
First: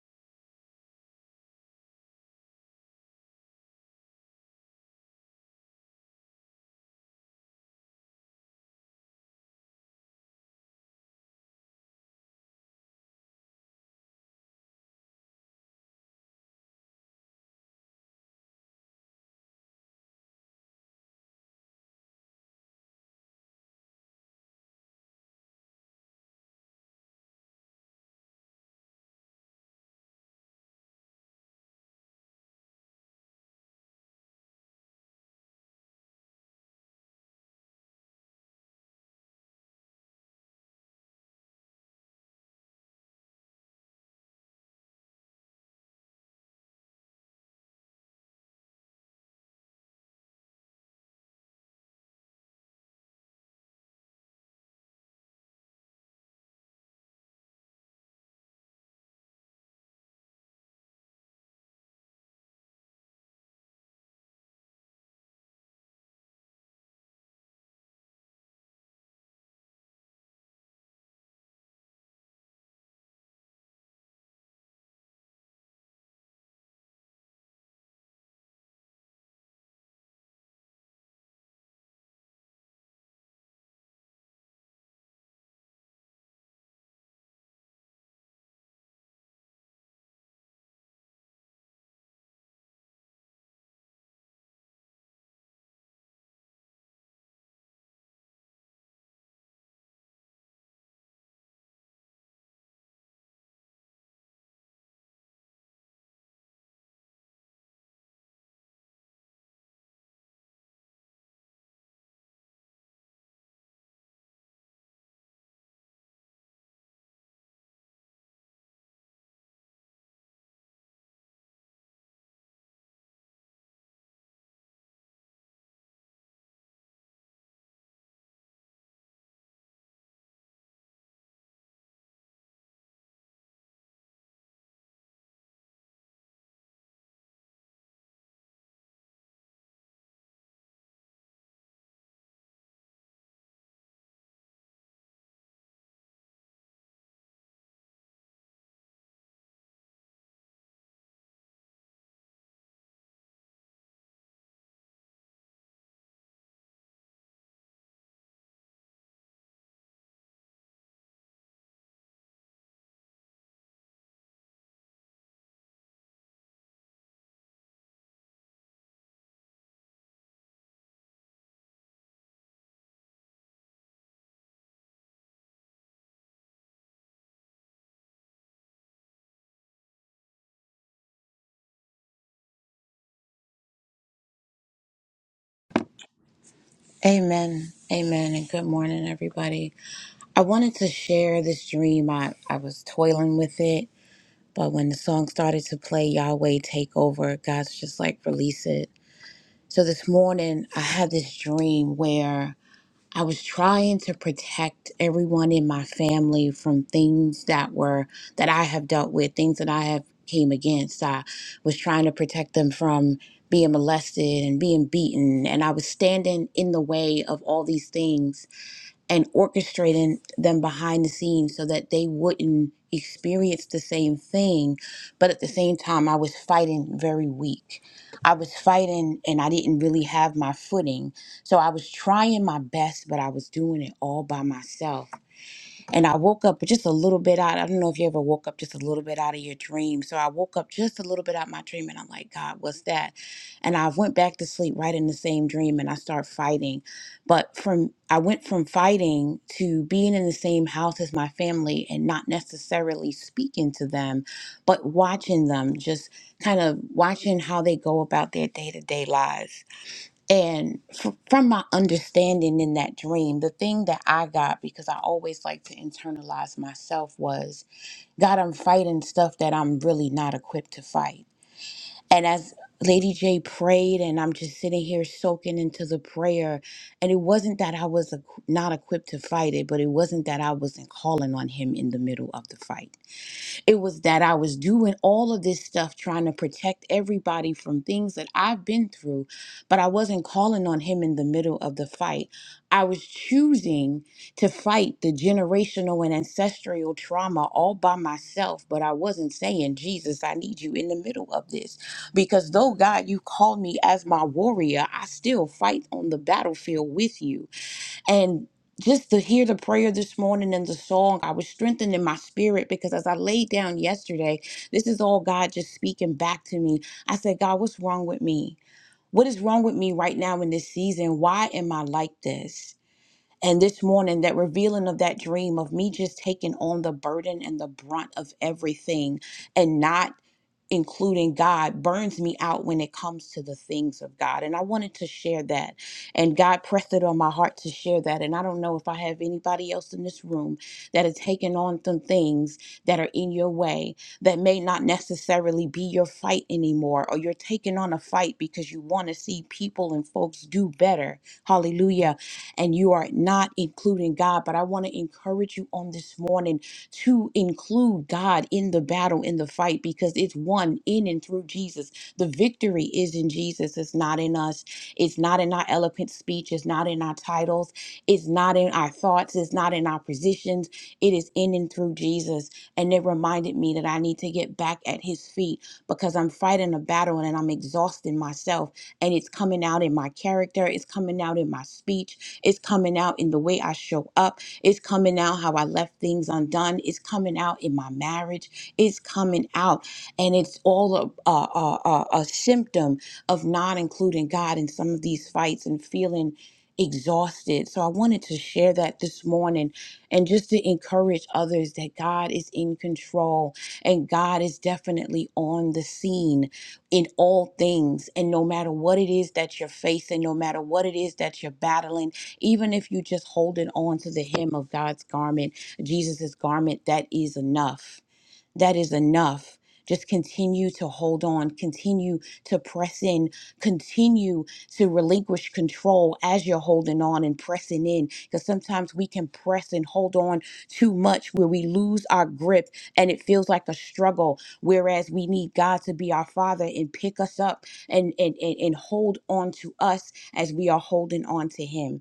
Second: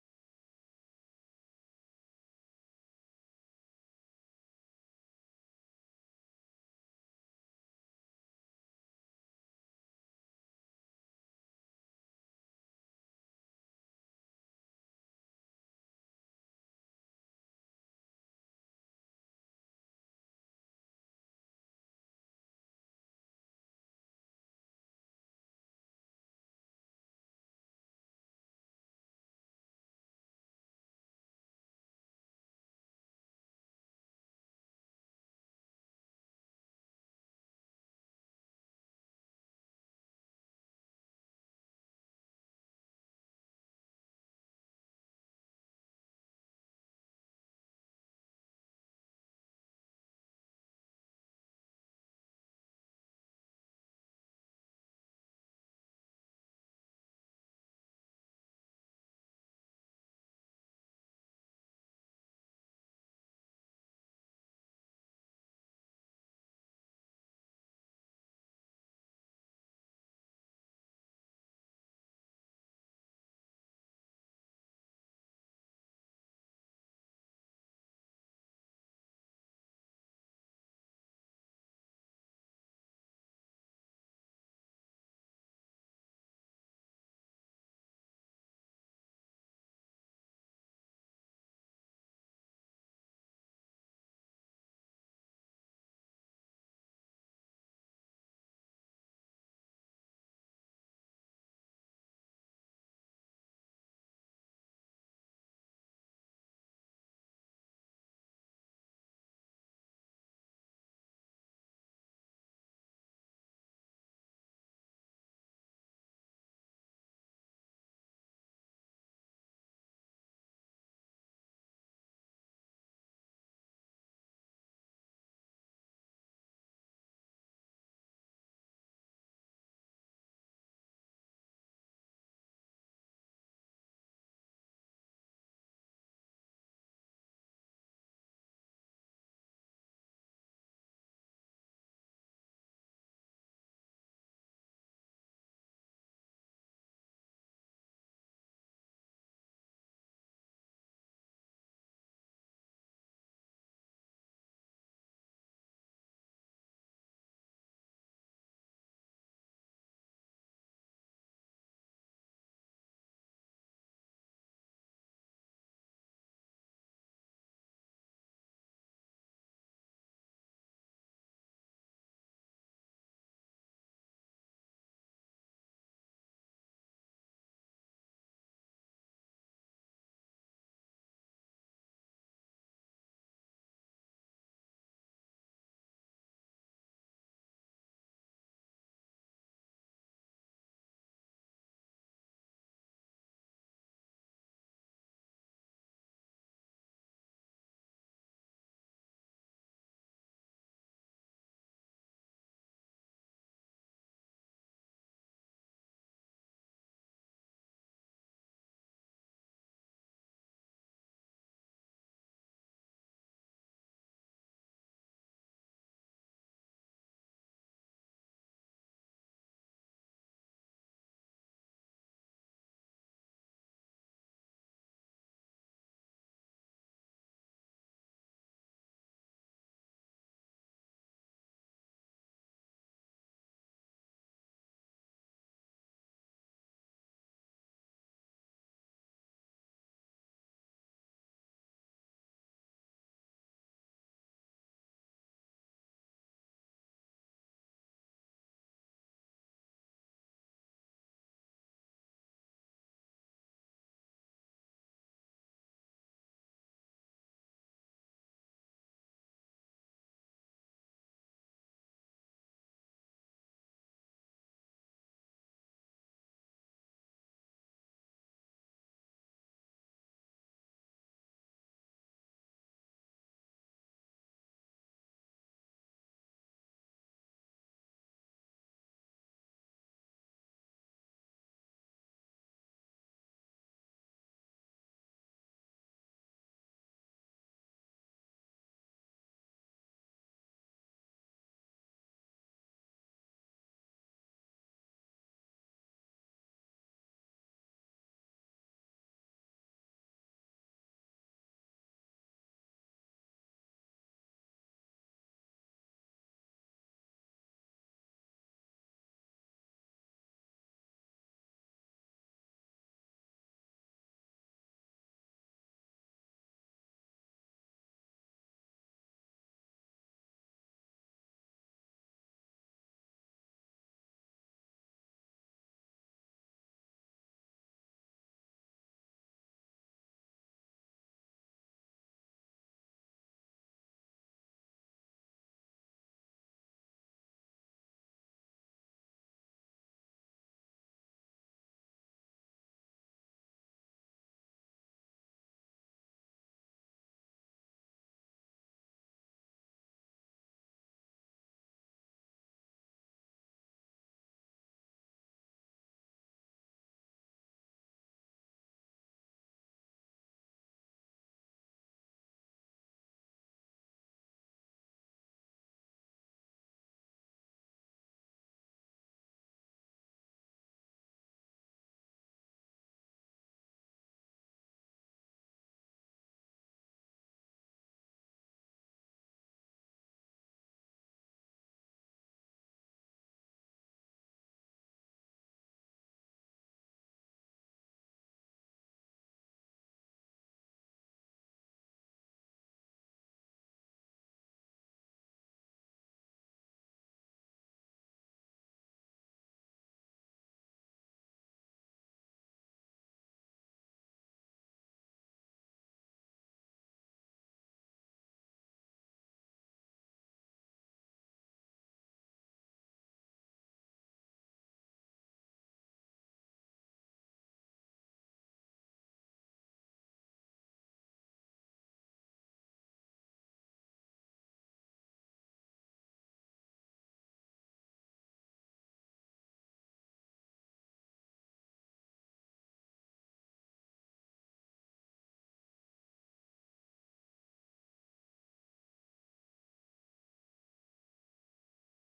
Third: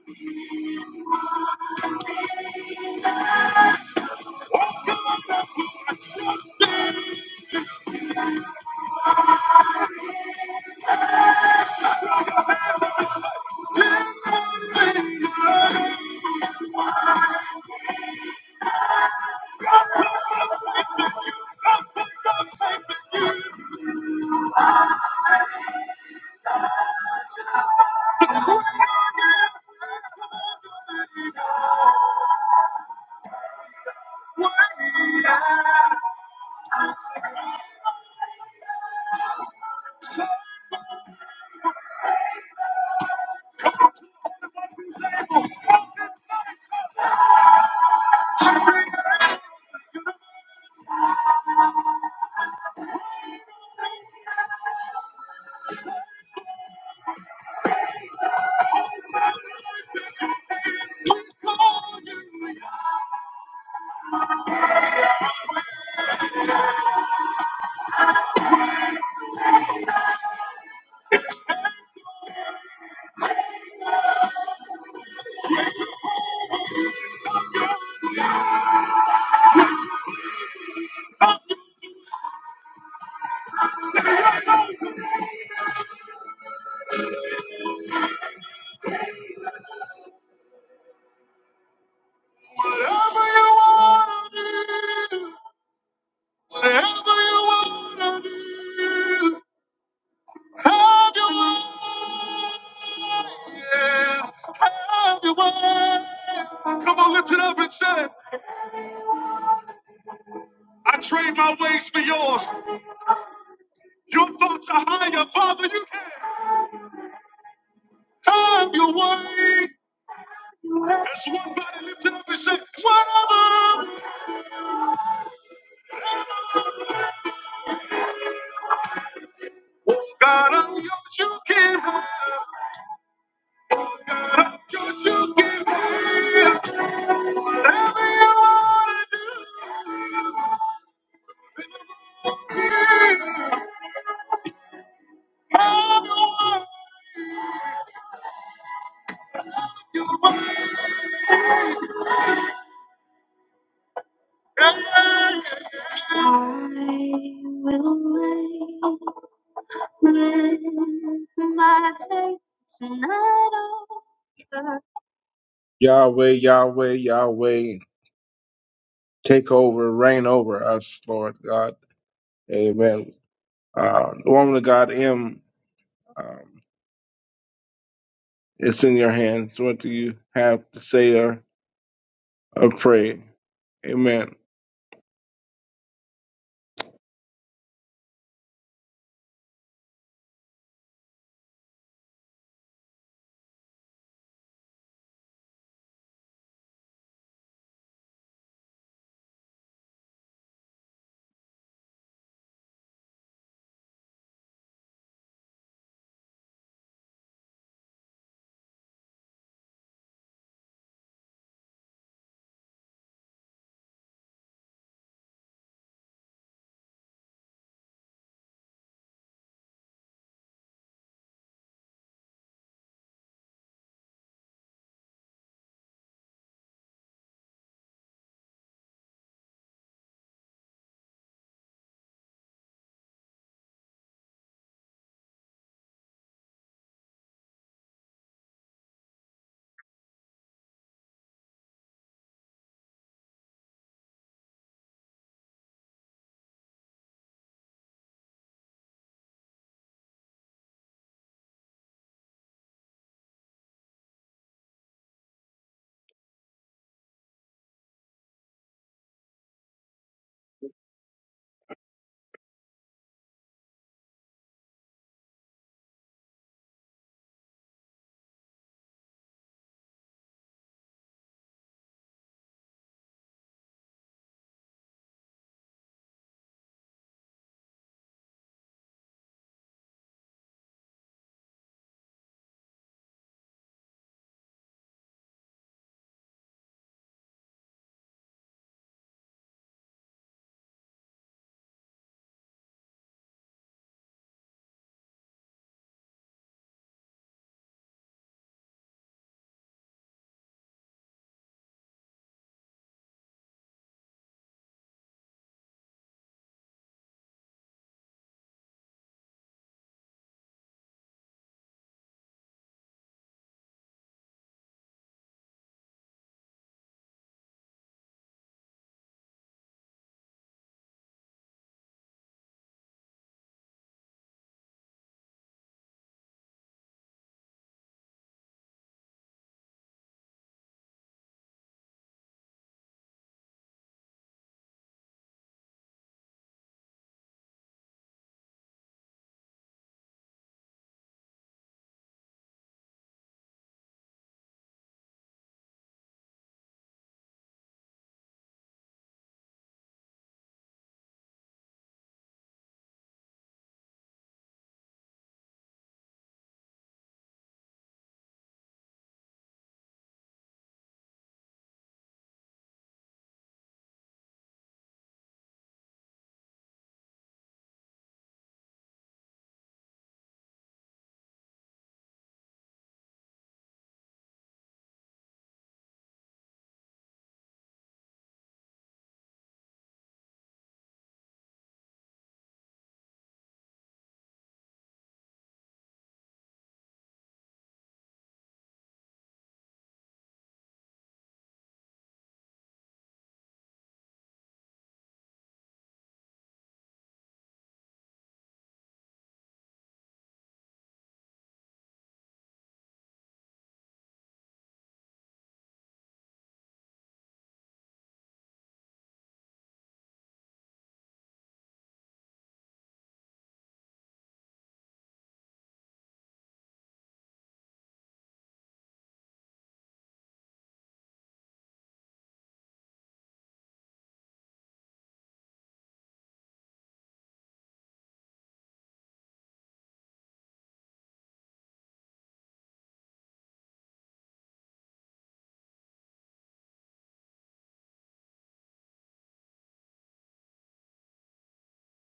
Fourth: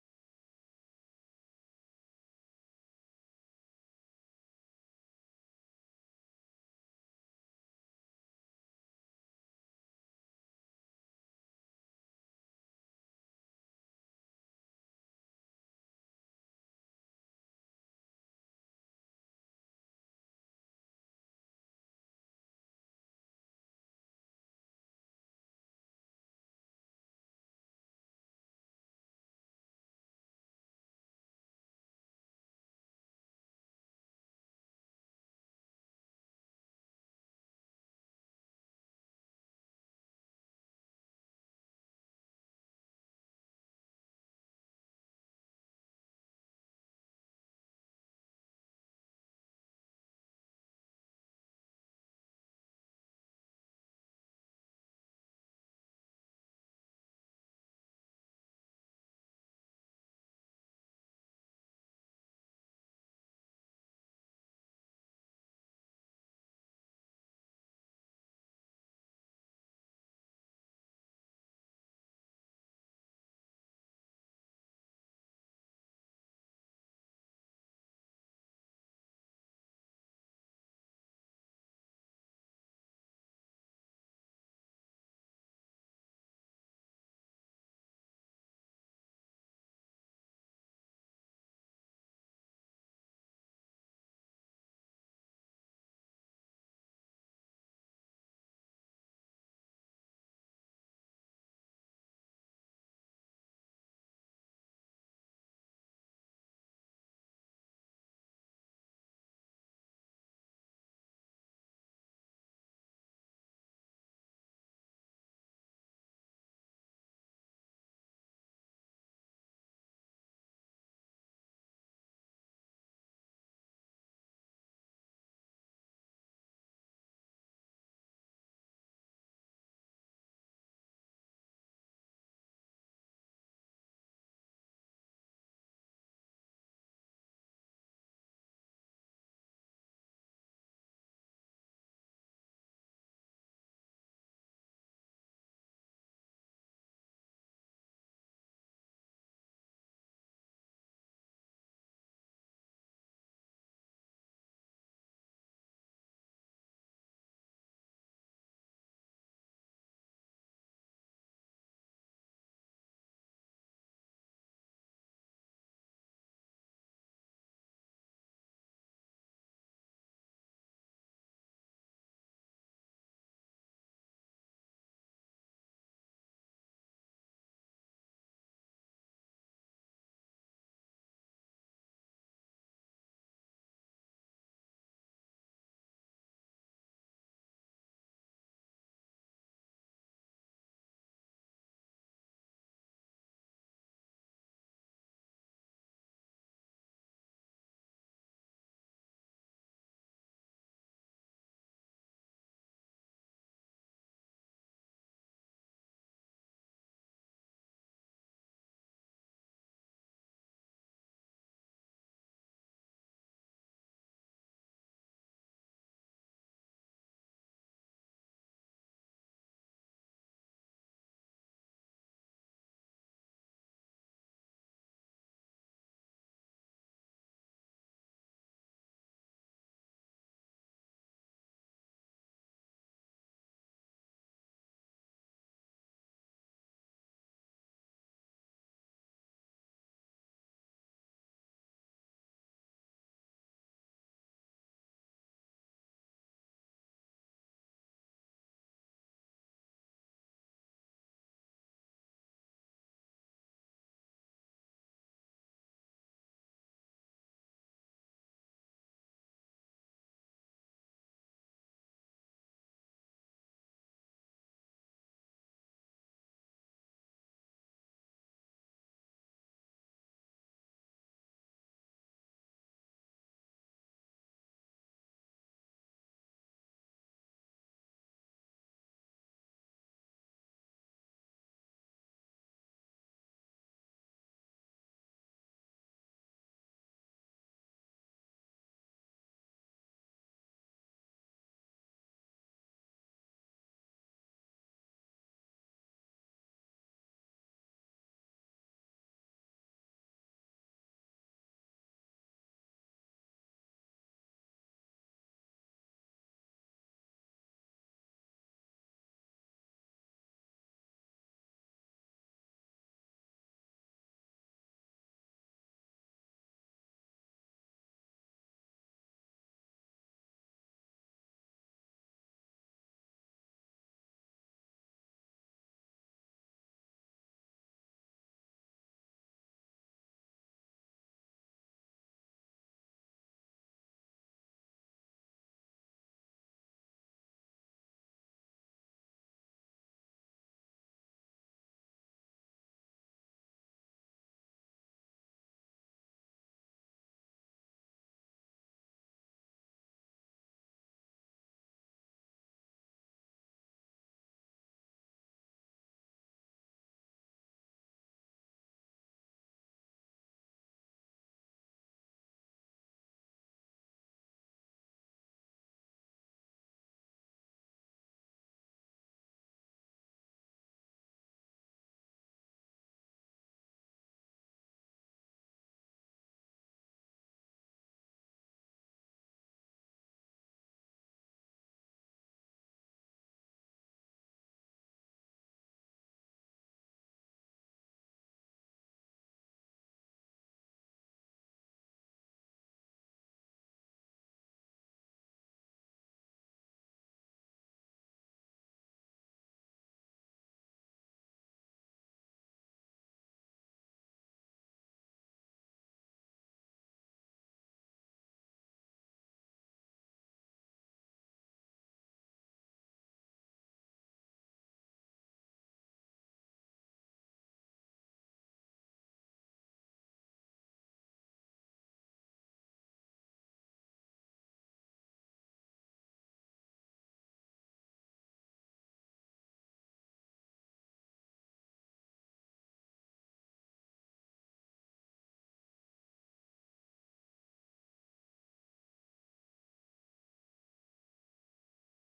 Speaker 1: Whatever you want to do, whatever you want to do, have your way. Yeah, have your way. Come on, lift it up and say, I trade my ways for yours. Your thoughts are higher, Father. You can have your way. As one body lifted up and said, Whatever. Oh God, I'm yours, you can have. Oh God, I'm yours, you can have. Whatever you want to do. Yeah, yeah, yeah. I will wait with my faith tonight. Oh God. Yahweh, Yahweh, Yahweh, take over, reign over us, Lord God. Amen. Uh, the woman of God, M. Um, It's in your hands what you have to say or, or pray. Amen.
Speaker 4: Amen. Amen. And good morning, everybody. I wanted to share this dream. I, I was toiling with it, but when the song started to play, Yahweh Take Over, God's just like, release it. So this morning, I had this dream where I was trying to protect everyone in my family from things that were, that I have dealt with, things that I have came against. I was trying to protect them from being molested and being beaten and i was standing in the way of all these things and orchestrating them behind the scenes so that they wouldn't experience the same thing. But at the same time, I was fighting very weak. I was fighting and I didn't really have my footing. So I was trying my best, but I was doing it all by myself and I woke up just a little bit out. I don't know if you ever woke up just a little bit out of your dream. So I woke up just a little bit out of my dream, and I'm like, God, what's that? And I went back to sleep right in the same dream, and I start fighting. But from I went from fighting to being in the same house as my family and not necessarily speaking to them, but watching them, just kind of watching how they go about their day to day lives and f- from my understanding in that dream, the thing that I got, because I always like to internalize myself, was God, I'm fighting stuff that I'm really not equipped to fight. And as Lady J prayed, and I'm just sitting here soaking into the prayer, and it wasn't that I was equ- not equipped to fight it, but it wasn't that I wasn't calling on Him in the middle of the fight it was that I was doing all of this stuff trying to protect everybody from things that I've been through, but I wasn't calling on him in the middle of the fight. I was choosing to fight the generational and ancestral trauma all by myself, but I wasn't saying, Jesus, I need you in the middle of this. Because though, God, you called me as my warrior, I still fight on the battlefield with you. And just to hear the prayer this morning and the song, I was strengthened in my spirit because as I laid down yesterday, this is all God just speaking back to me. I said, God, what's wrong with me? What is wrong with me right now in this season? Why am I like this? And this morning, that revealing of that dream of me just taking on the burden and the brunt of everything and not including God, burns me out when it comes to the things of God. And I wanted to share that. And God pressed it on my heart to share that. And I don't know if I have anybody else in this room that are taking on some things that are in your way that may not necessarily be your fight anymore, or you're taking on a fight because you want to see people and folks do better. Hallelujah. And you are not including God. But I want to encourage you on this morning to include God in the battle, in the fight, because it's won in and through Jesus. The victory is in Jesus. It's not in us. It's not in our eloquent speech. It's not in our titles. It's not in our thoughts. It's not in our positions. It is in and through Jesus. And it reminded me that I need to get back at his feet because I'm fighting a battle and I'm exhausting myself. And it's coming out in my character. It's coming out in my speech. It's coming out in the way I show up it's coming out how I left things undone. It's coming out in my marriage. It's coming out. And it's all a, a, a, a a symptom of not including God in some of these fights and feeling exhausted. So I wanted to share that this morning and just to encourage others that God is in control and God is definitely on the scene in all things. And no matter what it is that you're facing, no matter what it is that you're battling, even if you just holding on to the hem of God's garment, Jesus' garment, that is enough. That is enough. Just continue to hold on, continue to press in, continue to relinquish control as you're holding on and pressing in. Because sometimes we can press and hold on too much where we lose our grip and it feels like a struggle. Whereas we need God to be our Father and pick us up and, and, and, and hold on to us as we are holding on to Him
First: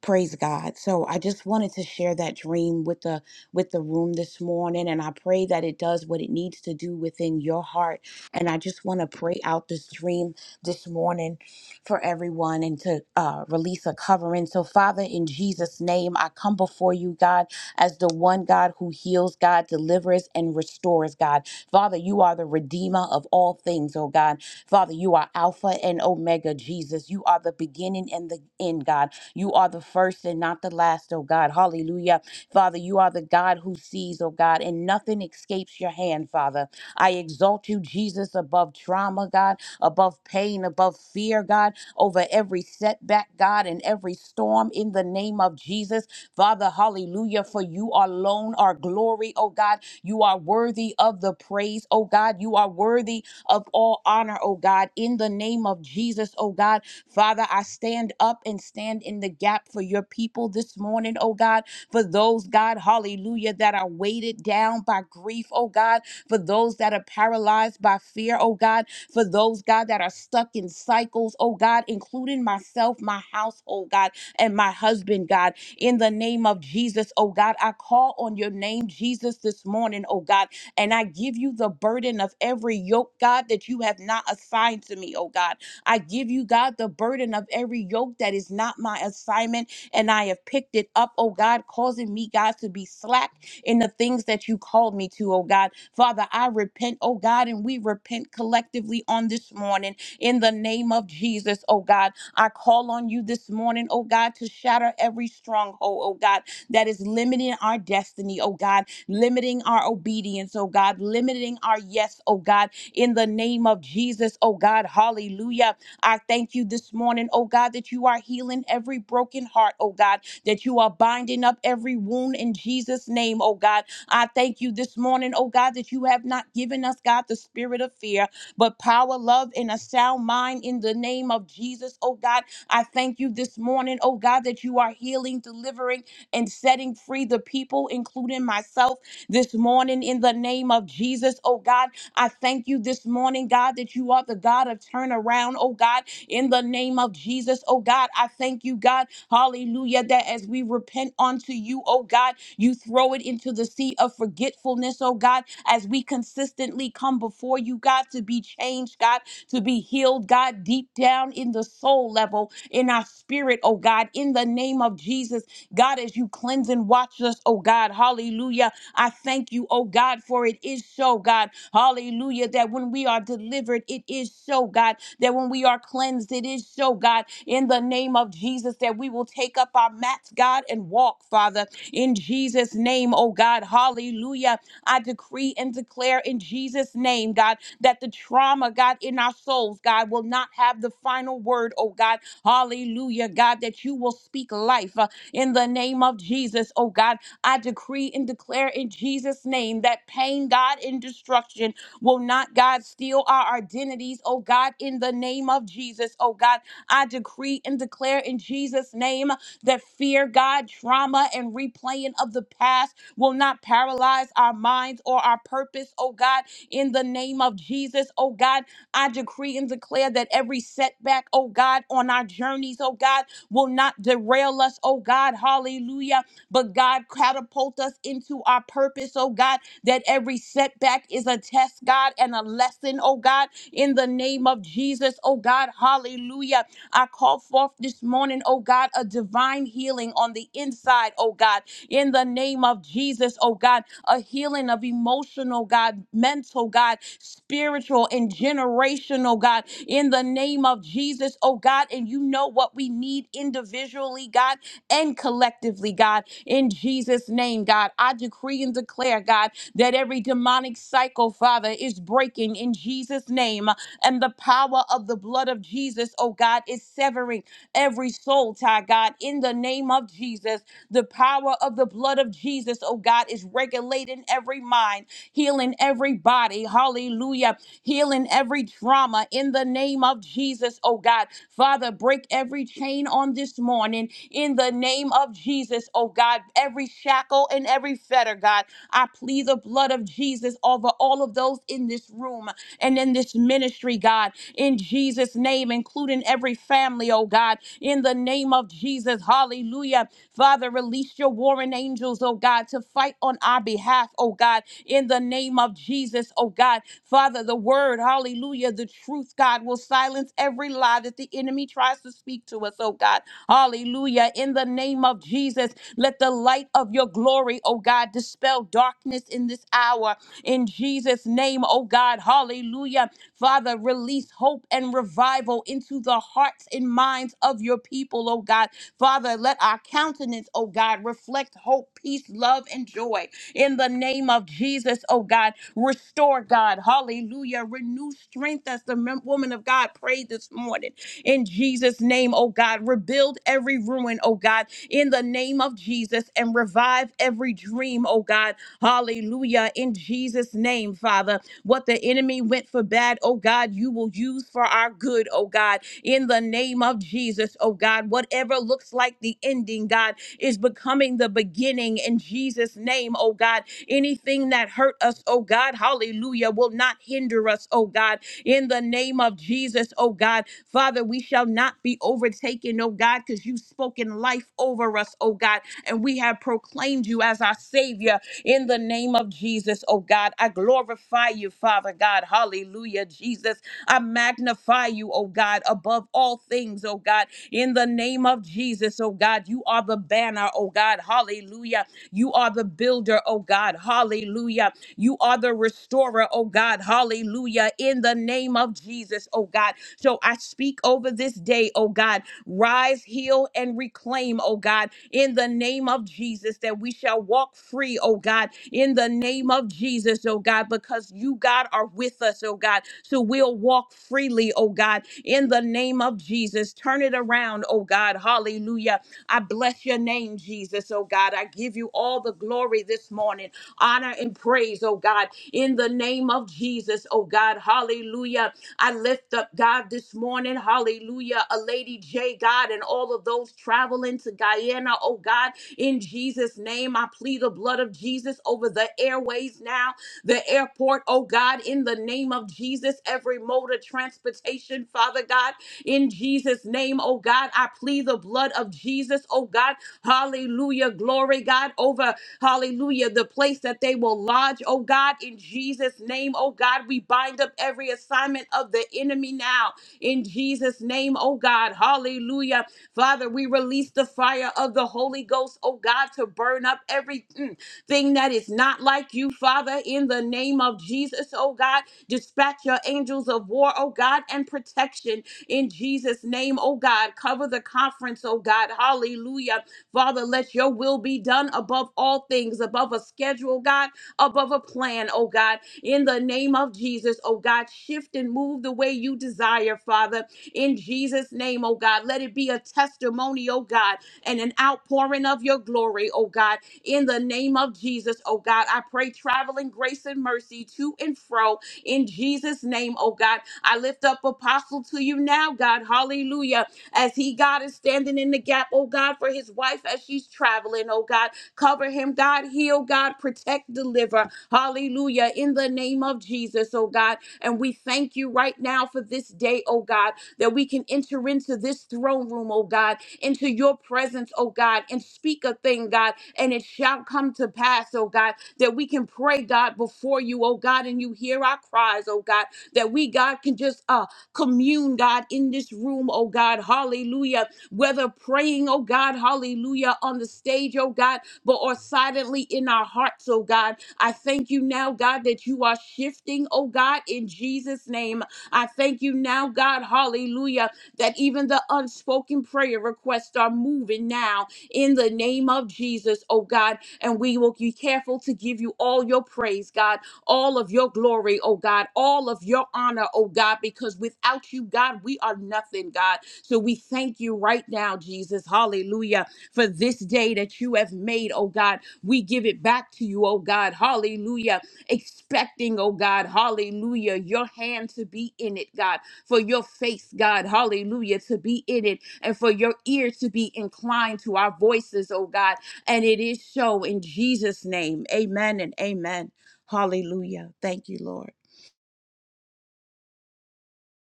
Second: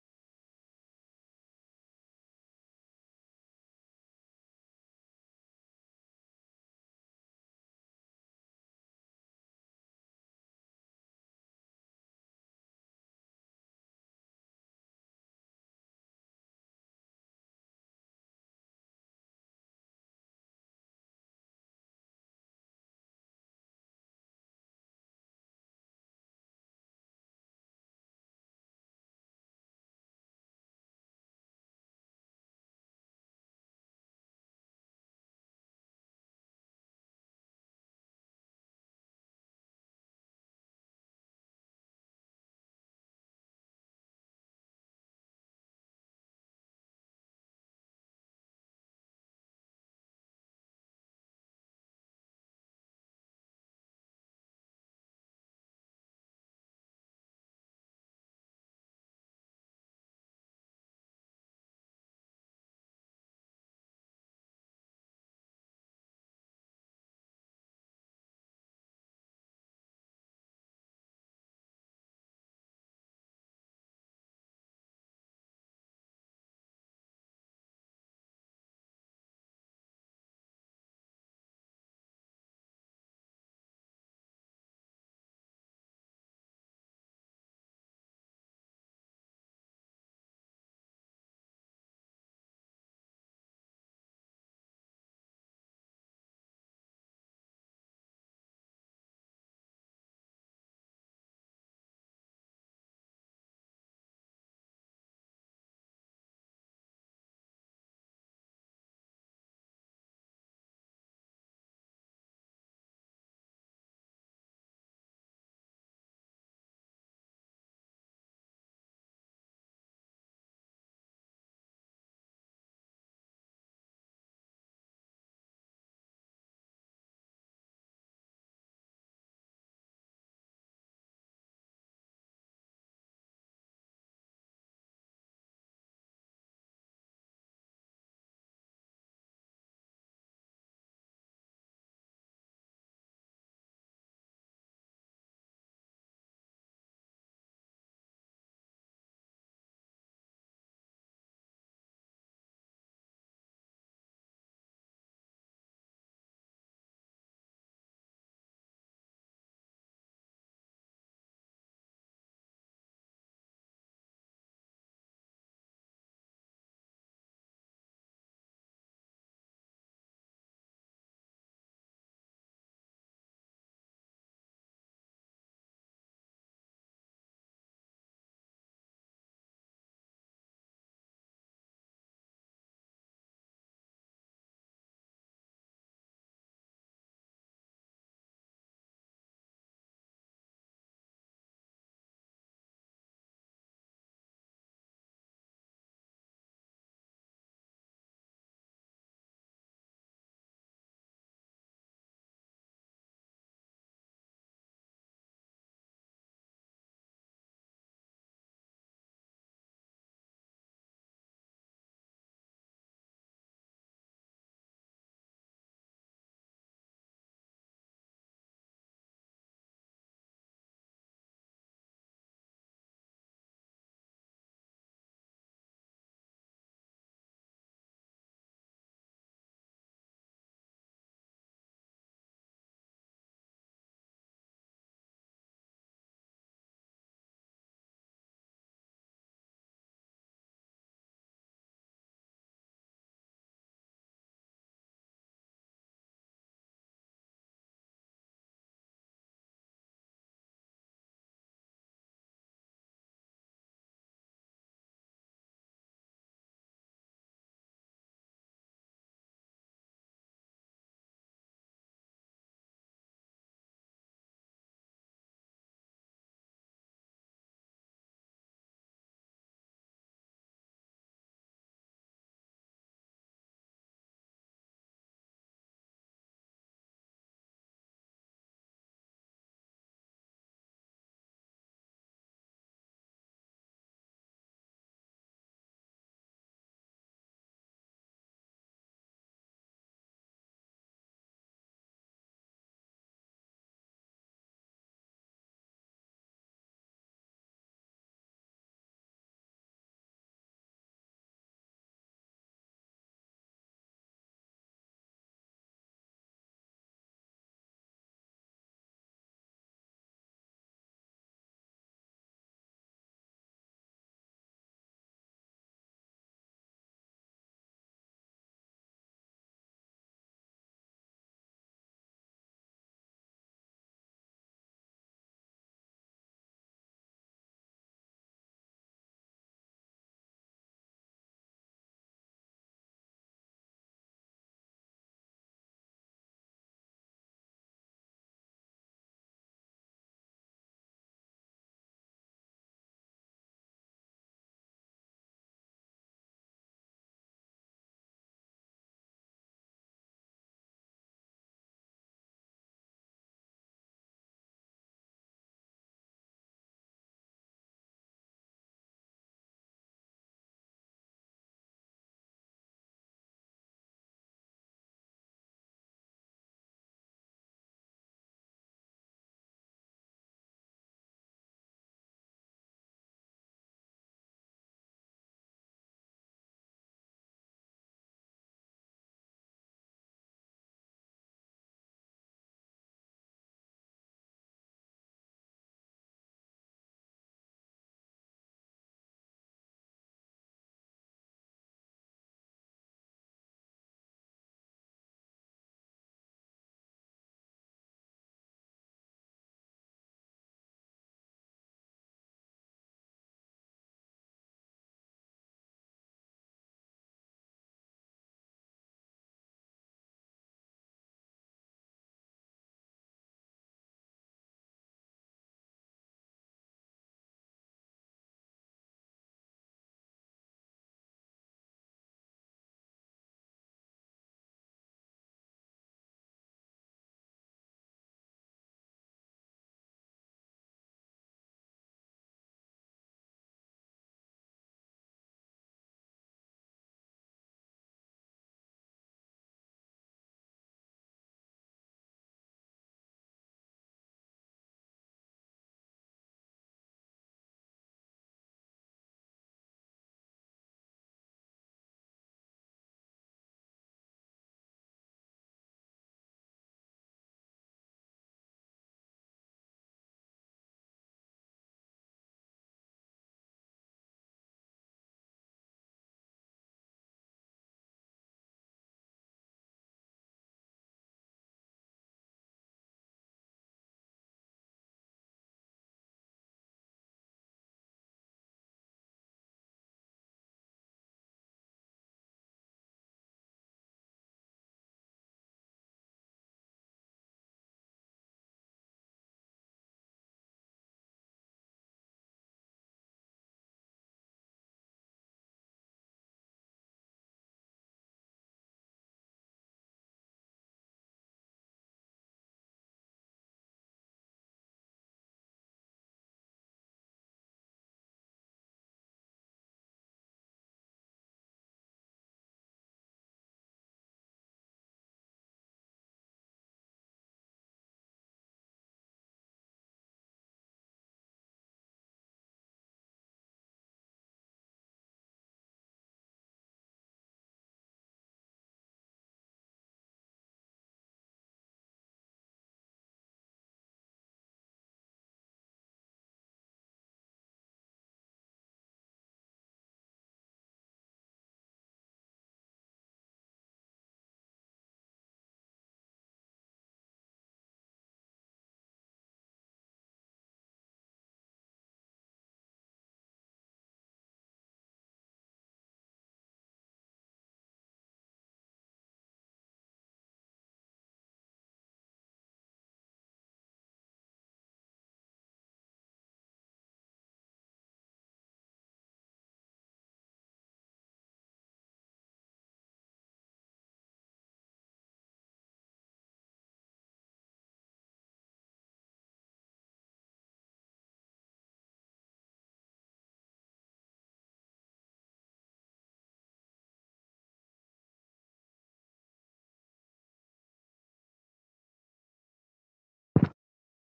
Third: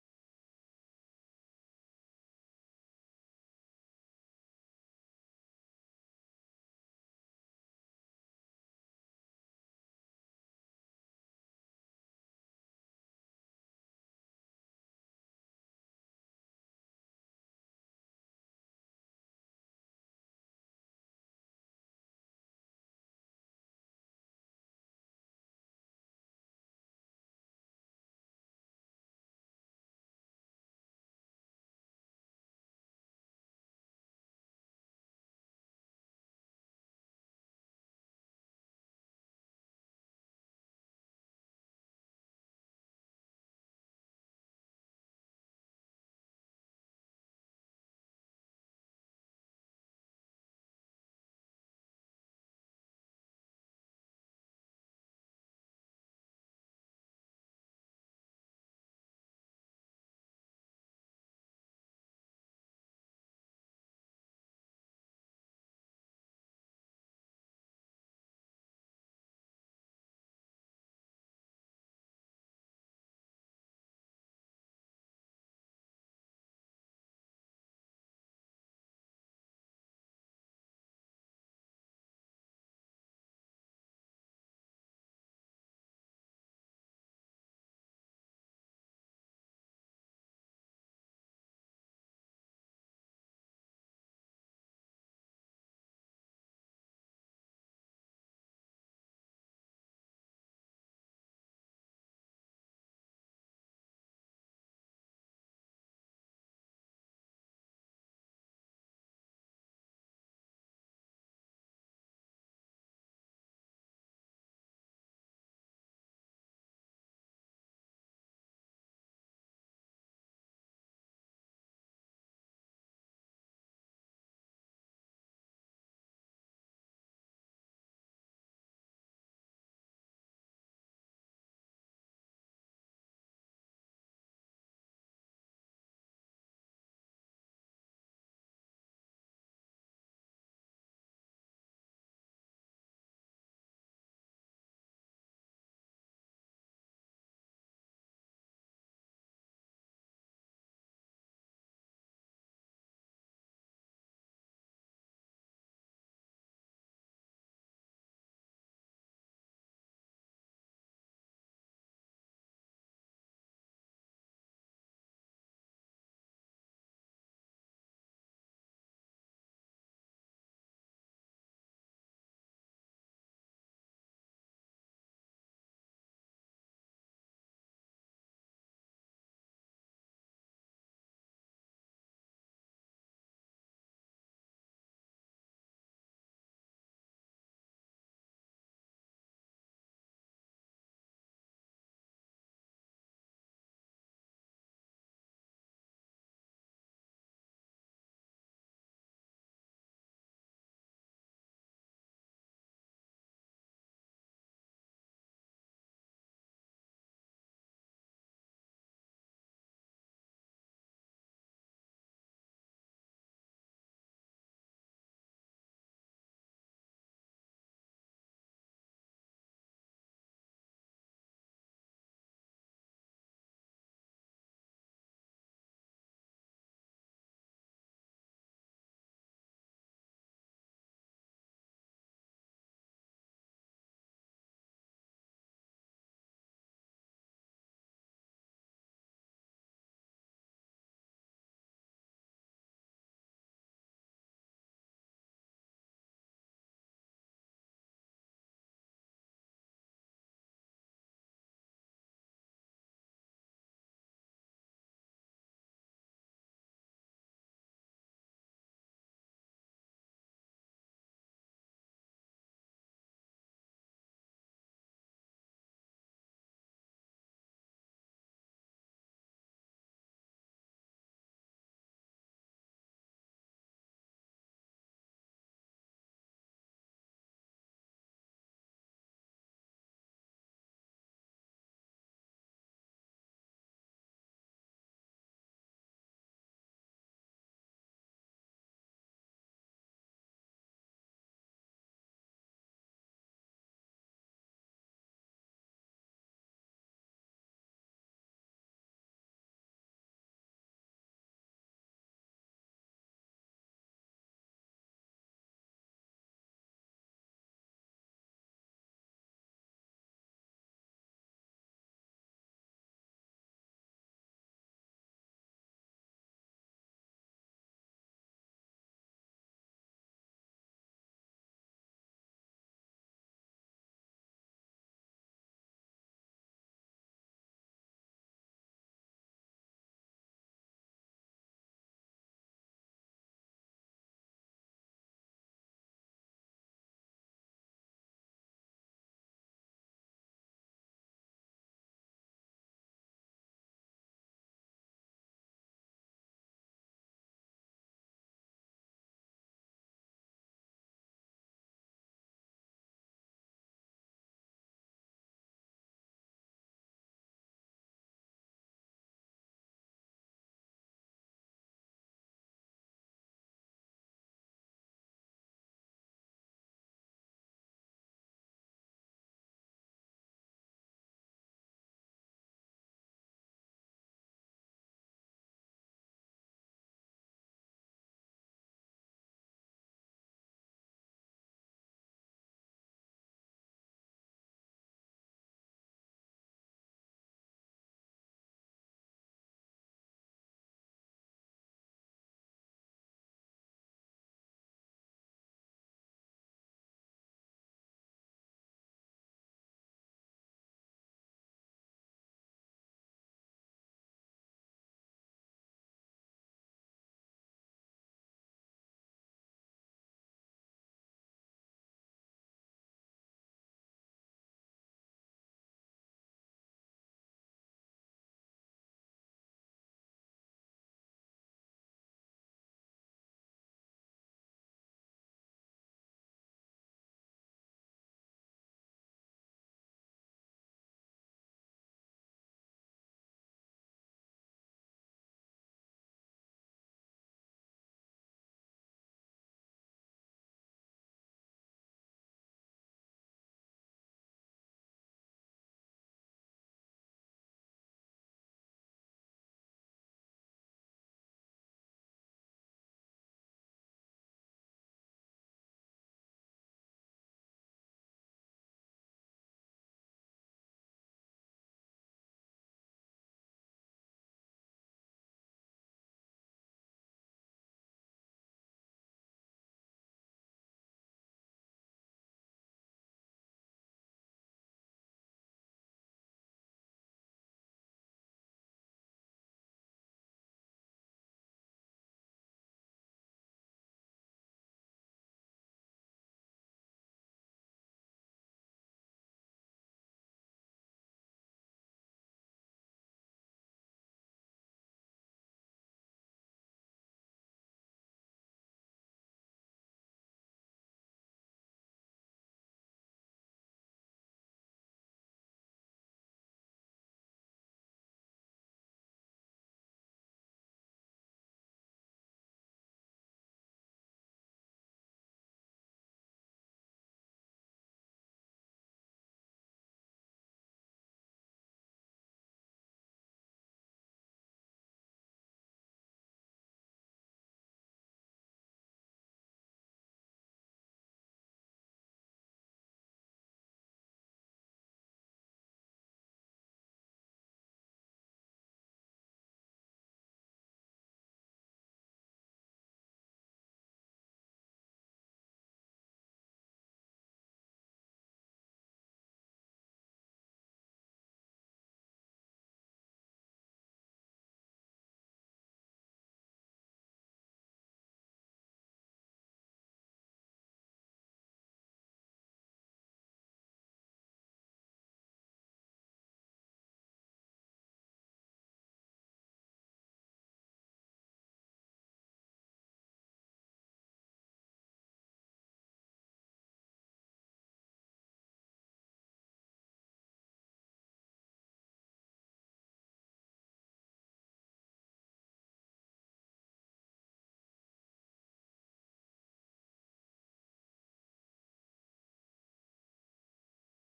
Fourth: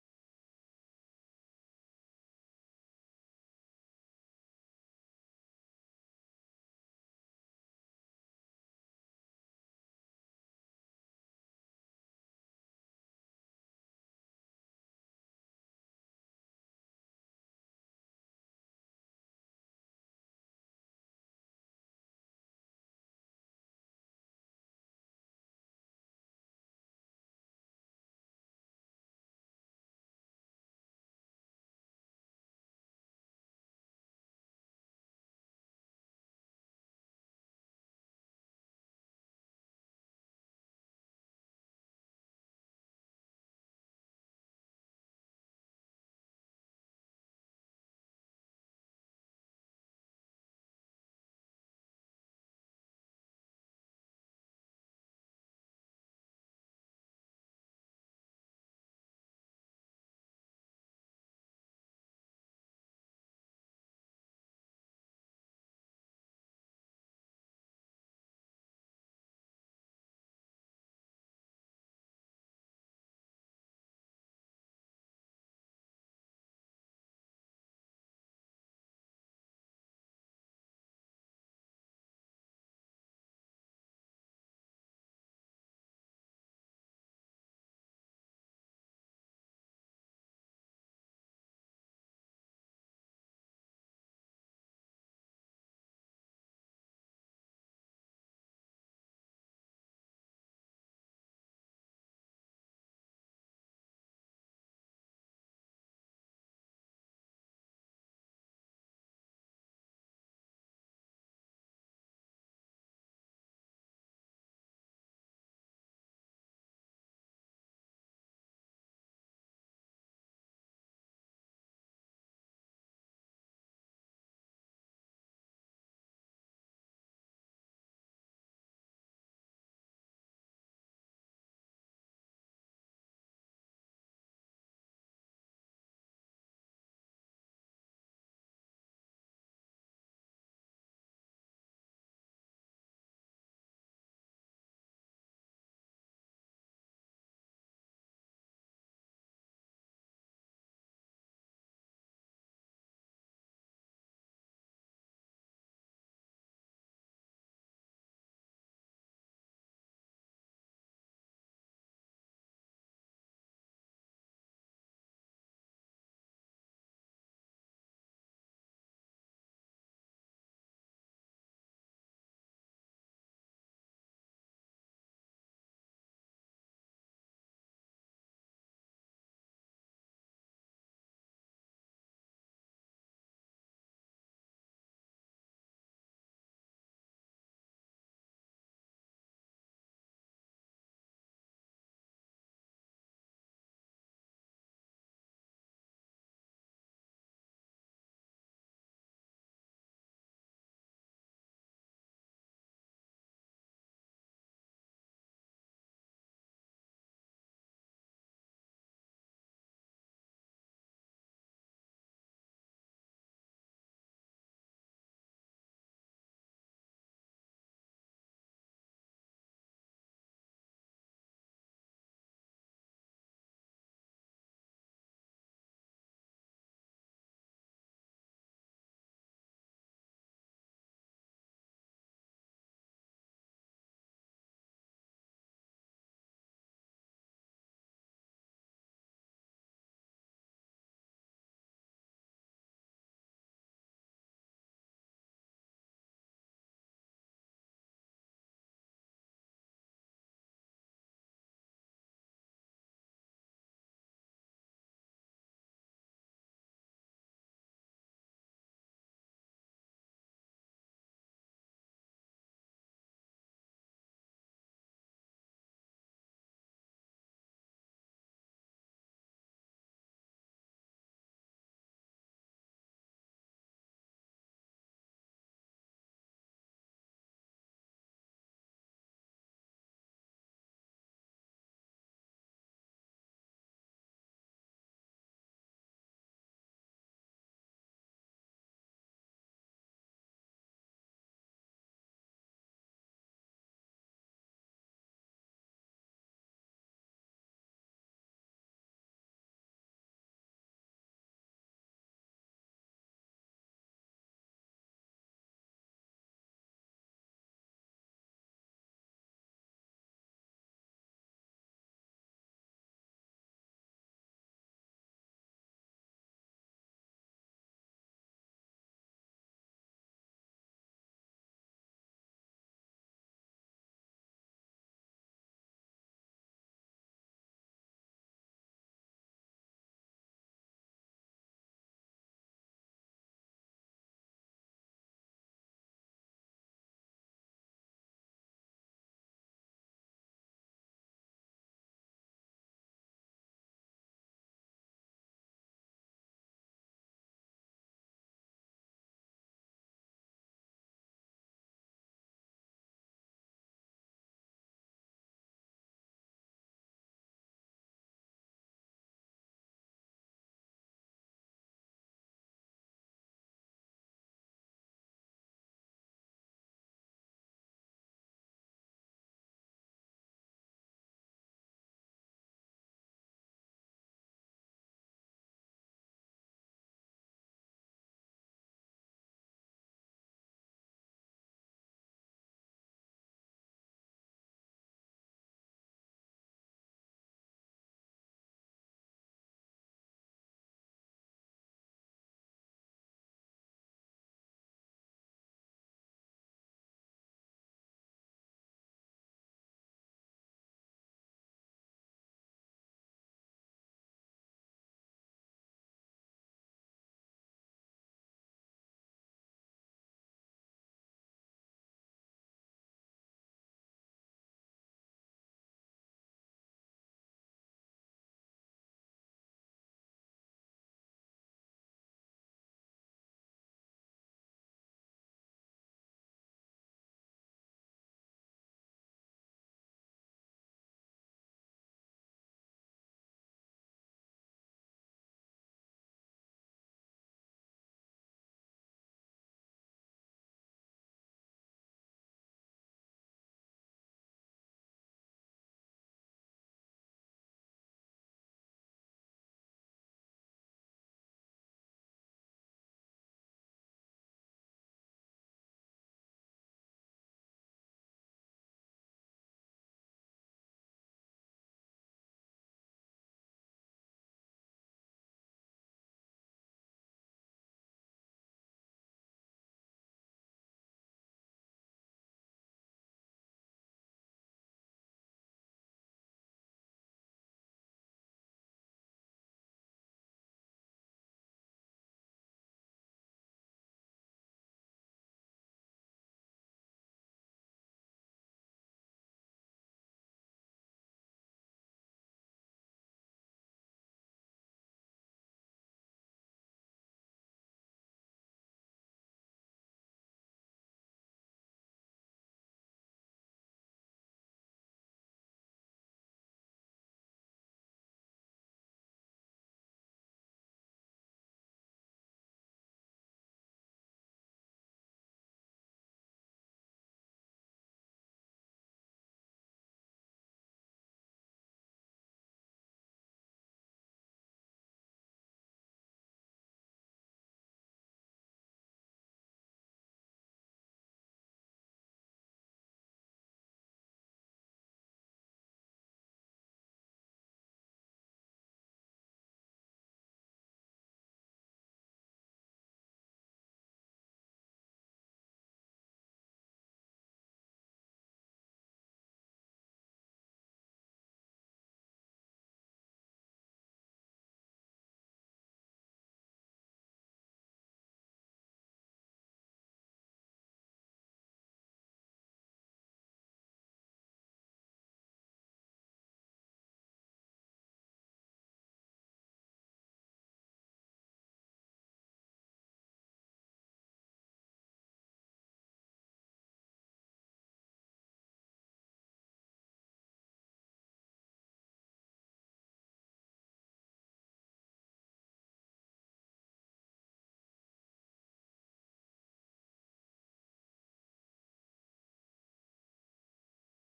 Speaker 4: praise god so i just wanted to share that dream with the with the room this morning and i pray that it does what it needs to do within your heart and i just want to pray out this dream this morning for everyone and to uh, release a covering so father in jesus name i come before you god as the one god who heals god delivers and restores god father you are the redeemer of all things oh god father you are alpha and omega jesus you are the beginning and the end god you are the first and not the last, oh God. Hallelujah. Father, you are the God who sees, oh God, and nothing escapes your hand, Father. I exalt you, Jesus, above trauma, God, above pain, above fear, God, over every setback, God, and every storm in the name of Jesus. Father, hallelujah, for you alone are glory, oh God. You are worthy of the praise, oh God. You are worthy of all honor, oh God, in the name of Jesus, oh God. Father, I stand up and stand in the gap for your people this morning, oh God, for those, God, hallelujah, that are weighted down by grief, oh God, for those that are paralyzed by fear, oh God, for those, God, that are stuck in cycles, oh God, including myself, my household, God, and my husband, God. In the name of Jesus, oh God, I call on your name, Jesus, this morning, oh God, and I give you the burden of every yoke, God, that you have not assigned to me, oh God. I give you, God, the burden of every yoke that is not my assignment, and I have picked it up, oh God, causing me, God, to be slack in the things that you called me to, oh God. Father, I repent, oh God, and we repent collectively on this morning in the name of Jesus, oh God. I call on you this morning, oh God, to shatter every stronghold, oh God, that is limiting our destiny, oh God, limiting our obedience, oh God, limiting our yes, oh God, in the name of Jesus, oh God. Hallelujah. I thank you this morning, oh God, that you are healing every broken heart, oh God, that you are binding up every wound in Jesus' name, oh God. I thank you this morning, oh God, that you have not given us, God, the spirit of fear, but power, love, and a sound mind in the name of Jesus, oh God. I thank you this morning, oh God, that you are healing, delivering, and setting free the people, including myself, this morning in the name of Jesus, oh God. I thank you this morning, God, that you are the God of turnaround, oh God, in the name of Jesus, oh God. I thank you, God, hallelujah, that as we repent unto you, oh God, you throw it into the sea of forgetfulness, oh God, as we consistently come before you, God, to be changed, God, to be healed, God, deep down in the soul level, in our spirit, oh God, in the name of Jesus, God, as you cleanse and watch us, oh God, hallelujah. I thank you, oh God, for it is so, God. Hallelujah. That when we are delivered, it is so, God. That when we are cleansed, it is so, God. In the name of Jesus, that we will take up our mats, God, and walk, Father. In Jesus' name, oh God. Hallelujah. I decree and declare in Jesus' name, God, that the trauma, God, in our souls, God, will not have the final word, oh God. Hallelujah, God, that you will speak life uh, in the name of Jesus, oh God I decree and declare in Jesus' name that pain, God, and destruction will not, God, steal our identities, oh God, in the name of Jesus, oh God. I decree and declare in Jesus' name that fear, God, trauma, and replaying of the past will not paralyze our minds or our purpose, oh God, in the name of Jesus, oh God. I decree and declare that every setback, oh God, on our journeys, oh God, will not derail us, oh God, hallelujah but God, catapult us into our purpose, oh God, that every setback is a test, God, and a lesson, oh God, in the name of Jesus, oh God, hallelujah. I call forth this morning, oh God, a divine healing on the inside, oh God, in the name of Jesus, oh God, a healing of emotional, God, mental, God, spiritual and generational, God, in the name of Jesus, oh God. And you know what we need individually, God, and collectively, God in Jesus' name, God. I decree and declare, God, that every demonic cycle, Father, is breaking in Jesus' name. And the power of the blood of Jesus, oh God, is severing every soul tie, God, in the name of Jesus. The power of the blood of Jesus, oh God, is regulating every mind, healing every body. Hallelujah. Healing every trauma in the name of Jesus, oh God. Father, break every chain on this morning in the name of Jesus, oh God. Every shackle and every fetter, God, I plead the blood of Jesus over all of those in this room and in this ministry, God, in Jesus' name, including every family, oh God, in the name of Jesus. Hallelujah. Father, release your warring angels, oh God, to fight on our behalf, oh God, in the name of Jesus, oh God. Father, the word, hallelujah, the truth, God, will silence every lie that the enemy tries to speak to us, oh God Hallelujah. In the name of Jesus, let the light of your glory, oh God, dispel darkness in this hour. In Jesus' name, oh God. Hallelujah. Father, release hope and revival into the hearts and minds of your people, oh God. Father, let our countenance, oh God, reflect hope, peace, love, and joy. In the name of Jesus, oh God, restore, God. Hallelujah. Renew strength as the mem- woman of God prayed this morning in Jesus' name, oh God. Rebuild every ruin, oh God, in the name of Jesus, and revive every dream, oh God. Hallelujah. In Jesus' name, Father, what the enemy went for bad, oh God, you will use for our good, oh God, in the name of Jesus, oh God. Whatever looks like the ending, God, is becoming the beginning in Jesus' name, oh God. Anything that hurt us, oh God, hallelujah, will not hinder us, oh God, in the name of Jesus, oh God. Father, we shall not be overtaken, oh God, because you've spoken life over us, oh God, and we have proclaimed you as our Savior in the name of Jesus, oh God. I glorify you, Father God. Hallelujah, Jesus. I magnify you, oh God, above all things, oh God, in the name of Jesus, oh God. You are the banner, oh God. Hallelujah. You are the builder, oh God. Hallelujah. You are the restorer, oh God. Hallelujah. In the name of Jesus, oh God. So I speak over this day, oh God, rise, heal, and reclaim, oh God, in the name of Jesus, that we shall walk free, oh God, in the name of Jesus, oh God, because you, God, are with us, oh God. So we'll walk freely, oh God, in the name of Jesus. Turn it around, oh God. Hallelujah. I bless your name, Jesus, oh God. I give you all the glory this morning, honor and praise, oh God, in the name of Jesus, oh God. Hallelujah. I lift up, God, this morning, hallelujah, a Lady J, God, and all of those traveling to Guyana, oh God, in Jesus' name, I plead the blood of Jesus over the airways now, the airport, oh God, in the name of Jesus, every mode of transportation, Father God, in Jesus' name, oh God, I plead the blood of Jesus, oh God, hallelujah, glory, God, over Hallelujah. The place that they will lodge, oh God, in Jesus' name, oh God, we bind up every assignment of the enemy now in Jesus' name, oh God. Hallelujah. Father, we release the fire of the Holy Ghost, oh God, to burn up every mm, thing that is not like you, Father, in the name of Jesus, oh God. Dispatch your angels of war, oh God, and protection in Jesus' name, oh God. Cover the conference, oh God. Hallelujah. Father, let your will be done above all things, above a schedule, God, above a plan, oh God. In the name of Jesus, oh God, shift and move the way you desire, Father. In Jesus' name, oh God, let it be a testimony, oh God, and an outpouring of your glory, oh God. In the name of Jesus, oh God, I pray traveling grace and mercy to and fro. In Jesus' name, oh God, I lift up apostle to you now, God. Hallelujah as he, God, is standing in the gap, oh God, for his wife as she's traveling, oh God. Cover him, God, heal, God, protect, deliver. Hallelujah. In the name of Jesus, oh God. And we thank you right now for this day, oh God, that we can enter into this throne room, oh God, into your presence, oh God, and speak a thing, God, and it shall come to pass, oh God, that we can pray, God, before you, oh God, and you hear our cries, oh God, that we, God, can just uh commune, God, in this room, oh God, hallelujah. Whether praying, oh God, hallelujah, on the stage, oh God, but or silently in our hearts, oh God. I thank you now, God, that you are shifting, oh God, in Jesus' name. I thank you now, God, hallelujah, that even the unspoken prayer requests are moving now in the name of Jesus, oh God. And we will be careful to give you all your praise, God all of your glory, oh God, all of your honor, oh God, because without you, God, we are nothing, God. So we thank you right now, Jesus. Hallelujah. For this day that you have made, oh God, we give it back to you, oh God. Hallelujah. Expecting, oh God, hallelujah, your hand to be in it, God, for your face, God, hallelujah, to be in it, and for your ear to be inclined to our voices, oh God. And it is so in Jesus' name. Amen and amen. Hallelujah. Thank you, Lord.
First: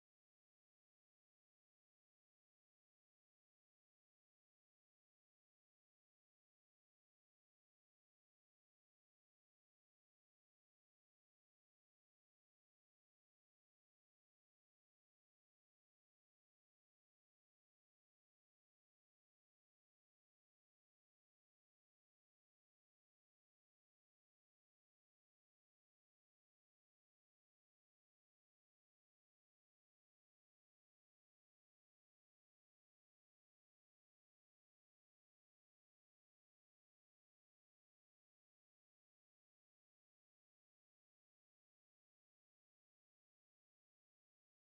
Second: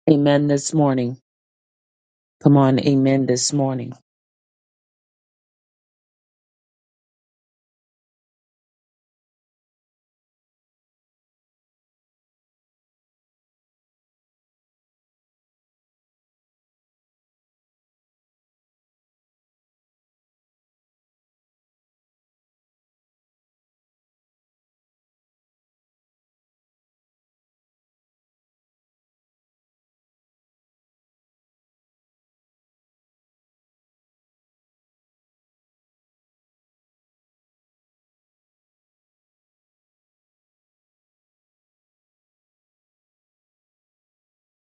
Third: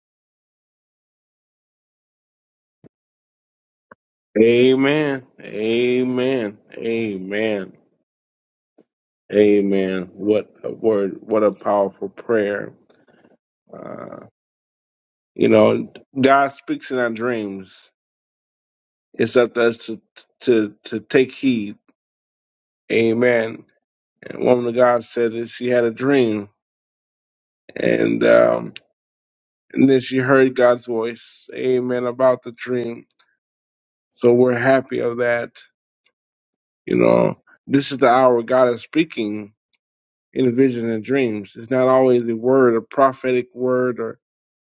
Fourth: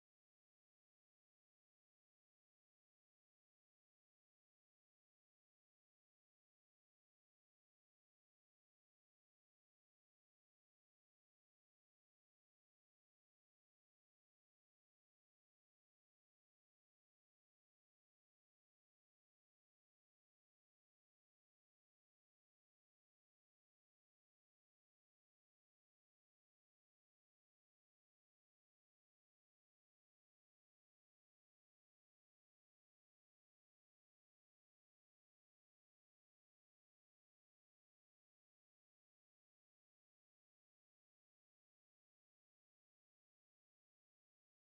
Speaker 2: Amen this morning. Come on, amen this morning.
Speaker 1: Amen. Amen. Amen. Amen. What a word. What a powerful prayer. Uh, you know, God speaks in our dreams. It's up to us to, to, to take heed. Amen. And woman of God said that she had a dream. And, um, and then she heard God's voice. Amen. About the dream. So we're happy of that You know, this is the hour God is speaking in a vision and dreams. It's not always a word, a prophetic word, or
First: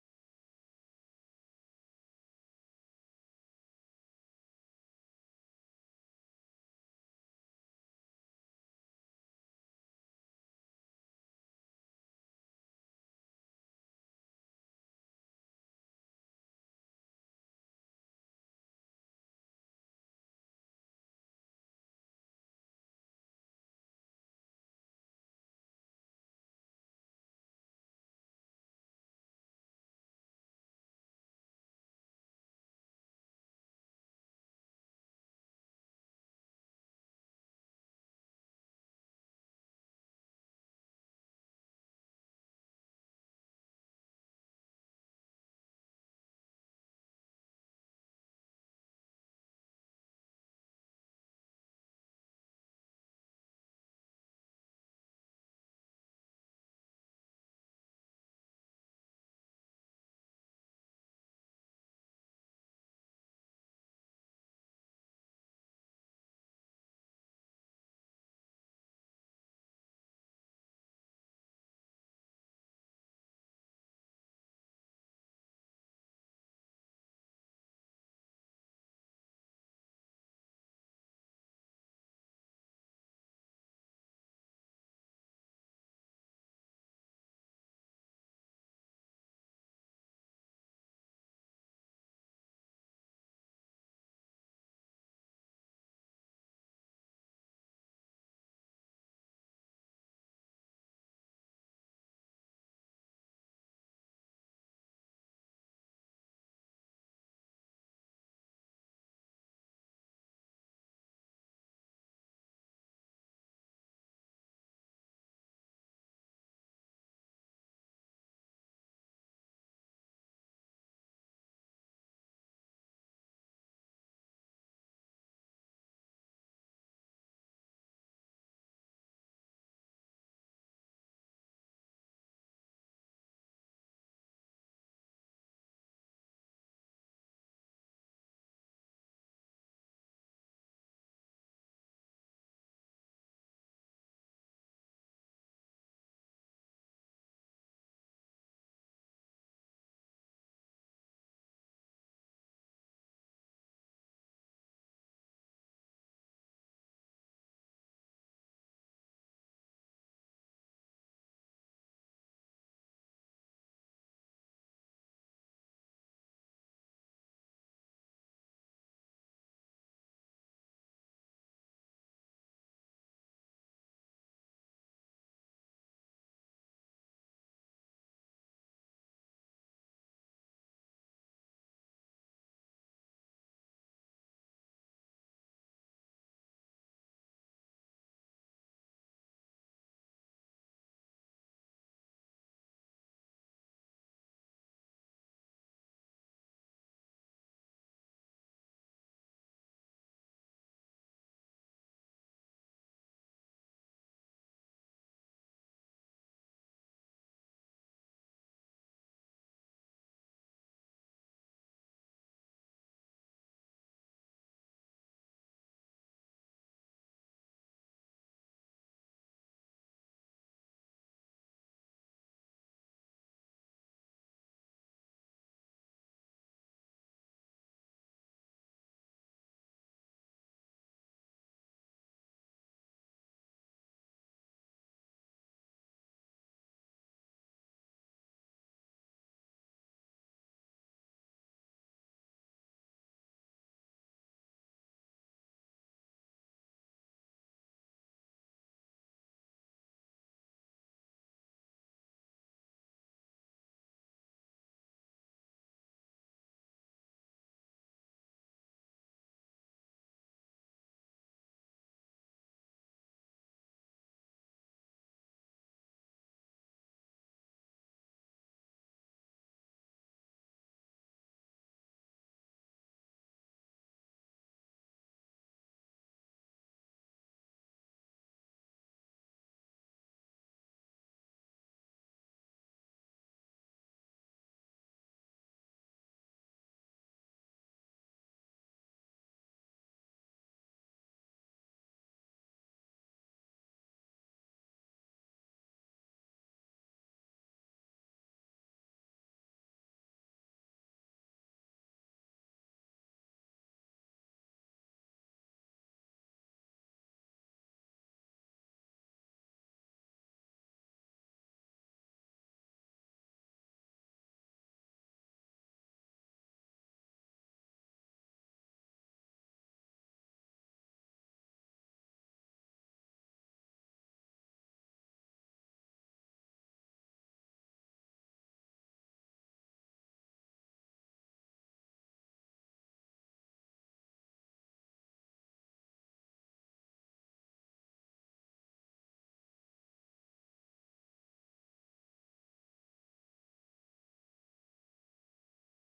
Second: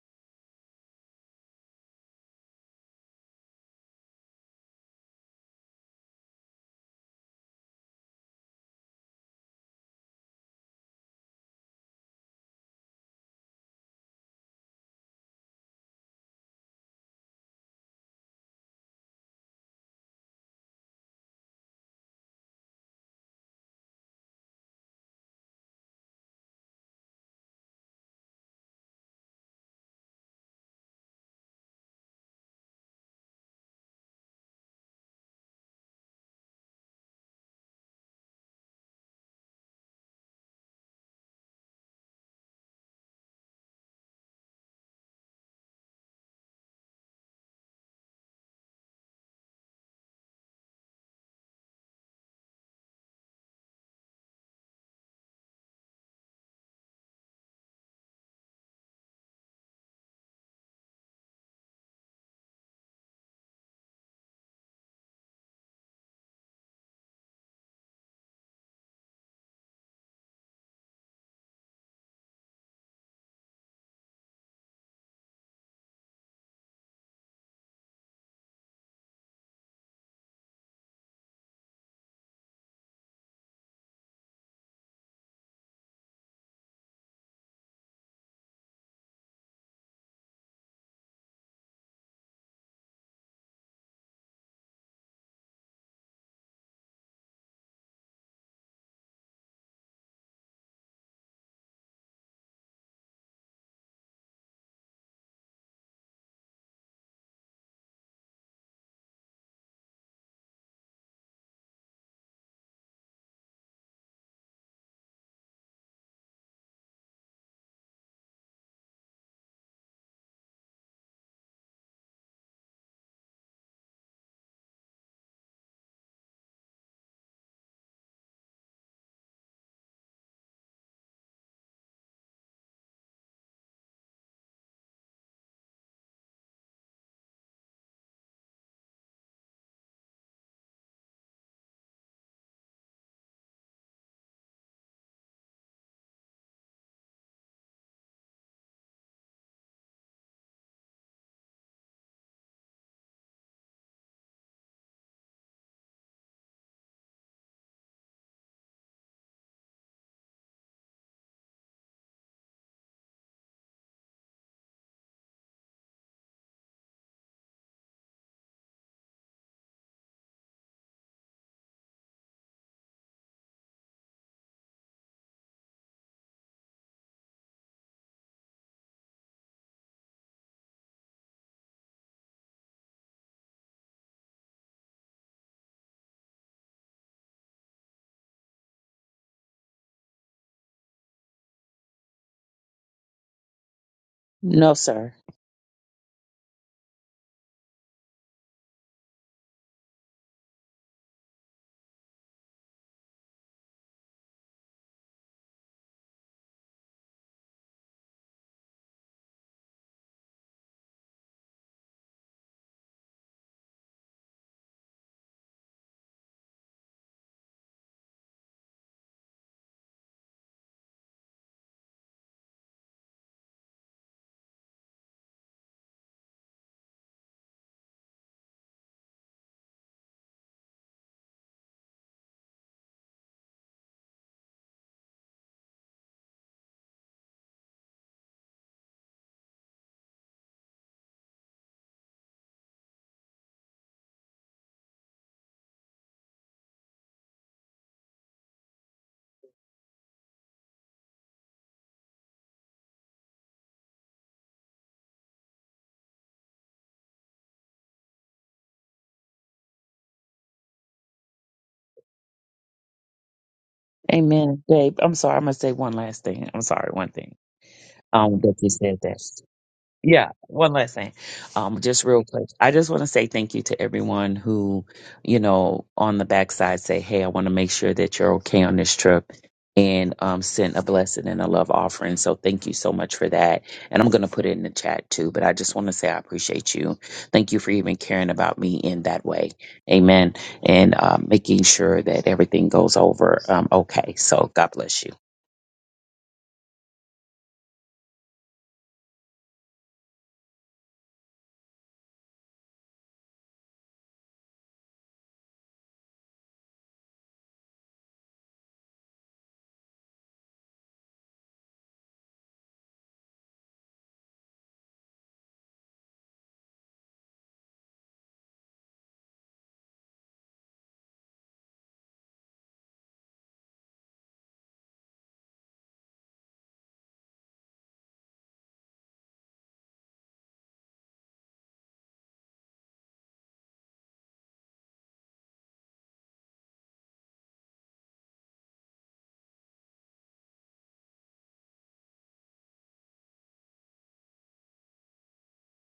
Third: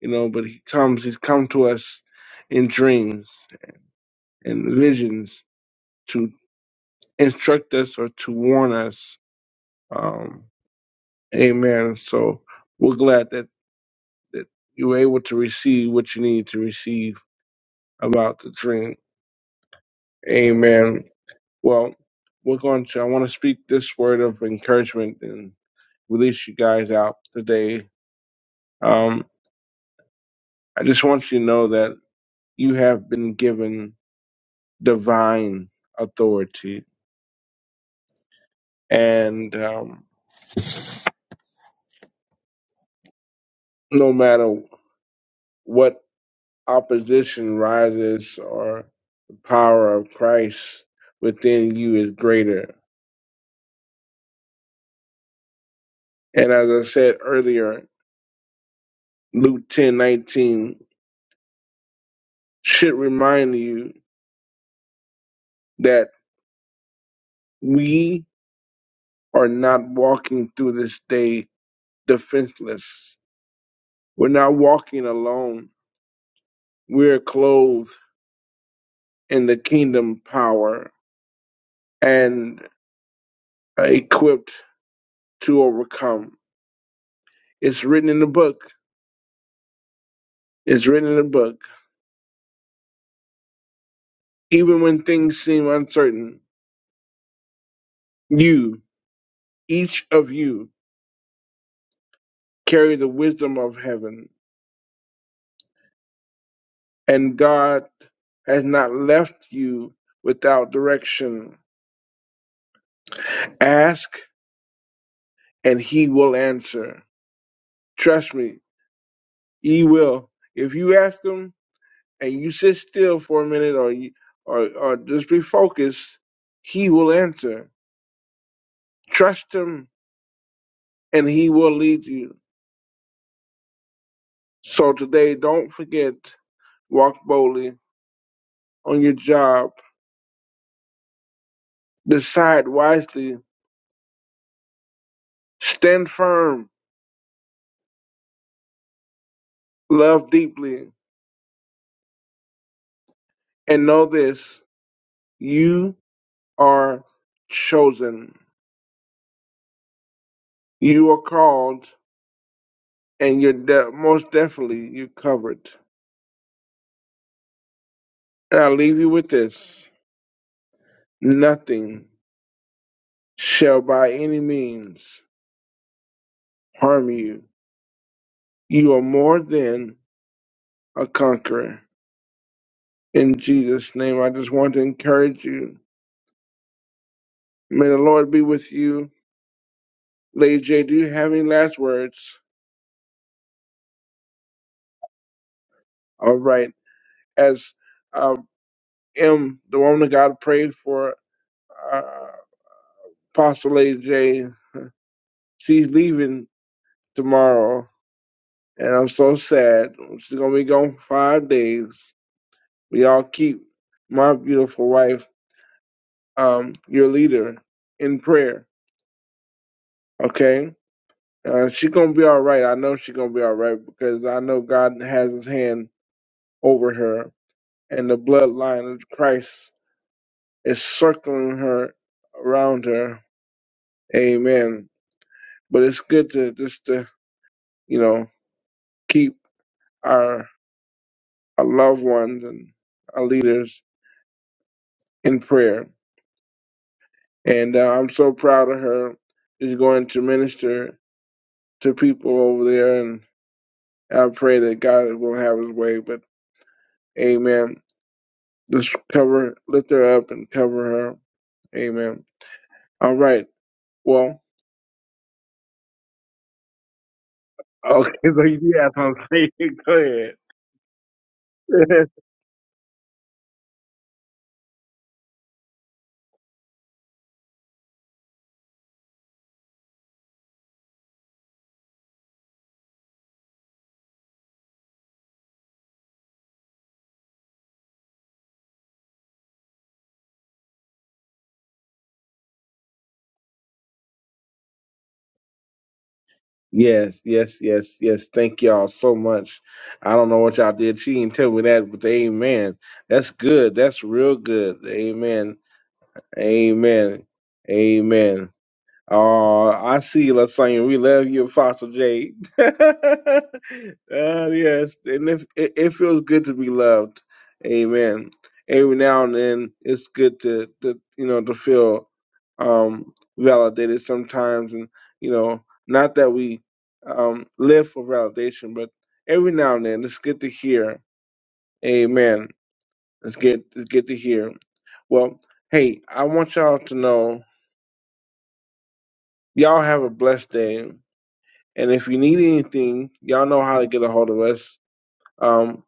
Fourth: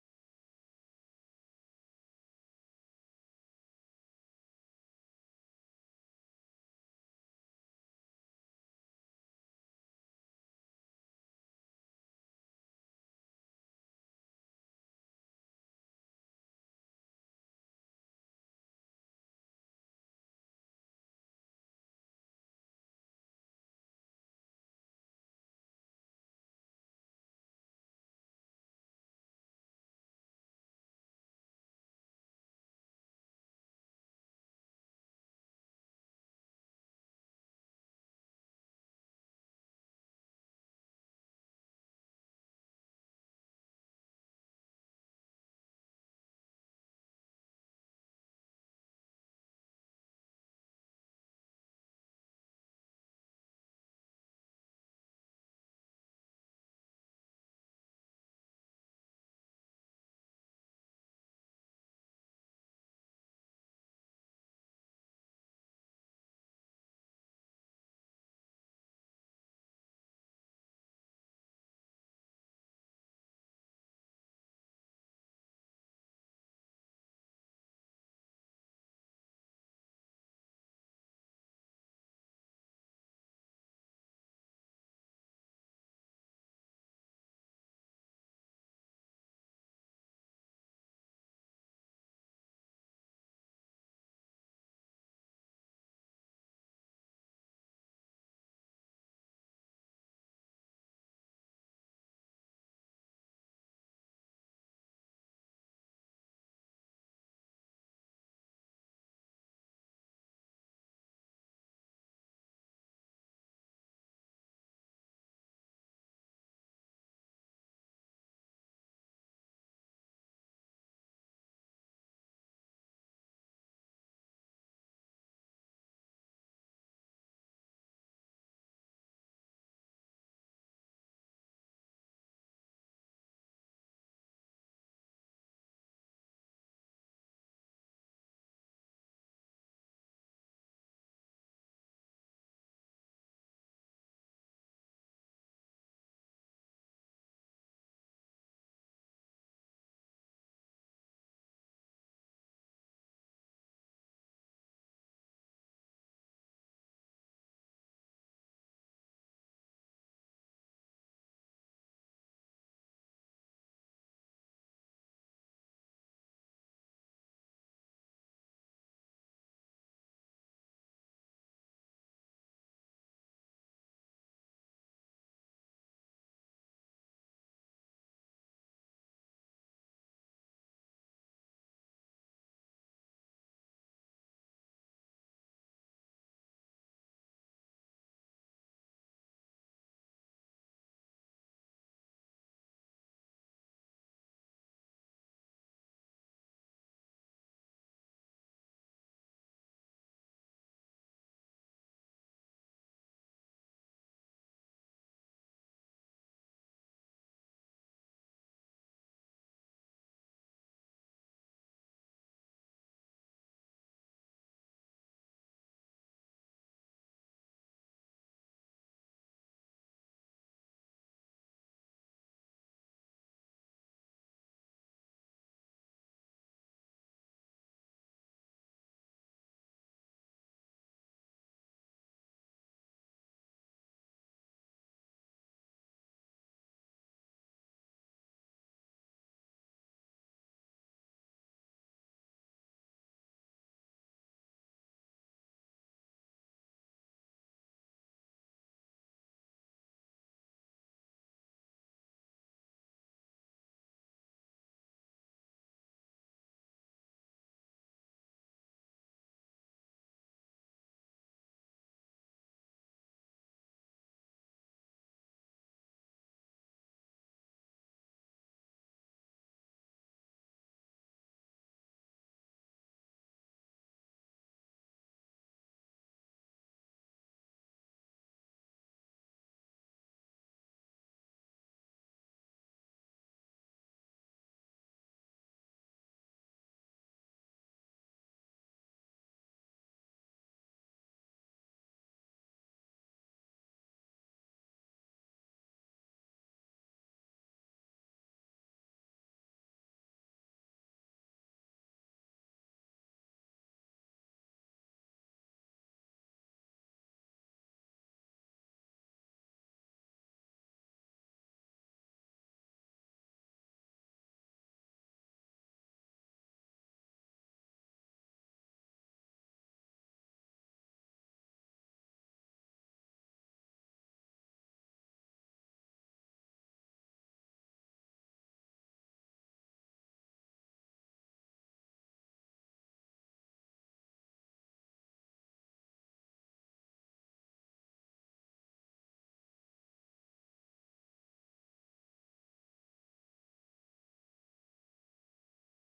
Speaker 1: you know, but He comes. He's come to us in dreams and visions to instruct us or to warn us. Um, amen. So we're glad that that you were able to receive what you need to receive about the dream. Amen. Well, we're going to. I want to speak this word of encouragement and release you guys out today Um, I just want you to know that you have been given divine authority, and um, no matter what opposition rises or the power of Christ within you is greater. And as I said earlier, Luke ten nineteen should remind you that we are not walking through this day defenseless. We're not walking alone. We're clothed in the kingdom power and uh, equipped to overcome. It's written in the book. It's written in the book. Even when things seem uncertain, you, each of you, carry the wisdom of heaven, and God has not left you without direction. Ask, and He will answer. Trust me, He will. If you ask Him and you sit still for a minute, or you, or, or just be focused, He will answer Trust him and he will lead you. So today, don't forget, walk boldly on your job, decide wisely, stand firm, love deeply, and know this you are chosen, you are called, and you're de- most definitely you're covered. And I leave you with this nothing shall by any means harm you. You are more than a conqueror. In Jesus' name, I just want to encourage you. May the Lord be with you. Lady J, do you have any last words?
Speaker 2: No, sir.
Speaker 1: All right. As uh, M, the woman of God, prayed for uh, Apostle Lady J, she's leaving tomorrow, and I'm so sad. She's going to be gone for five days. We all keep my beautiful wife, um, your leader, in prayer, okay? Uh, she gonna be all right. I know she's gonna be all right because I know God has His hand over her, and the bloodline of Christ is circling her around her. Amen. But it's good to just to you know keep our our loved ones and our leaders in prayer. And uh, I'm so proud of her. She's going to minister to people over there, and I pray that God will have His way. But Amen. Just cover, lift her up, and cover her. Amen. All right. Well.
Speaker 2: Amen. Babe, I'm sorry. I'm going to say one last thing. I'm sorry, one thing.
Speaker 1: Okay,
Speaker 2: Um,
Speaker 1: so
Speaker 2: that
Speaker 1: you
Speaker 2: you
Speaker 1: do have
Speaker 2: said
Speaker 1: something.
Speaker 2: that.
Speaker 1: Go
Speaker 2: Yeah,
Speaker 1: ahead.
Speaker 2: one last thing. Um, just real quick. I just want to say thank you to everyone who, you know, on the backside say, Hey, I want to make sure that you're okay on this trip and um sent a blessing and a love offering. So thank you so much for that. And I'm gonna put it in the chat too, but I just want to say I appreciate you. Thank you for even caring about me in that way. Amen. And um making sure that everything goes over um okay. So God bless you.
Speaker 1: yes, yes, yes, yes. Thank y'all so much. I don't know what y'all did. She didn't tell me that, but amen. That's good. That's real good. Amen. Amen. Amen. Oh, I see you saying we love you, Fossil Jade. uh, yes, and if it, it feels good to be loved, Amen. Every now and then, it's good to, to you know to feel um, validated sometimes, and you know, not that we um, live for validation, but every now and then, it's good to hear, Amen. It's good, it's good to hear. Well, hey, I want y'all to know, y'all have a blessed day And if you need anything, y'all know how to get a hold of us. Um,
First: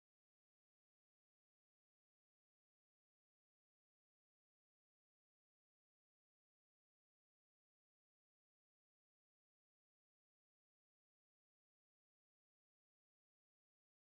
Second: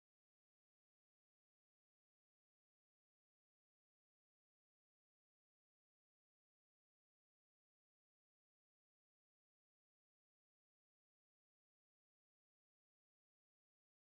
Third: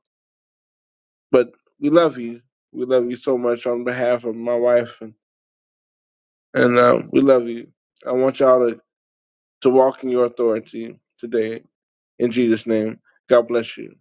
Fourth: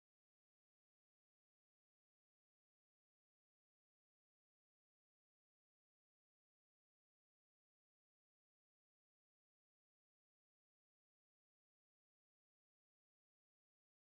Speaker 1: but we love you. We love you so much on behalf of my wife, and, and uh, we love you. I want y'all to, to walk in your authority today. In Jesus' name, God bless you.